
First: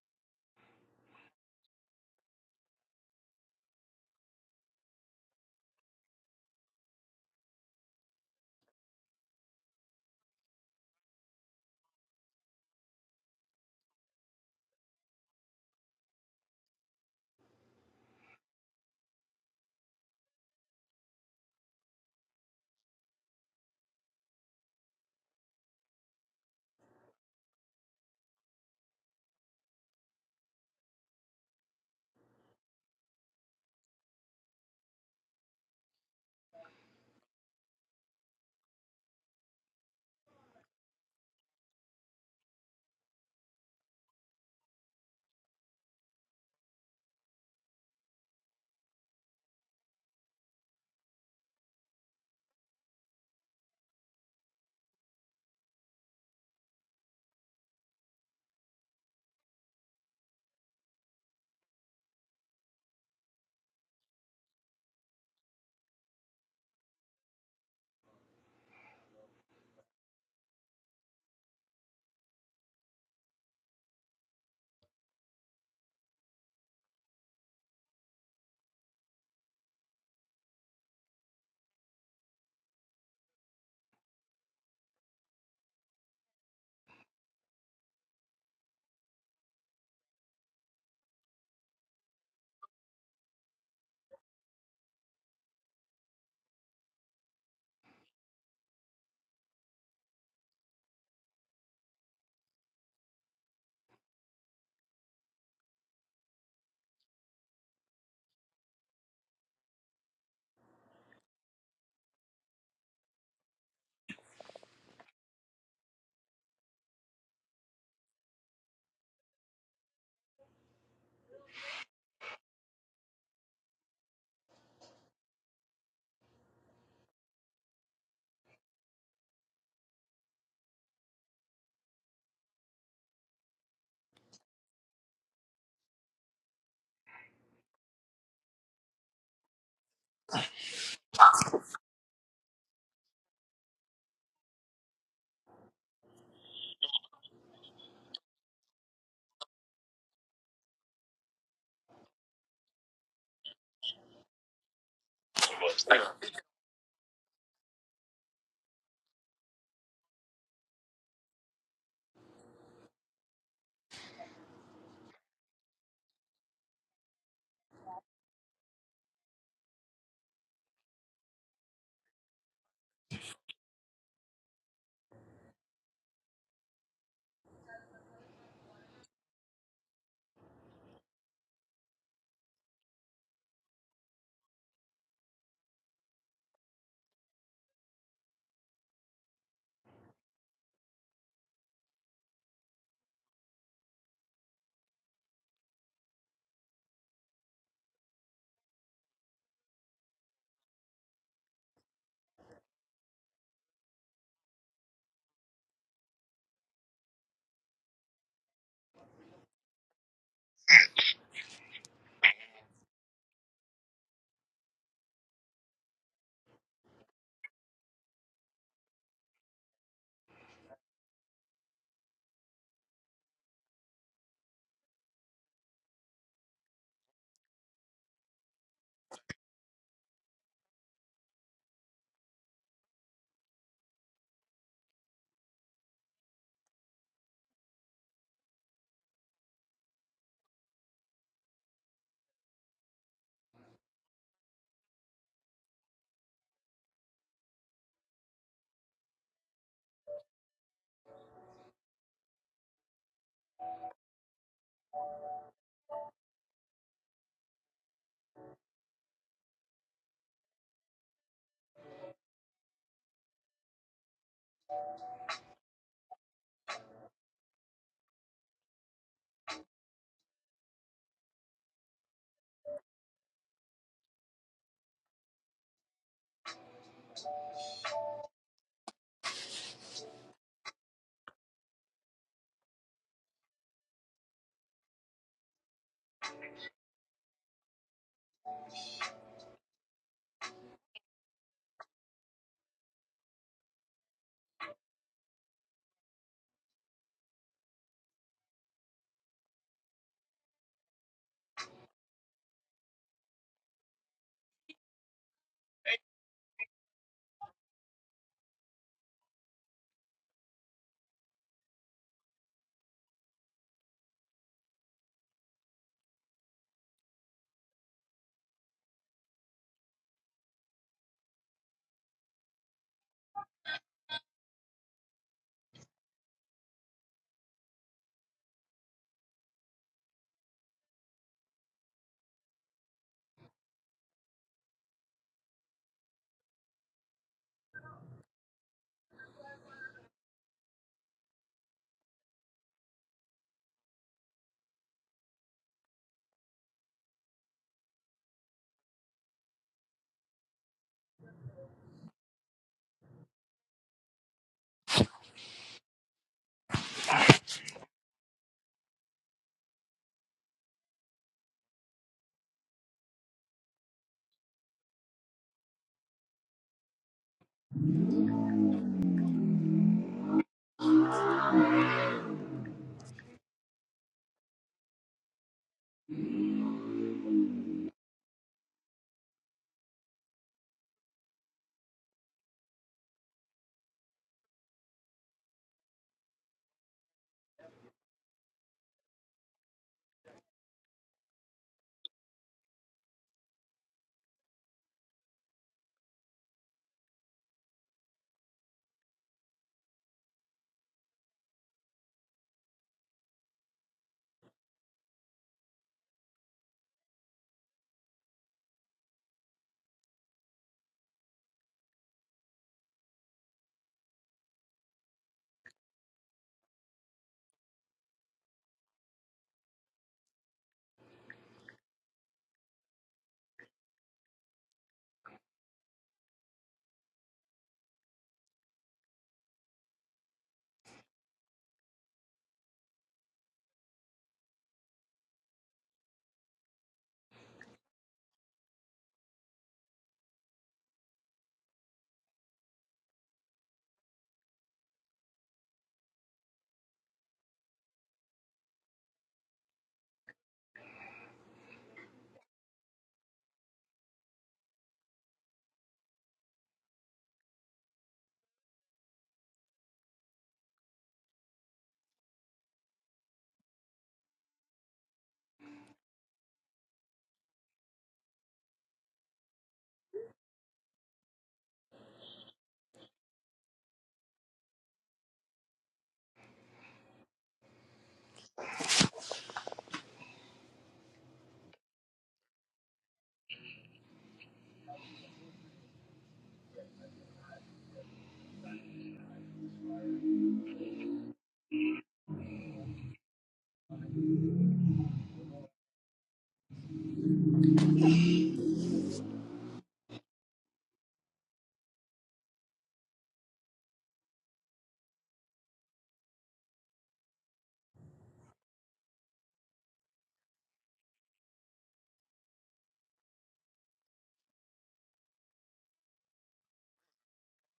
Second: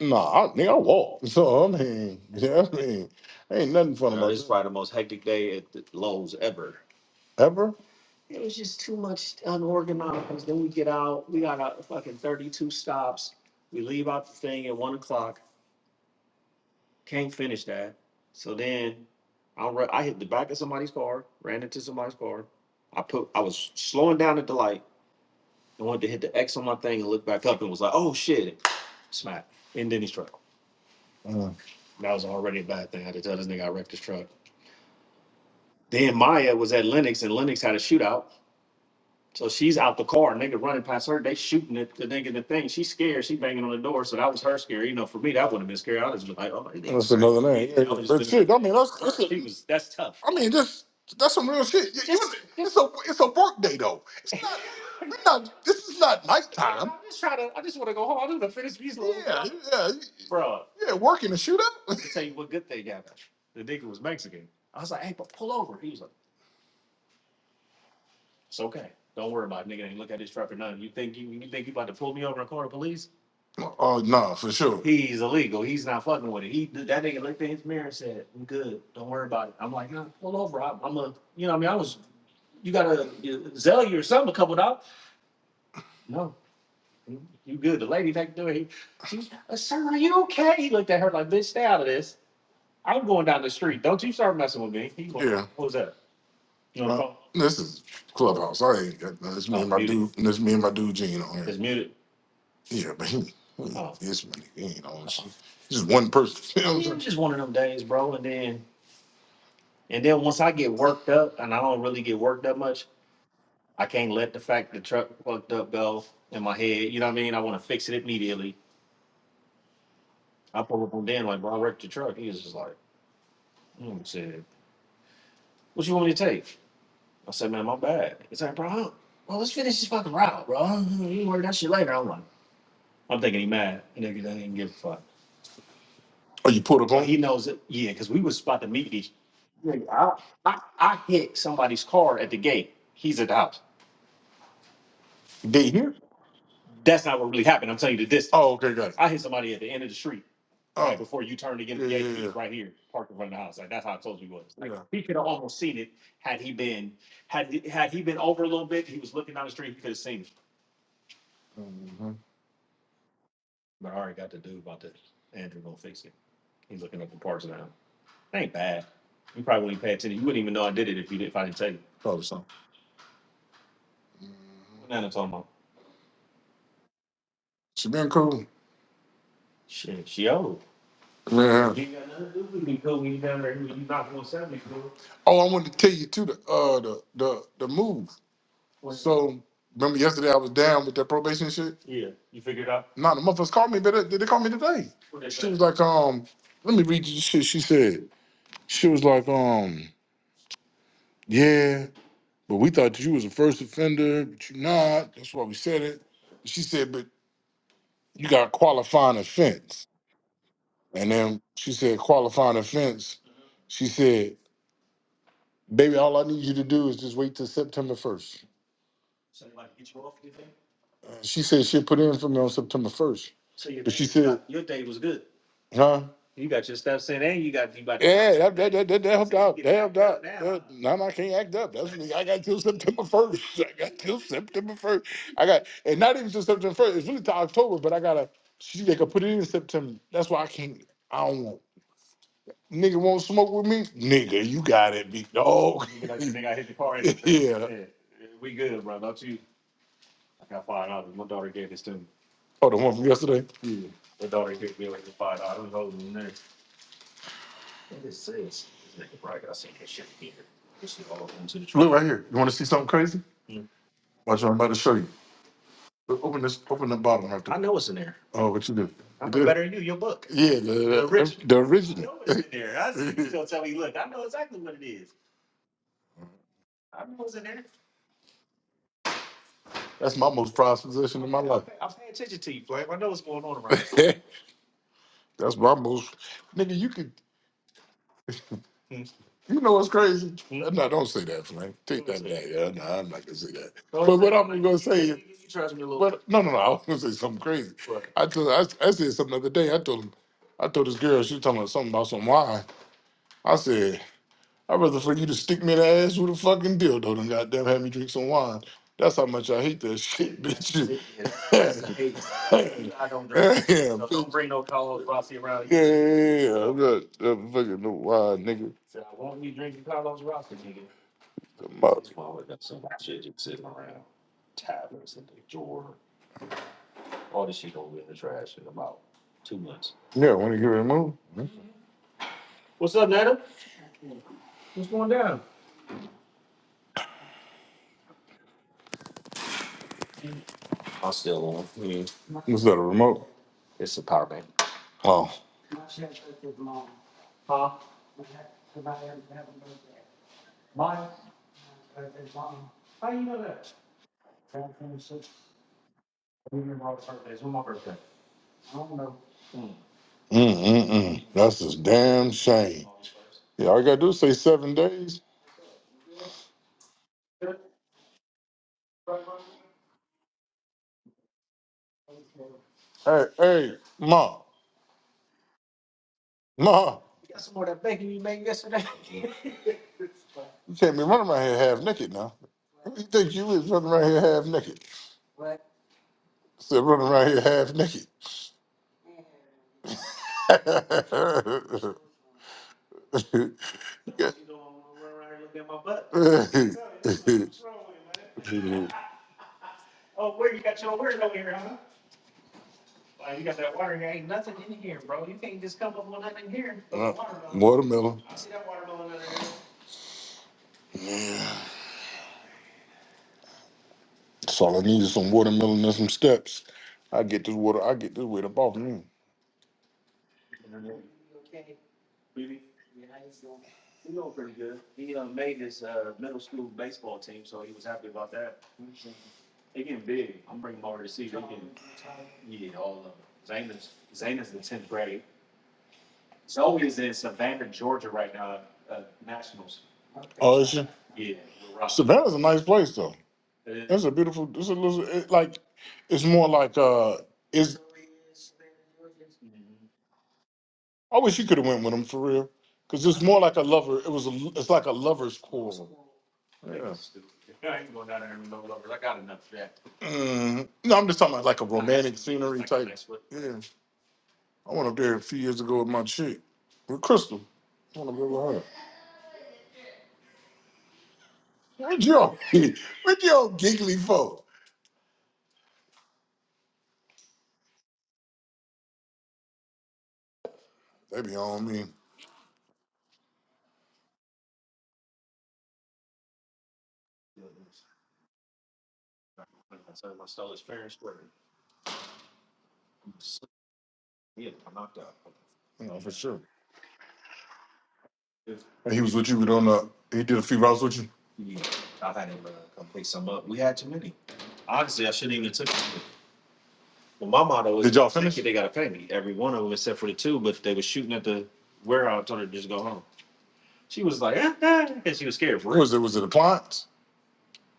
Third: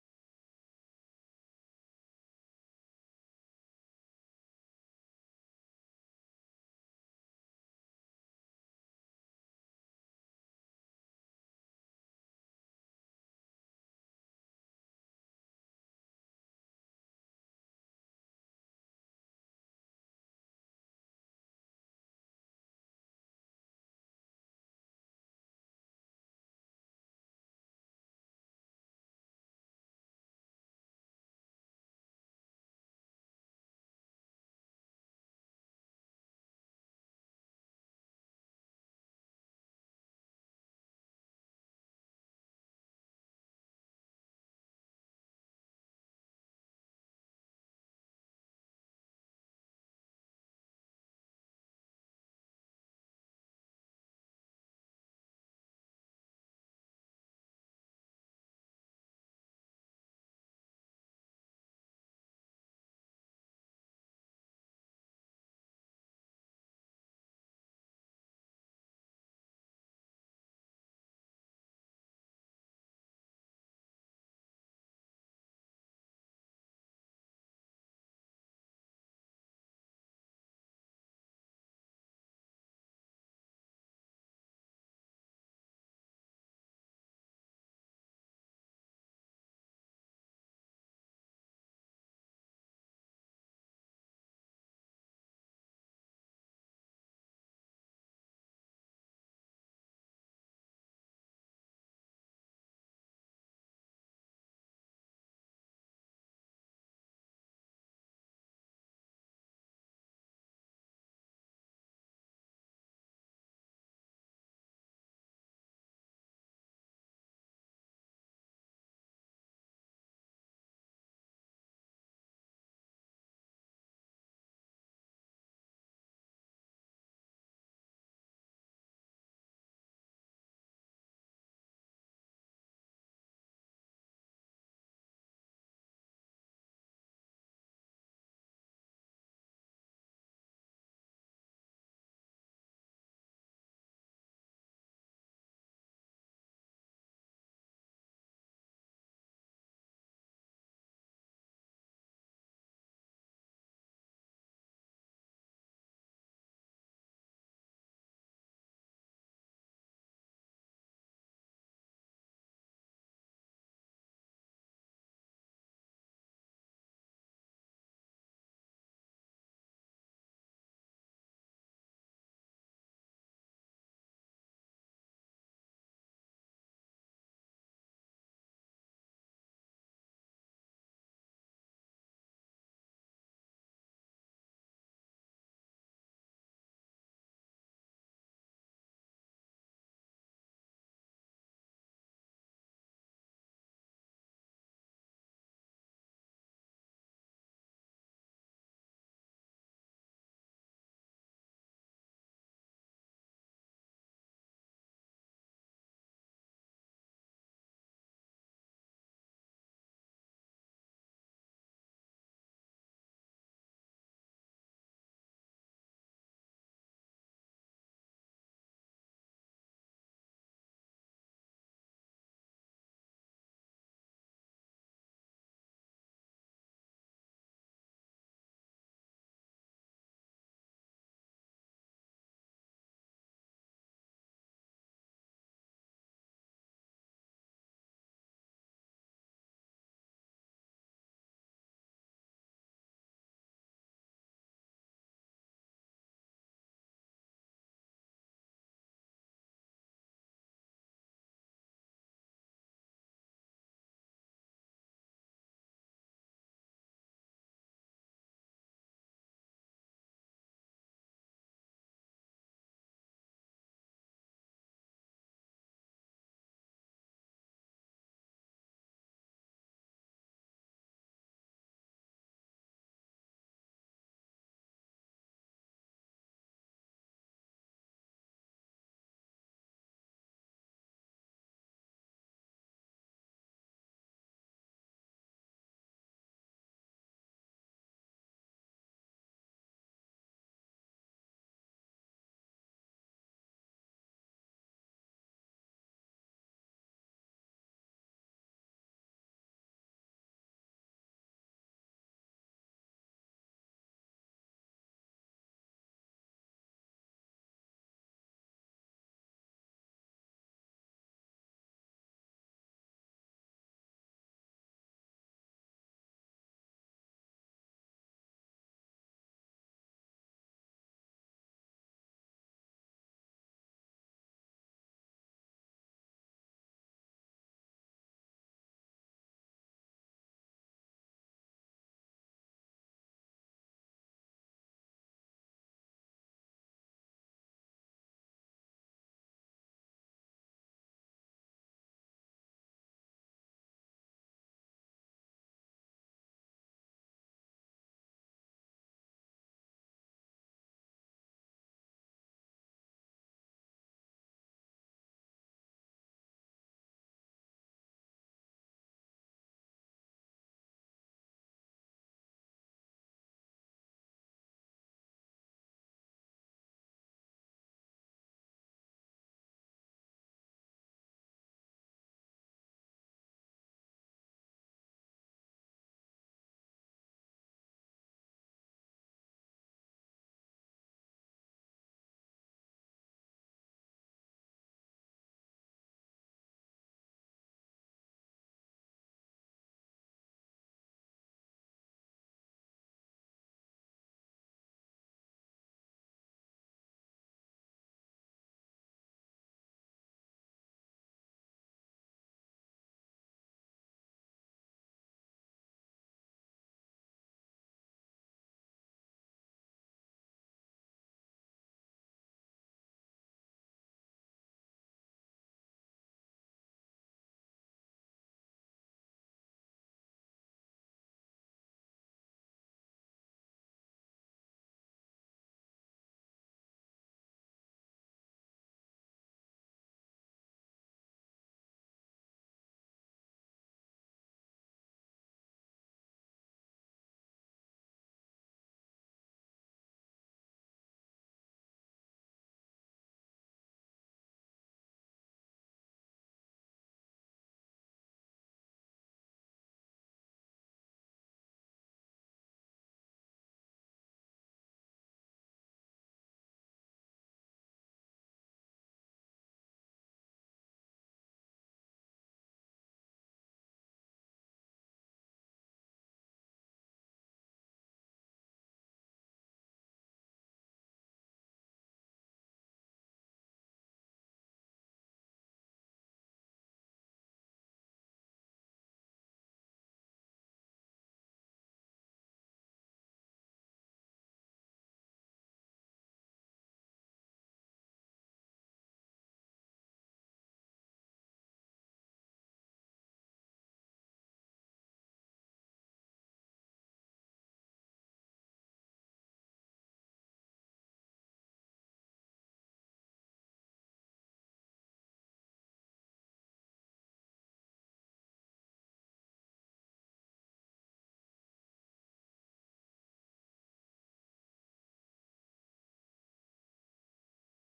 A: nah, I think I walked. So I mean, yeah, I mean, ain't nothing for ever. Uh, it's another name. Yeah, I mean, that's I mean, this that's some real shit. You- you- It's a it's a work day though. It's not, you're not this is not nice. Yeah, yeah, working a shootout. Oh nah, for sure. Yeah, this is clubhouse. I ain't got this. This me and my dude Gene on Yeah, but he. This man, you know, just one person. Or you put up on I, I, I hit somebody's car at the gate. He's at the house. they here? That's not what really happened. I'm telling you the distance. Oh, okay, got it. I hit somebody at the end of the street, right Oh, before you turned to get in yeah, the yeah, gate. yeah, He yeah. was right here, parked in front of the house. Like that's how close we was. Like Yeah. he could have almost seen it had he been had had he been over a little bit. He was looking down the street. He could have seen it. hmm But I already got the dude about this. Andrew gonna fix it. He's looking up the parts now. That ain't bad. You probably wouldn't pay attention. You wouldn't even know I did it if you didn't. If I didn't tell you. Probably so. What Nana talking about? She been cool. Shit, she old. Yeah. You ain't got nothing to do with me, cool. When you down there, you not gonna sell me, cool. Oh, I wanted to tell you too the uh the the the move. What? So remember yesterday I was down with that probation shit. Yeah, you figured it out. Nah, the motherfuckers called me. But they, they called me today. What they She say? was like, um, let me read you the shit she said. She was like, um, yeah. But we thought you was a first offender, but you're not. That's why we said it. She said, but you got qualifying offense. And then she said, qualifying offense. She said, baby, all I need you to do is just wait till September 1st. So they get you off, you think? Uh, She said she'll put in for me on September first, So your but day, she said, your day was good. huh? You got your steps in and you got you about to get Yeah, that that that, that, that helped So you out. get That getting helped knocked out out. now, That, huh? no, no, I can't act up. That's what I got till September first. I got till September first. I got, and not even till September first. It's really to October, but I gotta. She they could put it in September. That's why I can't. I don't want nigga won't smoke with me. Nigga, you got it, big dog. Nigga, like, nigga, I hit the car and everything. yeah, Yeah, we good, bro. Don't you? I got five dollars. My daughter gave this to me. Oh, the one from yesterday? Yeah. My daughter gave me like the five dollars. I was in there. What is this? Right, I said, that shit here. This is all into the Look truck. right here. You want to see something crazy? Mm. Watch what I'm about to show you. Look, Open this, open the bottom right there. I know it's in there. Oh, what you do? I You know did? better than you, your book. Yeah, the, The original. the I original. know it's in there. I see you gonna tell me, look, I know exactly what it is. I know it's in there. That's my most prized possession I'm in my paying, I'm, life. paying, I'm paying attention to you, Flame. I know what's going on around here. That's my most nigga. You could, you know what's crazy? Mm. No, don't say that, Frank. Take that back. Yeah, no, I'm not gonna say that. Don't but what I'm gonna say is, you trust me a little. but no, no, no. I was gonna say something crazy. What? I told, I, I said something the other day. I told him, I told this girl. She was talking about something about some wine. I said. I'd rather for you to stick me in the ass with a fucking dildo than goddamn have me drink some wine. That's how much I hate that shit, bitch. That's the hate. I don't drink. Damn, So don't bitch. bring no Carlos Rossi around Yeah, you. yeah, yeah. I'm not I'm fucking no wine, nigga. Said, I won't be drinking Carlos Rossi, nigga. The mouth. That's why we got so much shit just sitting around. Tablets in the drawer. All this shit gonna be in the trash in about two months. Yeah, I want to get removed. I'm still on. Mm. What's that, a remote? It's a power bank. Oh. Mm-mm-mm. That's just damn shame. Yeah, all you gotta do is say seven days. Hey, hey, Ma, Ma, you can't be running around here half naked now. Who you think you is running around here half naked? Said running around here half naked. Watermelon. Yeah. That's all I need is some watermelon and some steps. I get this water. I get this weight up off me. Oh, is she? Savannah's a nice place though. That's a beautiful. It's a little it, like. It's more like uh. Is I wish you could have went with him for real, because it's more like a lover. It was a, it's like a lover's quarrel. Yeah. Mm, no, I'm just talking about like a romantic scenery type. Yeah, I went up there a few years ago with my chick, with Crystal. I want to go with her. What y'all, what y'all giggly for? They be on me. You know, for sure. And he was with you on the. He did a few rounds with you. Yeah, I had him uh, come pick some up. We had too many. Honestly, I shouldn't even took it. But my motto is, Did y'all finish? they gotta pay me. Every one of them except for the two, but they were shooting at the warehouse. I told her to just go home. She was like, eh, eh, and she was scared for What real. was it? Was it appliance?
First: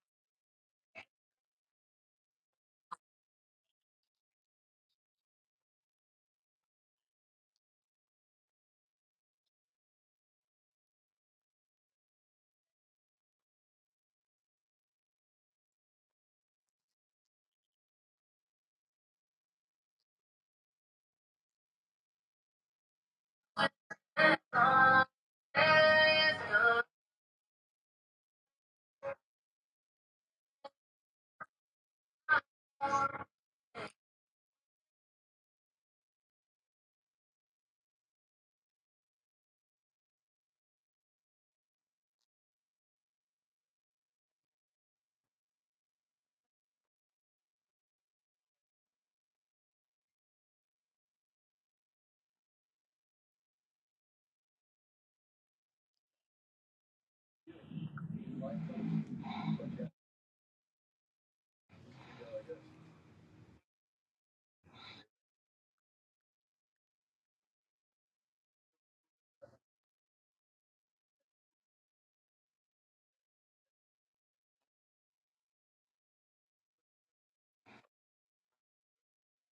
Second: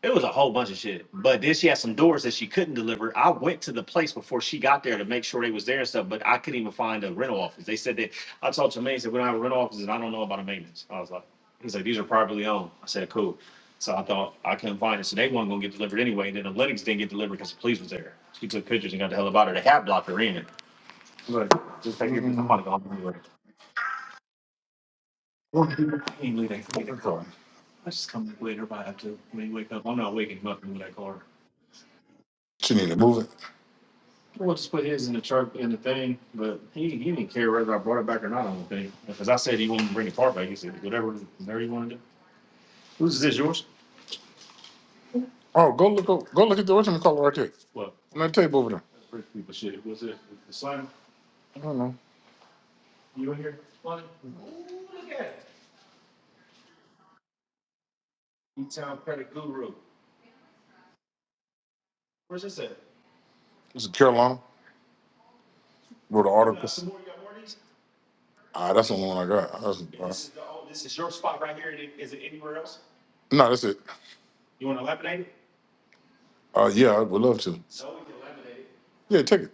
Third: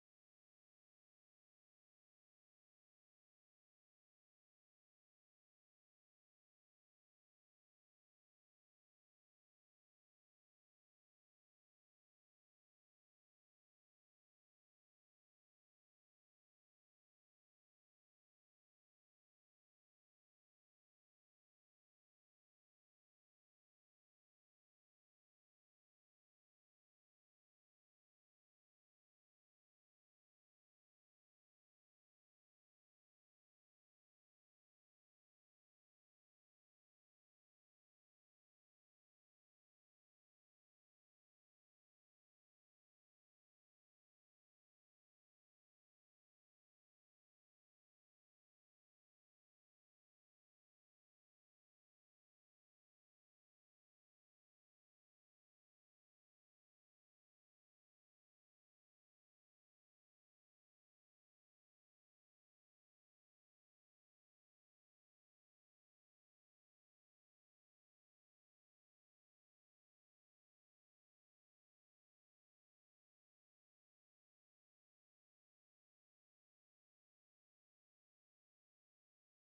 A: It was a whole bunch of shit. But then she had some doors that she couldn't deliver. I went to the place before she got there to make sure they was there and stuff, but I couldn't even find a rental office. They said that I told Jermaine, he said, we don't have a rental office and I don't know about a maintenance. I was like, he's like, these are privately owned. I said, cool. So I thought I couldn't find it. So they weren't gonna get delivered anyway. And then the Lennox didn't get delivered because the police was there. She took pictures and got the hell about her. They had blocked her in. Look, just take it because I'm about to go home anyway. He ain't leave that leave that car. I just come back later if I have to. When you wake up, I'm not waking him up in that car. She need to move it. We'll just put his in the truck in the thing, but he, he didn't care whether I brought it back or not. on the thing, because I said he wouldn't bring the car back. He said whatever, whatever you want to do. Who's this? Yours? Oh, go look o- go look at the original color right there. What On that table over there. that's rich people shit. Was it the sign? I don't know. You in here? E-town credit guru. Where's this at? It's in Carolina. Wrote an You got article. some more? You got more of these? Ah, that's the one I got. That's, uh, This is the, oh, this is your spot right here. Is it anywhere else? no, that's it. You want to lapidate it? Uh, yeah, I would love to. So we can laminate it. Yeah, take it.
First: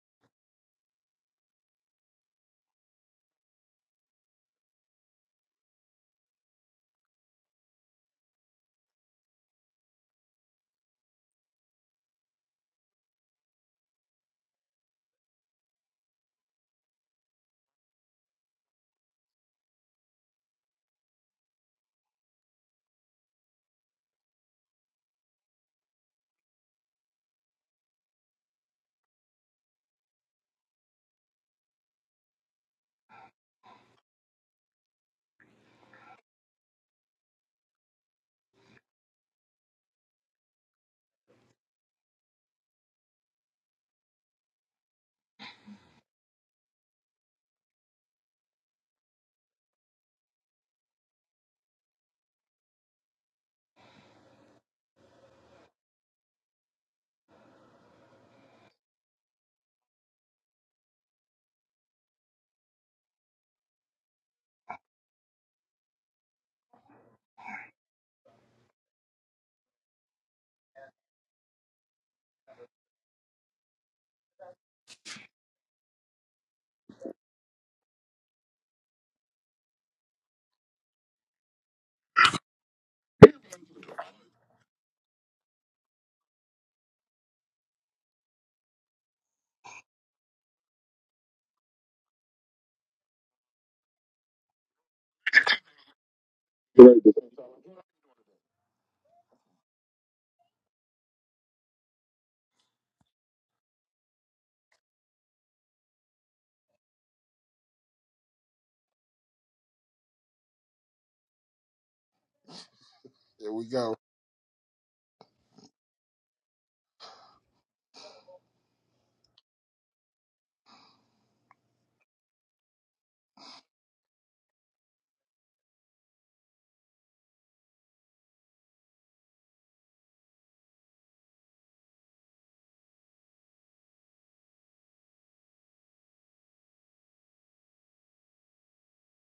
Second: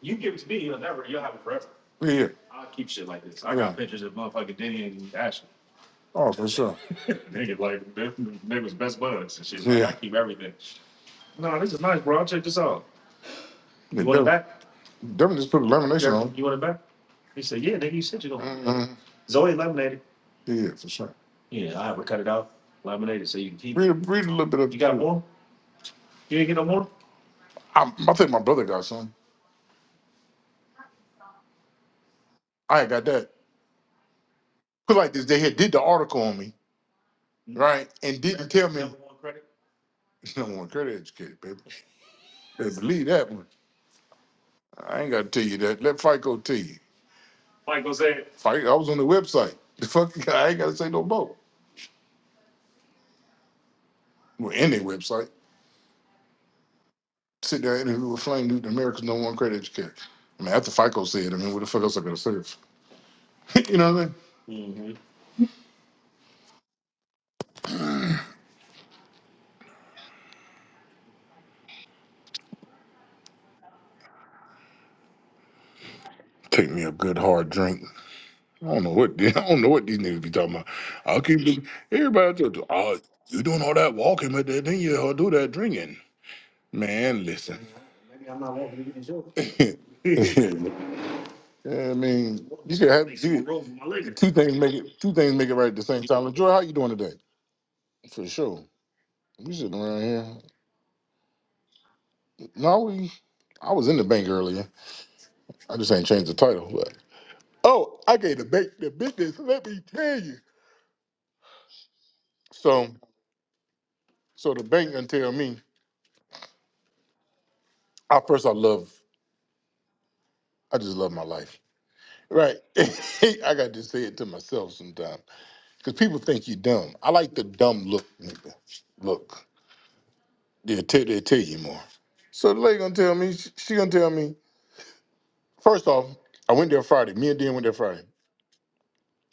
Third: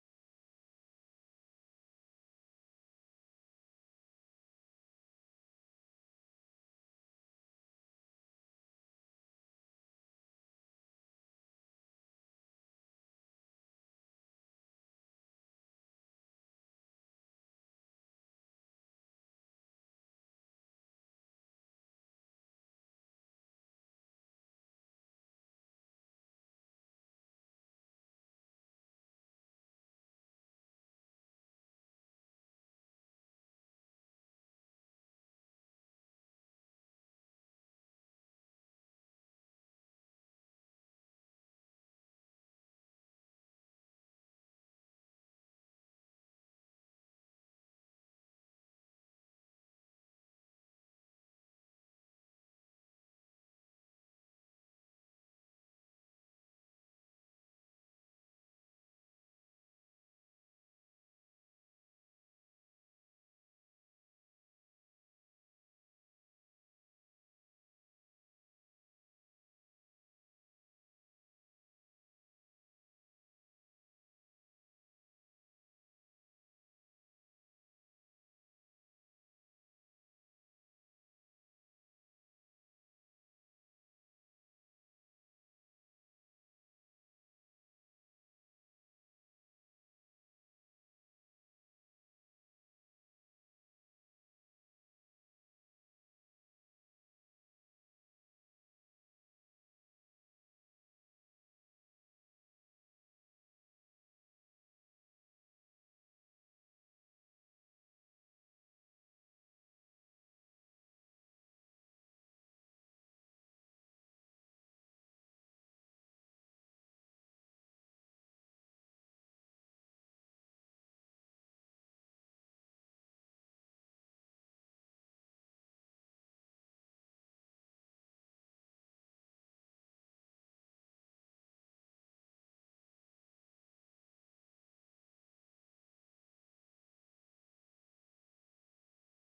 A: You give it to me, you'll never, you'll have it forever. Yeah, yeah. I keep shit like this. I Yeah. got Yeah. pictures of motherfucking Denny and Ashley. Oh, for sure. Nigga, like, they they was best buds and shit. Like, Yeah. I Yeah. keep everything. No, this is nice, bro. I'll check this out. yeah You Yeah, want it definitely, back? definitely just put lamination Jeff, on. you want it back? He said, yeah, nigga, you said you don't. Mm-hmm. Zoe laminated. Yeah, for sure. Yeah, I have her cut it out, laminated, so you can keep it. Read, read a little bit of You got more? You ain't get no more? i I think my brother got some. I ain't got that. Cause like this, they had did the article on me, right? And didn't tell me. Number one credit. Number one credit educated, baby. They believe that one. I ain't got to tell you that. Let FICO tell you. FICO said. FICO, I was on the website. The fuck, I ain't got to say no more. Well, in their website, sit there and interview with Flame Newton, America's number one credit educator. I mean, after FICO said, I mean, what the fuck else I gotta say? you know what I mean? Mm-hmm. Take me a good hard drink. I don't know what I don't know what these niggas be talking about. I'll keep the- everybody tell you, oh, you doing all that walking, but then you all do that drinking. Man, listen. Yeah, I mean, you should have you, two things make it two things make it right at the same time. Joy, how you doing today? For sure. We sitting around here. No, we I was in the bank earlier. I just ain't changed the title, but oh, I gave the bank the business. Let me tell you. So
B: There we go.
A: so the bank gonna tell me. I first I love I just love my life. Right. I got to say it to myself sometimes because people think you dumb. I like the dumb look. nigga. Look, they'll, tell they'll tell you more. So the lady gonna tell me, she, she gonna tell me, first off, I went there Friday. Me and Dan went there Friday.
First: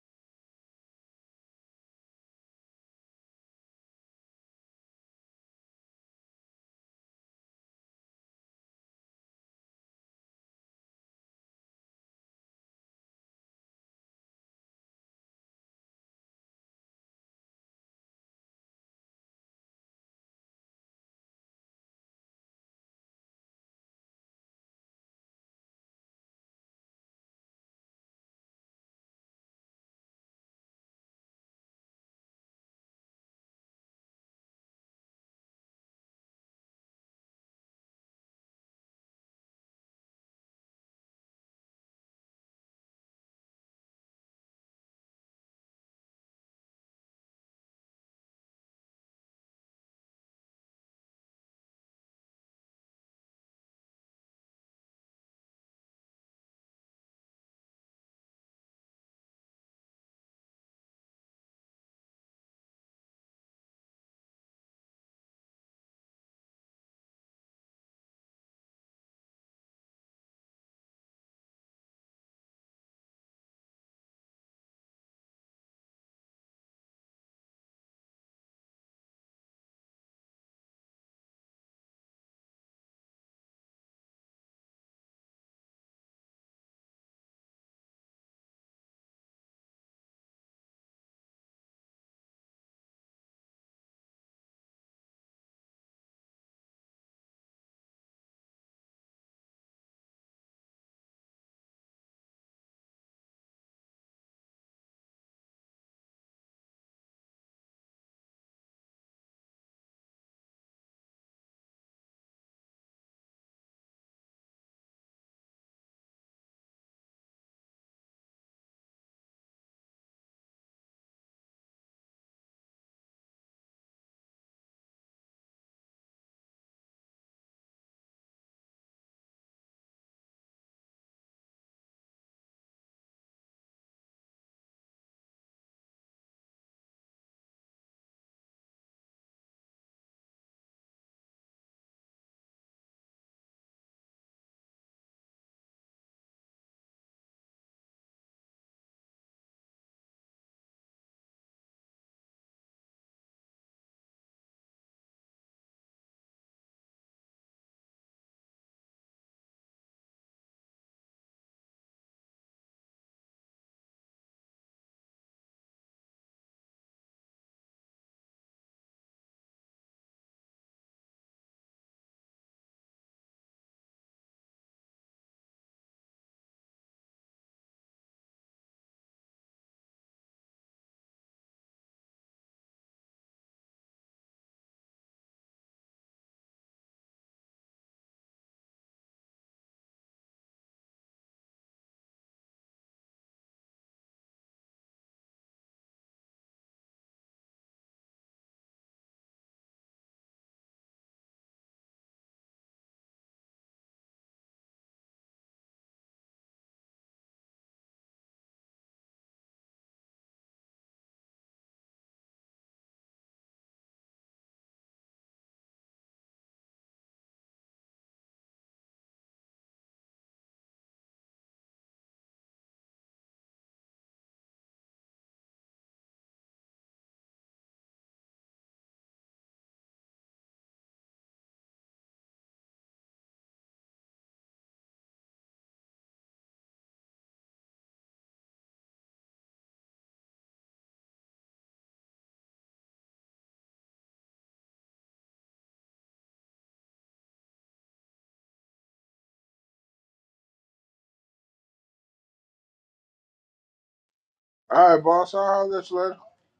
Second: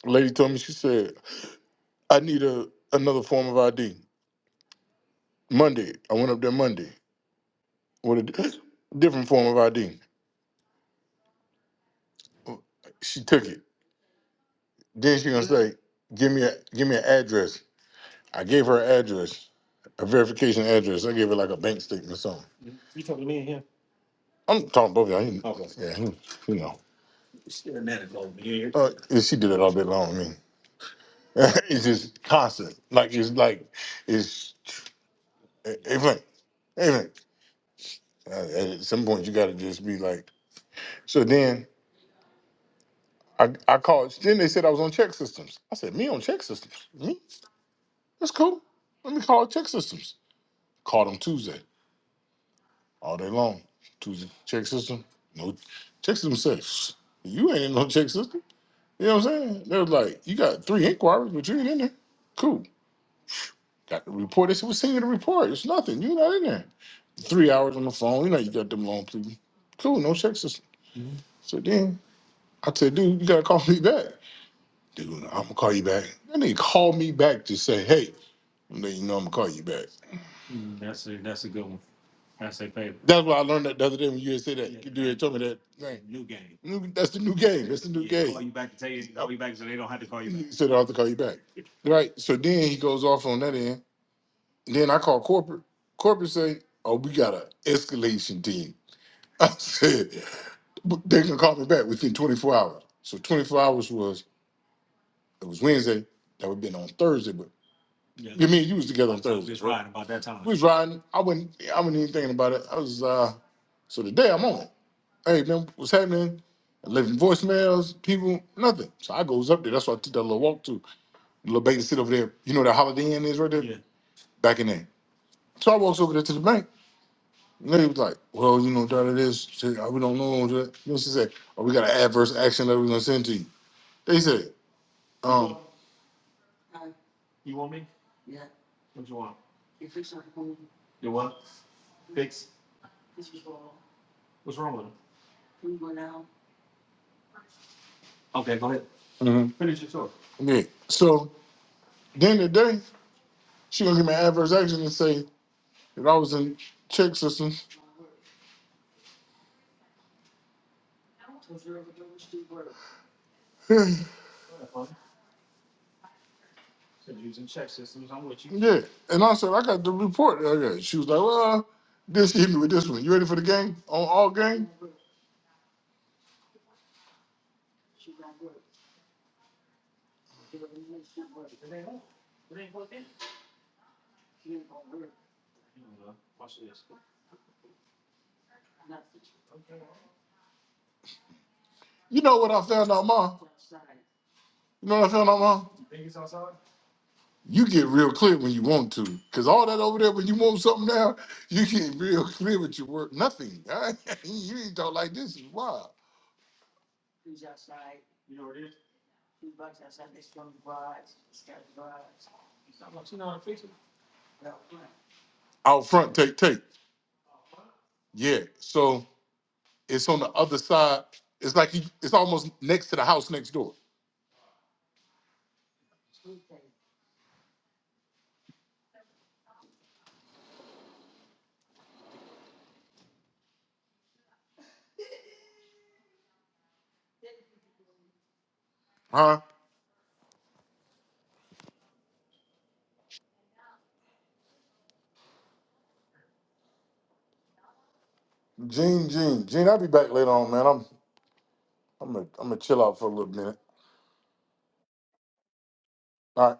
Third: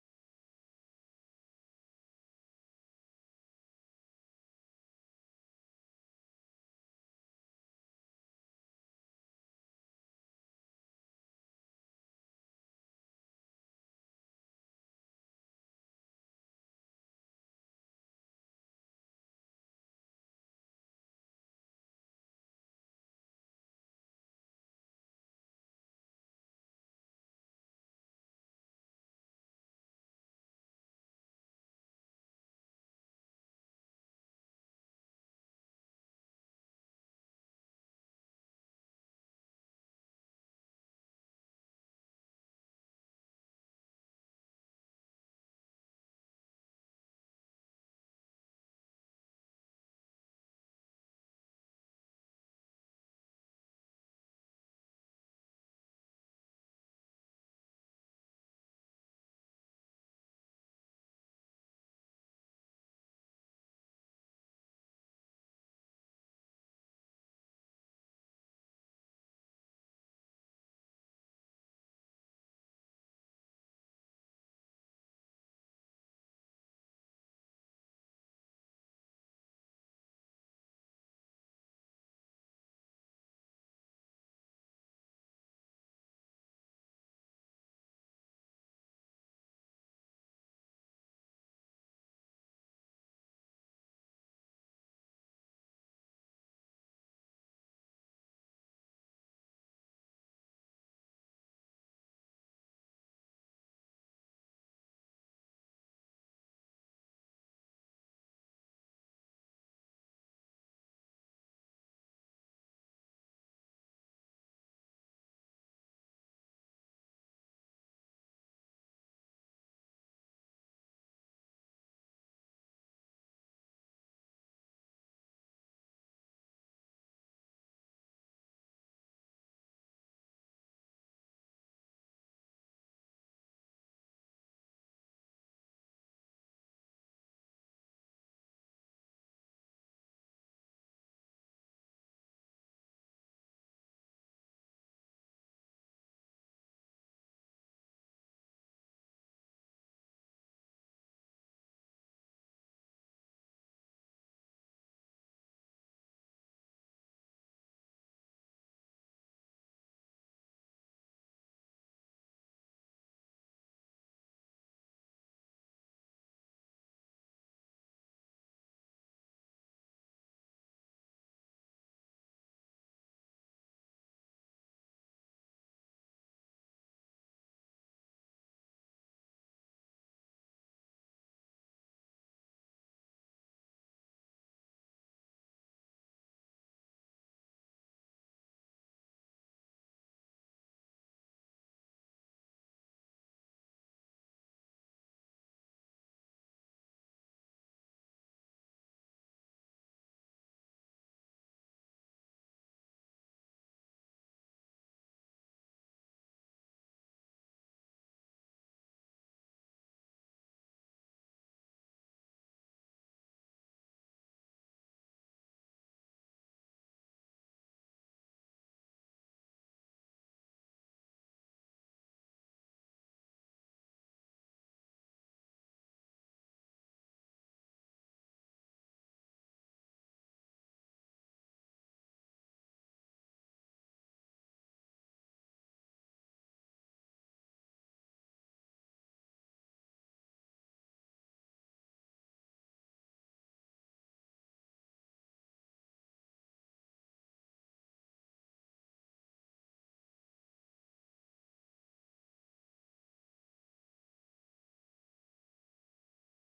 A: The lady told me, she said, I need a another form of ID. Monday, I went up there Monday with a di- different form of ID. She took it. Then she gonna say, give me a, give me an address. I gave her an address, a verification address. I gave her like a bank statement or something. You talking to me and him? I'm talking to both of y'all. You- Okay. Yeah, you you know. Still mad at both of you. Uh, yeah, she did it all day long. I mean, it's just constant. Like it's like it's everything. Everything. Uh, At some point, you got to just be like. So then I I called. Then they said I was on check systems. I said me on check systems. Me? That's cool. Let me call check systems. Called them Tuesday. all day long. Tuesday check system. No check system says you ain't in no check system. You know what I'm saying? They was like, you got three inquiries, but you ain't in there. Cool. Got the report. They said, what's in the report? It's nothing. You're not in there. Three hours on the phone. You know you got them long people. Cool. No check system. So then I said, dude, you gotta call me back. Dude, I'm gonna call you back. That nigga called me back to say, hey, and then you know I'm gonna call you back. I say favorite. That's why I learned that the other day when you had said Yeah, that. Yeah, You had told me that thing. New game. New- That's the new game. That's the new Yeah, game. call you back to tell you call Yep. you back so they don't have to call you back. So they don't have to call you back. Yeah. Right. So then he goes off on that end. Then I call corporate. Corporate say, "Oh, we got an escalation team." I said, "But "They can call me back within 24 hours." So 24 hours was it was Wednesday. That would have been on Thursday. but. Yeah, You mean you was together on we Thursdays, was right? riding about that time. We was riding. I wasn't. I wasn't even thinking about it. I was. uh So today I'm on it. Hey man, what's happening? I'm Leaving voicemails, people, nothing. So I goes up there. That's why I took that little walk to the little Baker sit over there. You know that Holiday Inn is right there, Yeah, back in there. So I walks over there to the bank. And they was like, "Well, you know, that it is. She- uh, We don't know." uh," You know, she said, "Oh, we got an adverse action that we're gonna send to you." They said, you um, want you want me? What you want? You what? Fix? What's wrong with him? Okay, go ahead. hmm Finish your story. Yeah. So then the day, she gonna give me an adverse action and say that I was in check systems. yeah. Go ahead, partner. Said using check systems. I'm with you. Yeah. And I said, I got the report that I got. She was like, Well, this hit me with this one. You ready for the game? On all game? It ain't on. It ain't plugged in. You know, Watch this. You know what I found out, Ma? You know what I found out, Ma? You think it's outside? You get real clear when you want to, cause all that over there when you want something now, you get real clear with your work. Nothing. you ain't talk like this is wild. Out front, take take. Yeah. So it's on the other side. It's like you, it's almost next to the house next door. Huh? Gene, Gene, Gene. I'll be back later on, man. I'm I'm gonna I'm gonna chill out for a little minute.
B: All right, boss. I'll holler at you later.
A: All right.